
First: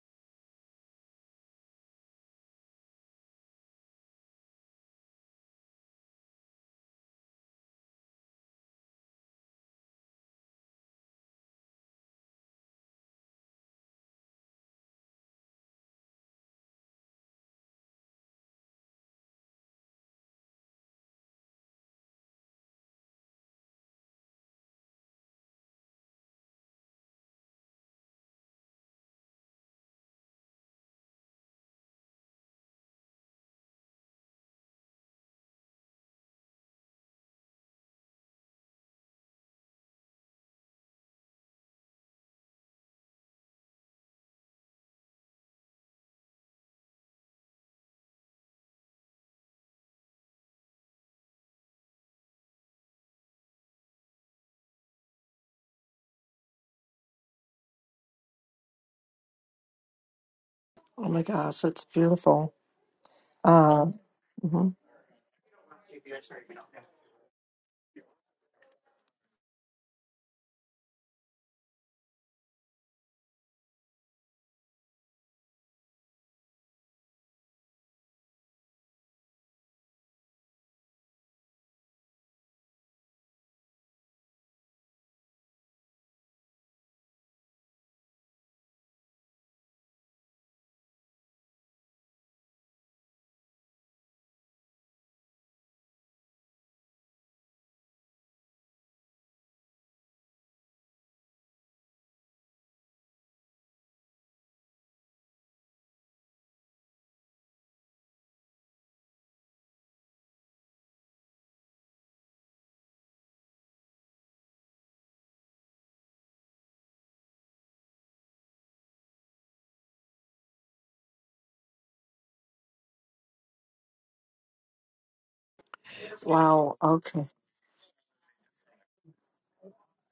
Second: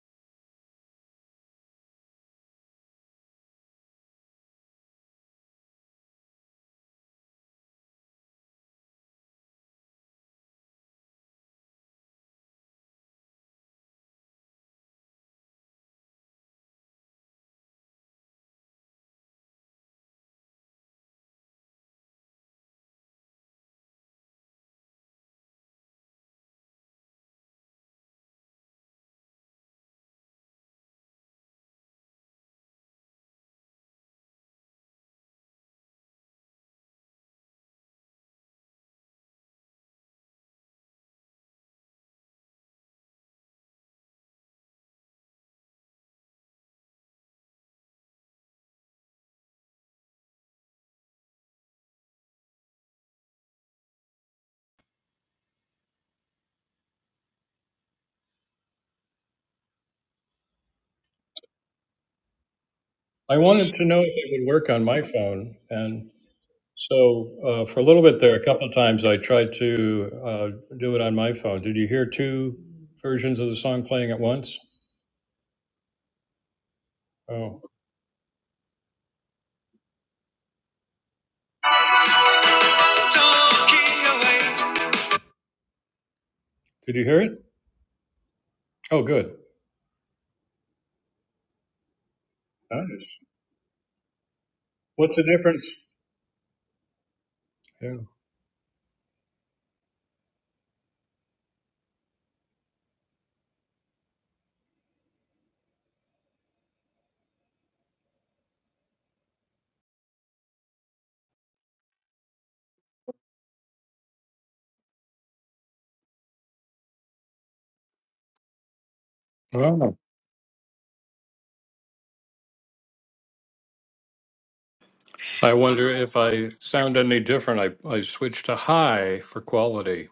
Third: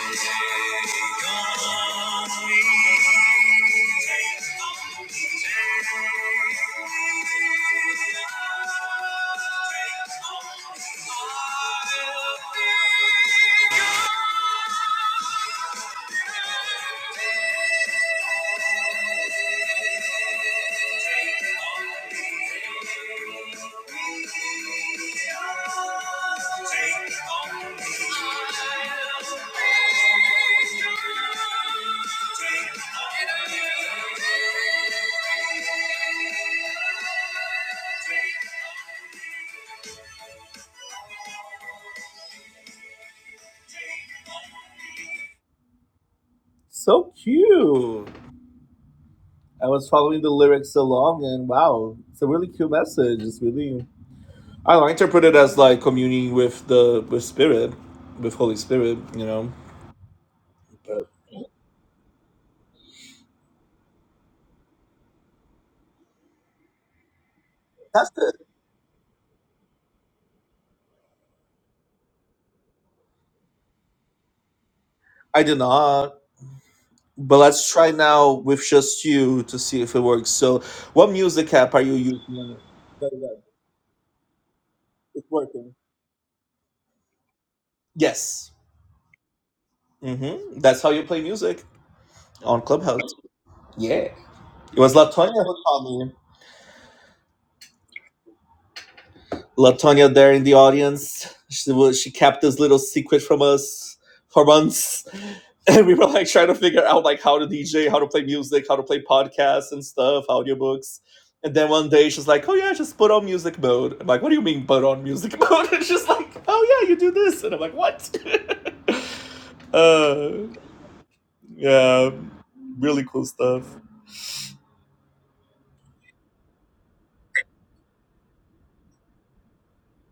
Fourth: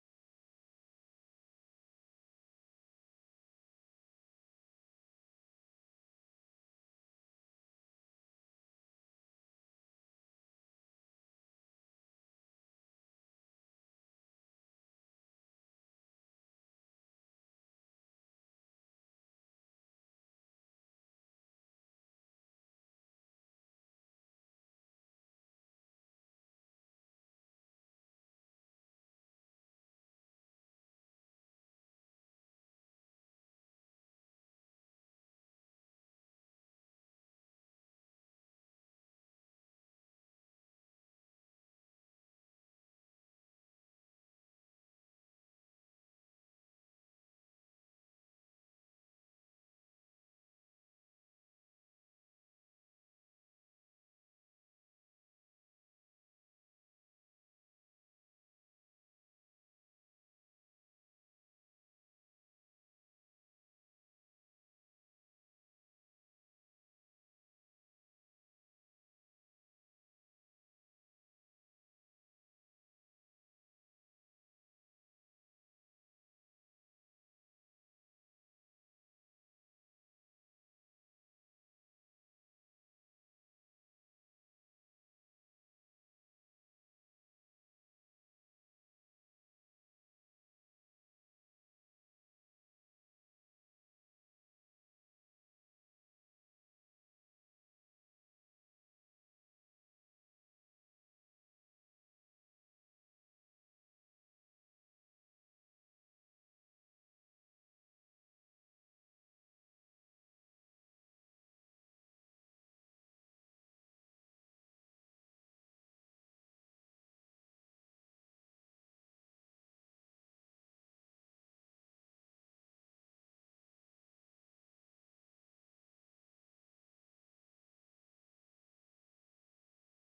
Speaker 2: Take on me. All becoming pretty Take on me. So cute. I was following the lyrics along, and wow, it's a really cute message. It's really I don't know, I interpret it as like communing with the with Spirit, with Holy Spirit. You know,
Speaker 3: Oh
Speaker 2: but
Speaker 3: my gosh, that's beautiful.
Speaker 1: I wanted to
Speaker 3: Uh,
Speaker 1: know if it would work
Speaker 3: mhm.
Speaker 1: on my phone, and so uh, for a little
Speaker 2: that's
Speaker 1: bit
Speaker 2: it.
Speaker 1: there, a couple of times I tried to uh, do it on my phone. Did you hear two versions of the song playing at once?
Speaker 2: I did not. But
Speaker 1: Oh,
Speaker 2: let's try now with just you to see if it works. So, what music app are you using? Very good. It's working.
Speaker 1: did you hear it?
Speaker 2: Yes.
Speaker 1: Oh, good.
Speaker 2: hmm That's how you play music on
Speaker 1: All right.
Speaker 2: Clubhouse. It was
Speaker 1: What's the
Speaker 2: Latonya who
Speaker 1: difference?
Speaker 2: called me. Latonia there in the audience. She was, she kept this little secret from us for months, and we were like trying to figure out like how to DJ, how to play music, how to play podcasts and stuff, audiobooks. And then one day she's like, "Oh yeah, just put on music mode." I'm like, "What do you mean put on music mode?" And she's like, "Oh yeah, you do this," and I'm like, "What?"
Speaker 1: Well,
Speaker 2: uh, yeah, really cool stuff.
Speaker 1: I wonder if I
Speaker 3: Wow.
Speaker 1: sound any
Speaker 3: Okay.
Speaker 1: different. I, I switched to high for quality.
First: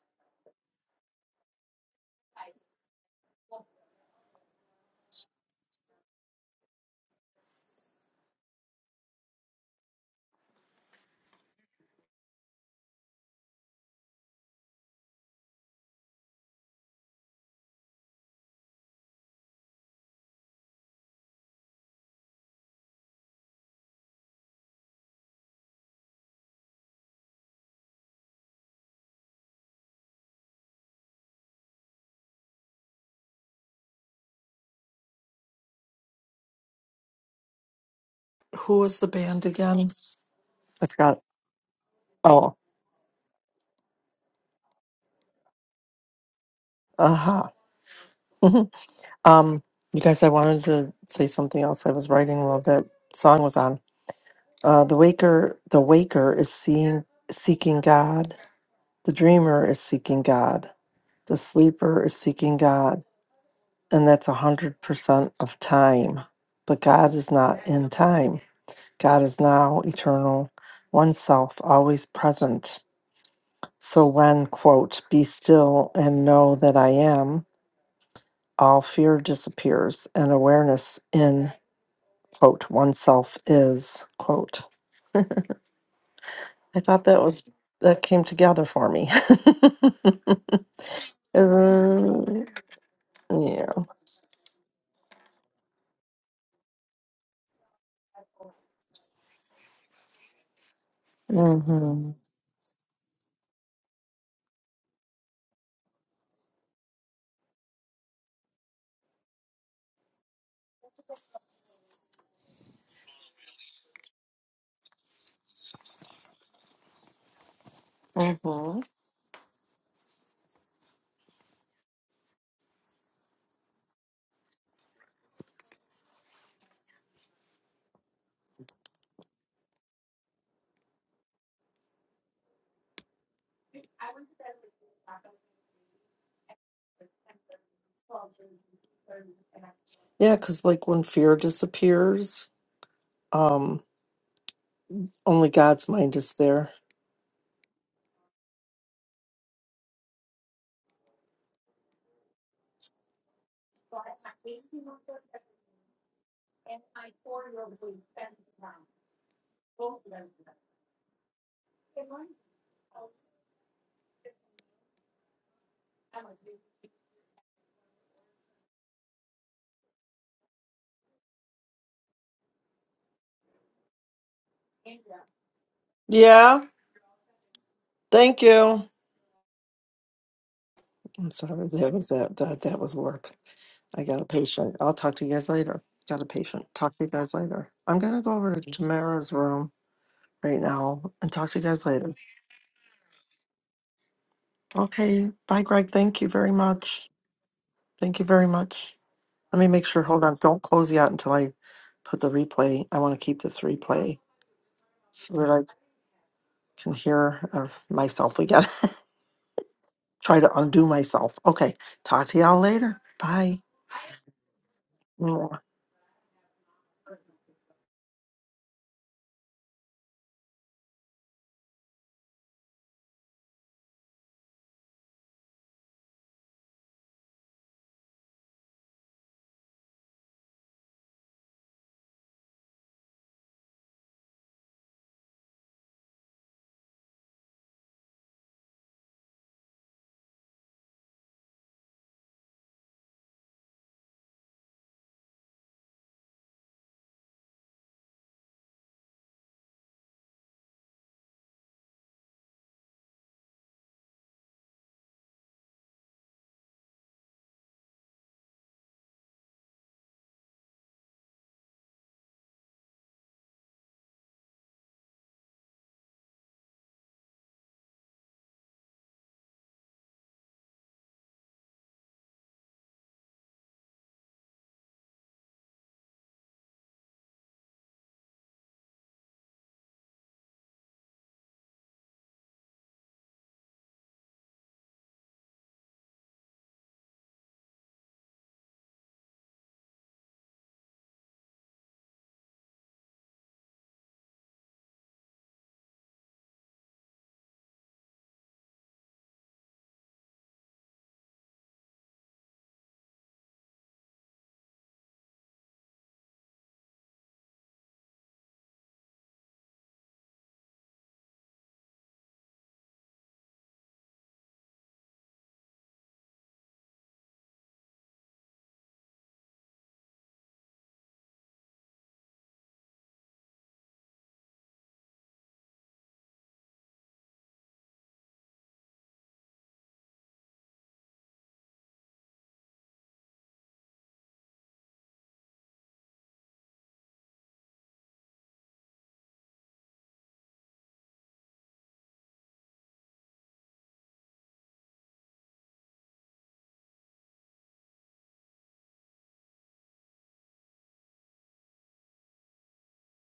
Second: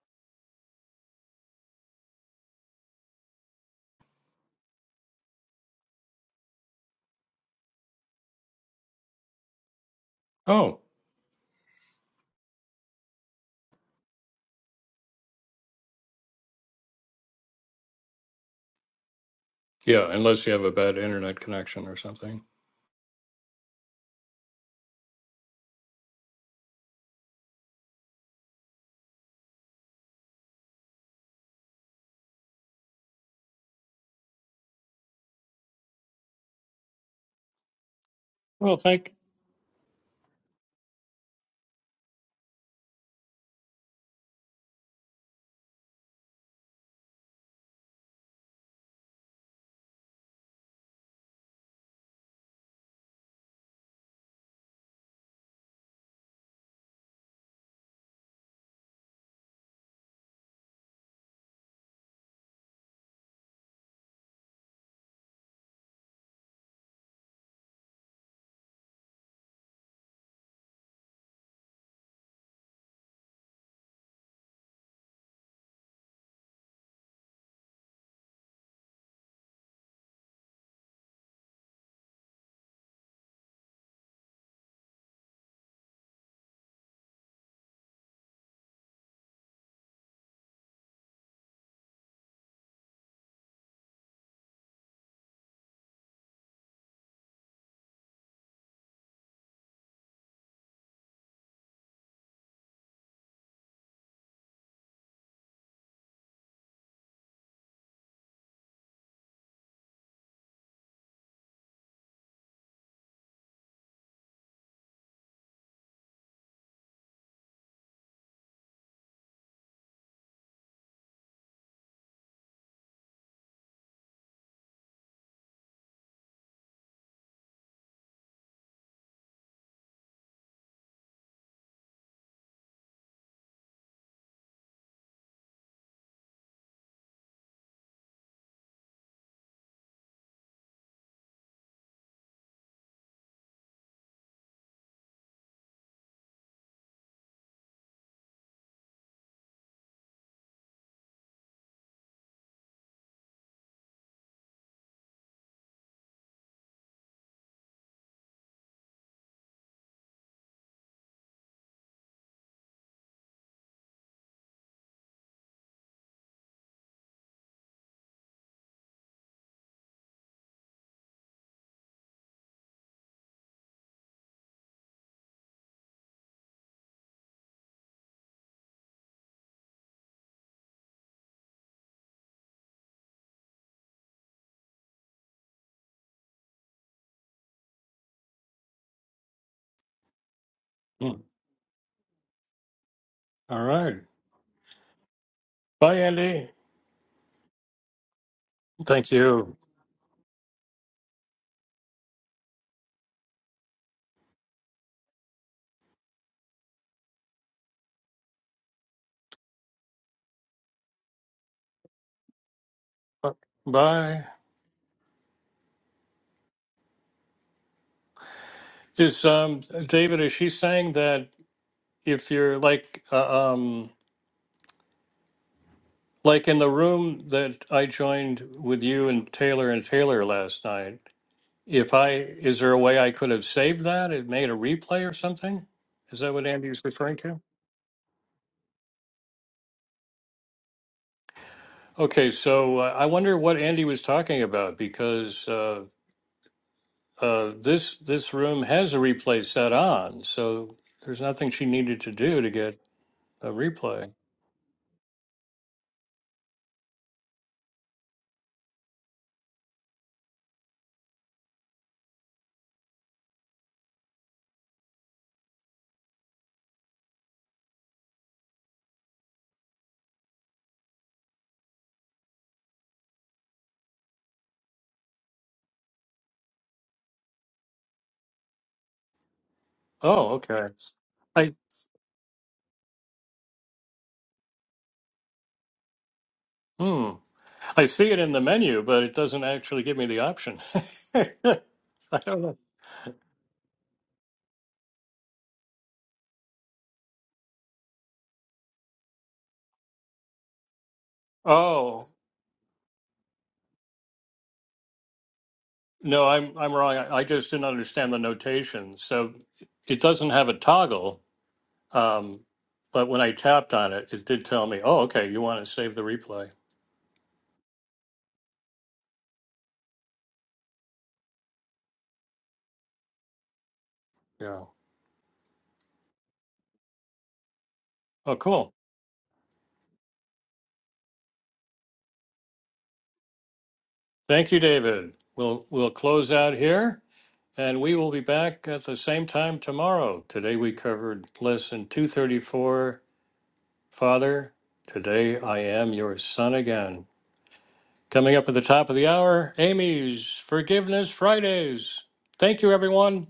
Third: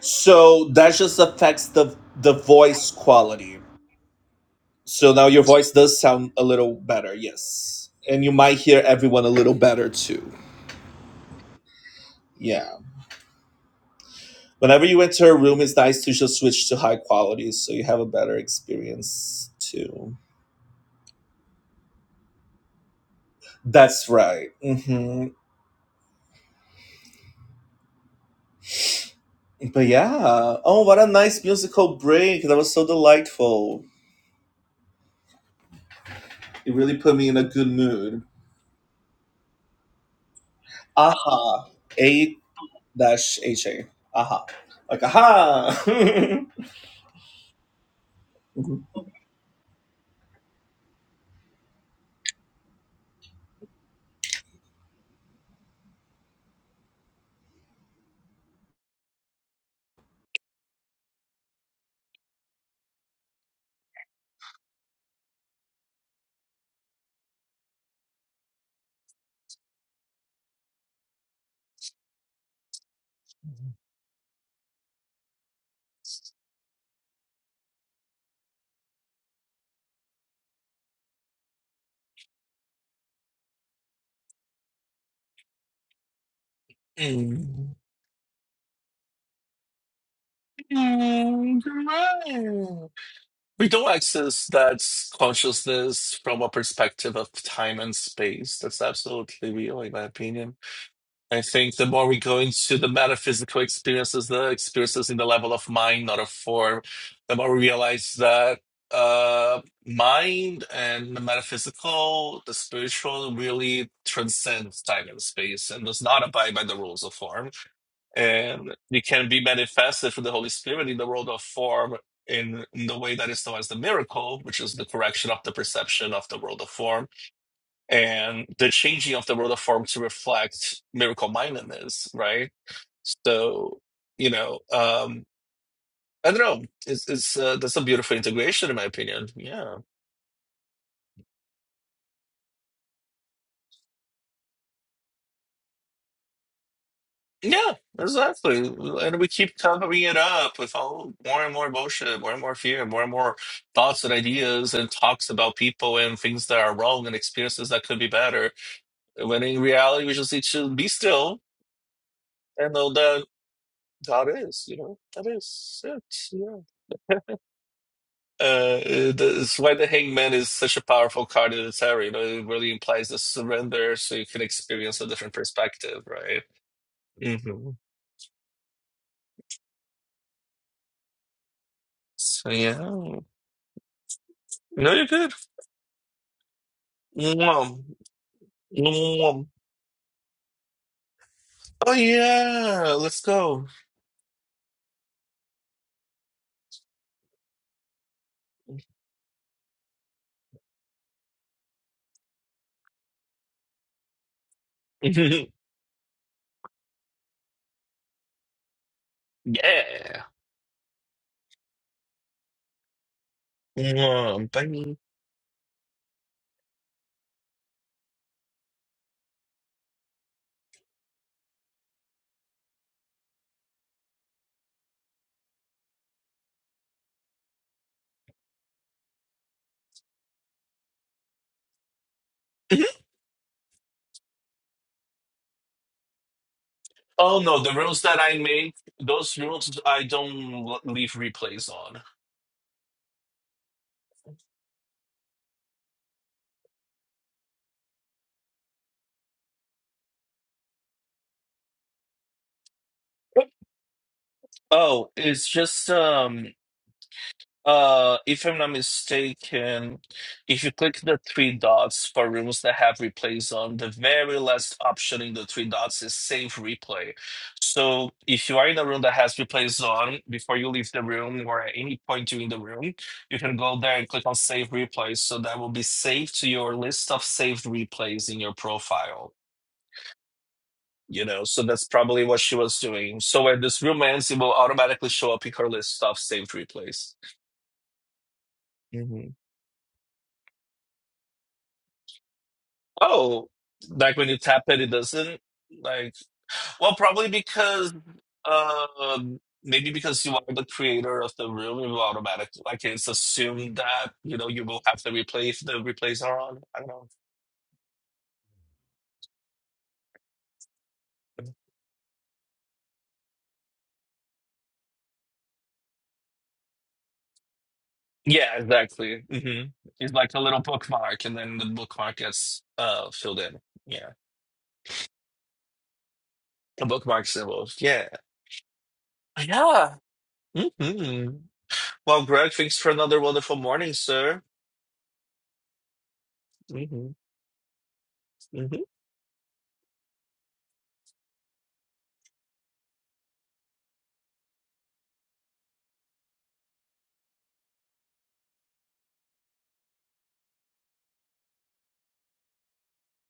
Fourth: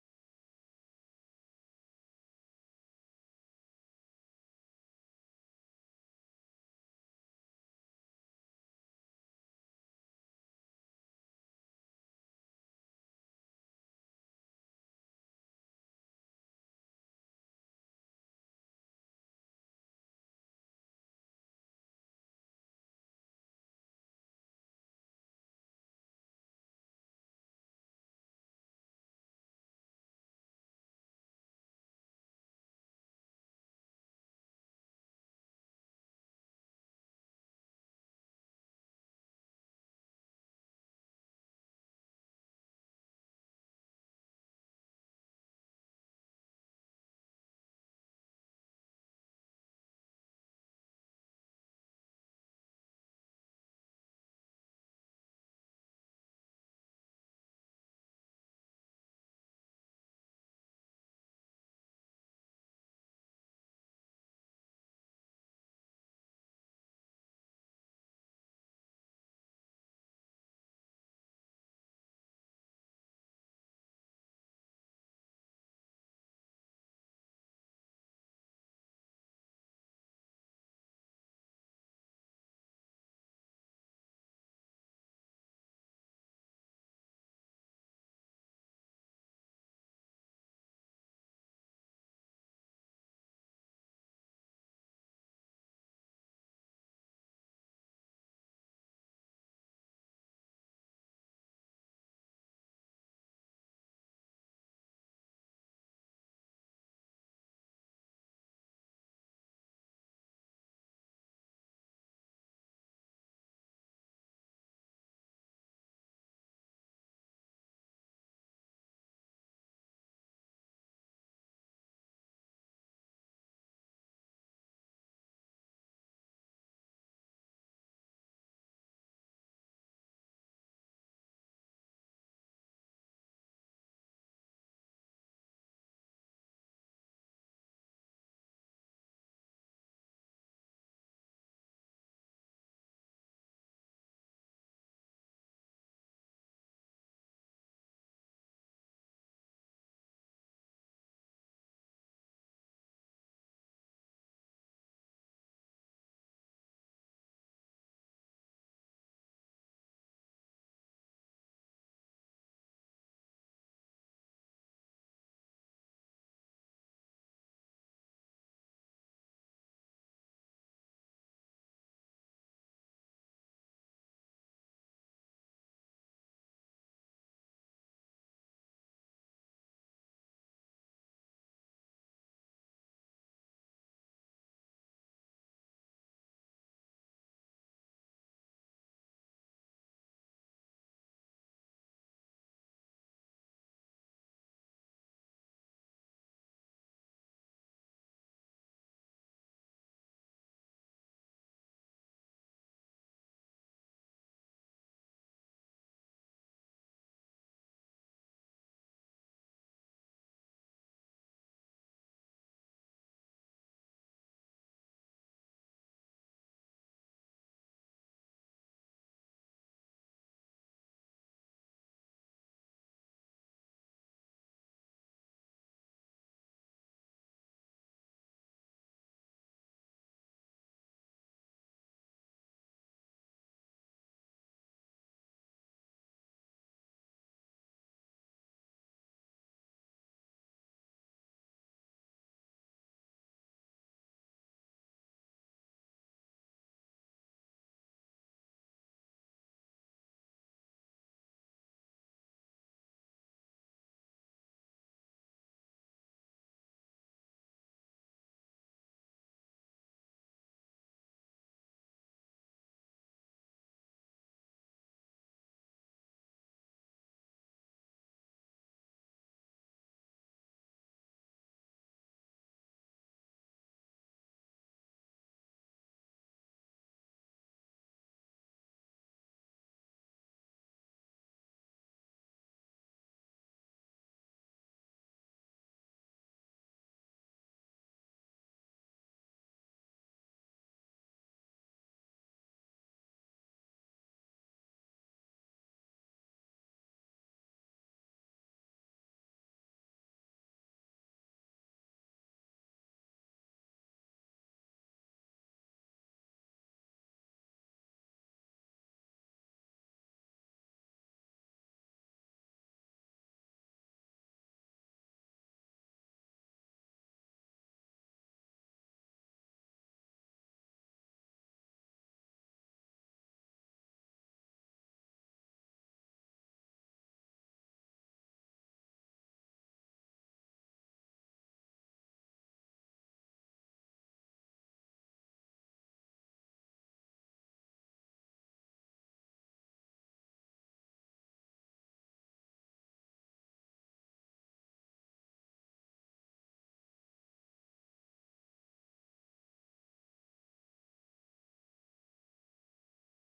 Speaker 2: So that just affects the the voice quality So now your voice does sound a little better, yes. And you might hear everyone a little better too.
Speaker 1: Oh,
Speaker 2: Yeah. Whenever you enter a room, it's nice to just switch to high quality so you have a better experience
Speaker 1: yeah,
Speaker 2: too.
Speaker 1: unless you have a bad internet connection or something.
Speaker 2: That's right. hmm But yeah. Oh, what a nice musical break. That was so delightful. It really put me in a good mood.
Speaker 3: Who
Speaker 1: Well,
Speaker 3: was the
Speaker 1: thank.
Speaker 3: band again? I forgot.
Speaker 2: Aha. A
Speaker 3: Oh,
Speaker 2: dash H A. Aha. Like, aha.
Speaker 3: aha. um, you guys, I wanted to say something else. I was writing while that song was on. Uh, the waker, the waker is seeing, seeking God. The dreamer is seeking God. The sleeper is seeking God, and that's a hundred percent of time. But God is not in time. God is now eternal, oneself, always present. So when quote, be still and know that I am. all fear disappears and awareness in quote oneself is quote i thought that was
Speaker 2: Mm.
Speaker 3: that came together for me
Speaker 2: Mm,
Speaker 3: Um,
Speaker 2: great.
Speaker 3: yeah
Speaker 2: We don't access that consciousness from a perspective of time and space. That's absolutely real, in my opinion. I think the more
Speaker 3: hmm
Speaker 2: we go into the metaphysical experiences, the experiences in the level of mind, not of form, the more we realize that uh, mind and the metaphysical, the spiritual, really transcends time and space and does not abide by the rules of form and
Speaker 3: hmm
Speaker 2: it can be manifested through the Holy Spirit in the world of form in, in the way that is known as the miracle, which is the correction of the perception of the world of form and the changing of the world of form to reflect miracle mindedness, right? So, you know, um, I don't know. It's, it's uh, that's a beautiful integration, in my opinion. Yeah.
Speaker 3: yeah because like when fear disappears um only god's mind is there
Speaker 2: Yeah, exactly. And we keep covering it up with all more and more bullshit, more and more fear, more and more thoughts and ideas and talks about people and things that are wrong and experiences that could be better. When in reality, we just need to be still and know that God is, you know, that is it. Yeah. Uh, it- that's why the Hangman is such a powerful card in the tarot. You know, it really implies the surrender, so you can experience a different perspective, right?
Speaker 3: yeah
Speaker 2: hmm
Speaker 3: thank you i'm sorry that was that
Speaker 2: So
Speaker 3: that,
Speaker 2: yeah,
Speaker 3: that was
Speaker 2: no,
Speaker 3: work i got a patient i'll
Speaker 2: you're
Speaker 3: talk to you
Speaker 2: good.
Speaker 3: guys later got a patient talk to you guys later
Speaker 2: Mwah.
Speaker 3: i'm gonna go over to tamara's
Speaker 2: Mwah.
Speaker 3: room right now
Speaker 1: hmm.
Speaker 3: and talk to you guys
Speaker 2: Oh
Speaker 3: later
Speaker 2: yeah, let's
Speaker 1: All
Speaker 2: go.
Speaker 1: right.
Speaker 3: Okay. Bye, Greg.
Speaker 1: Bye,
Speaker 3: Thank you very
Speaker 1: Andy.
Speaker 3: much. Thank you very much.
Speaker 1: Thank you.
Speaker 3: Let me make sure. Hold on. Don't close yet until I put the replay. I want to keep this replay so
Speaker 2: yeah.
Speaker 3: that I can hear uh, myself again. Try to undo myself. Okay. Talk to y'all later. Bye.
Speaker 1: Bye.
Speaker 2: Mwah, Bye.
Speaker 1: Is um David? Is she saying that if you're like uh, um like in the room that I joined with you and Taylor and Taylor last night? If I is there a way I could have saved that? It made a replay or something? Is that what Andy was referring to?
Speaker 2: Oh no, the rules that I make, those rules I don't l- leave replays on.
Speaker 1: Okay, so uh, I wonder what Andy was talking about because uh, uh, this this room has a replay set on, so there's nothing she needed to do to get a replay.
Speaker 2: Oh, it's just um Uh, if I'm not mistaken, if you click the three dots for rooms that have replays on, the very last option in the three dots is save replay. So if you are in a room that has replays on, before you leave the room or at any point during the room, you can go there and click on save replay. So that will be saved to your list of saved replays in your profile.
Speaker 1: Oh, okay.
Speaker 2: You know,
Speaker 1: I
Speaker 2: so that's probably what she was doing. So when this room ends, it will automatically show up in her list of saved
Speaker 1: hmm.
Speaker 2: replays.
Speaker 1: I see it in the menu, but it doesn't actually give me the option. I don't know.
Speaker 2: Oh, like when you tap it, it doesn't like. Well, probably because uh, maybe because you are the creator of the room, it will
Speaker 1: Oh
Speaker 2: automatically. Like it's assumed that you know you will have to replace the replays
Speaker 1: no,
Speaker 2: are
Speaker 1: I'm
Speaker 2: on.
Speaker 1: I'm
Speaker 2: I don't
Speaker 1: wrong.
Speaker 2: know.
Speaker 1: I, I just didn't understand the notation. So it doesn't have a toggle. Um, but when I tapped on it, it did tell me, "Oh, okay, you want to save the replay."
Speaker 2: Yeah, exactly. hmm It's like a little bookmark, and then the bookmark gets uh filled in. Yeah,
Speaker 1: Yeah.
Speaker 2: the bookmark symbols. Yeah,
Speaker 1: Oh, cool.
Speaker 2: yeah. hmm Well, Greg, thanks for another wonderful morning, sir.
Speaker 1: Thank you, David. We'll we'll close out here,
Speaker 2: hmm
Speaker 1: and we will be
Speaker 2: hmm
Speaker 1: back at the same time tomorrow. Today we covered lesson two thirty four. Father, today I am your son again. Coming up at the top of the hour, Amy's Forgiveness Fridays. Thank you, everyone.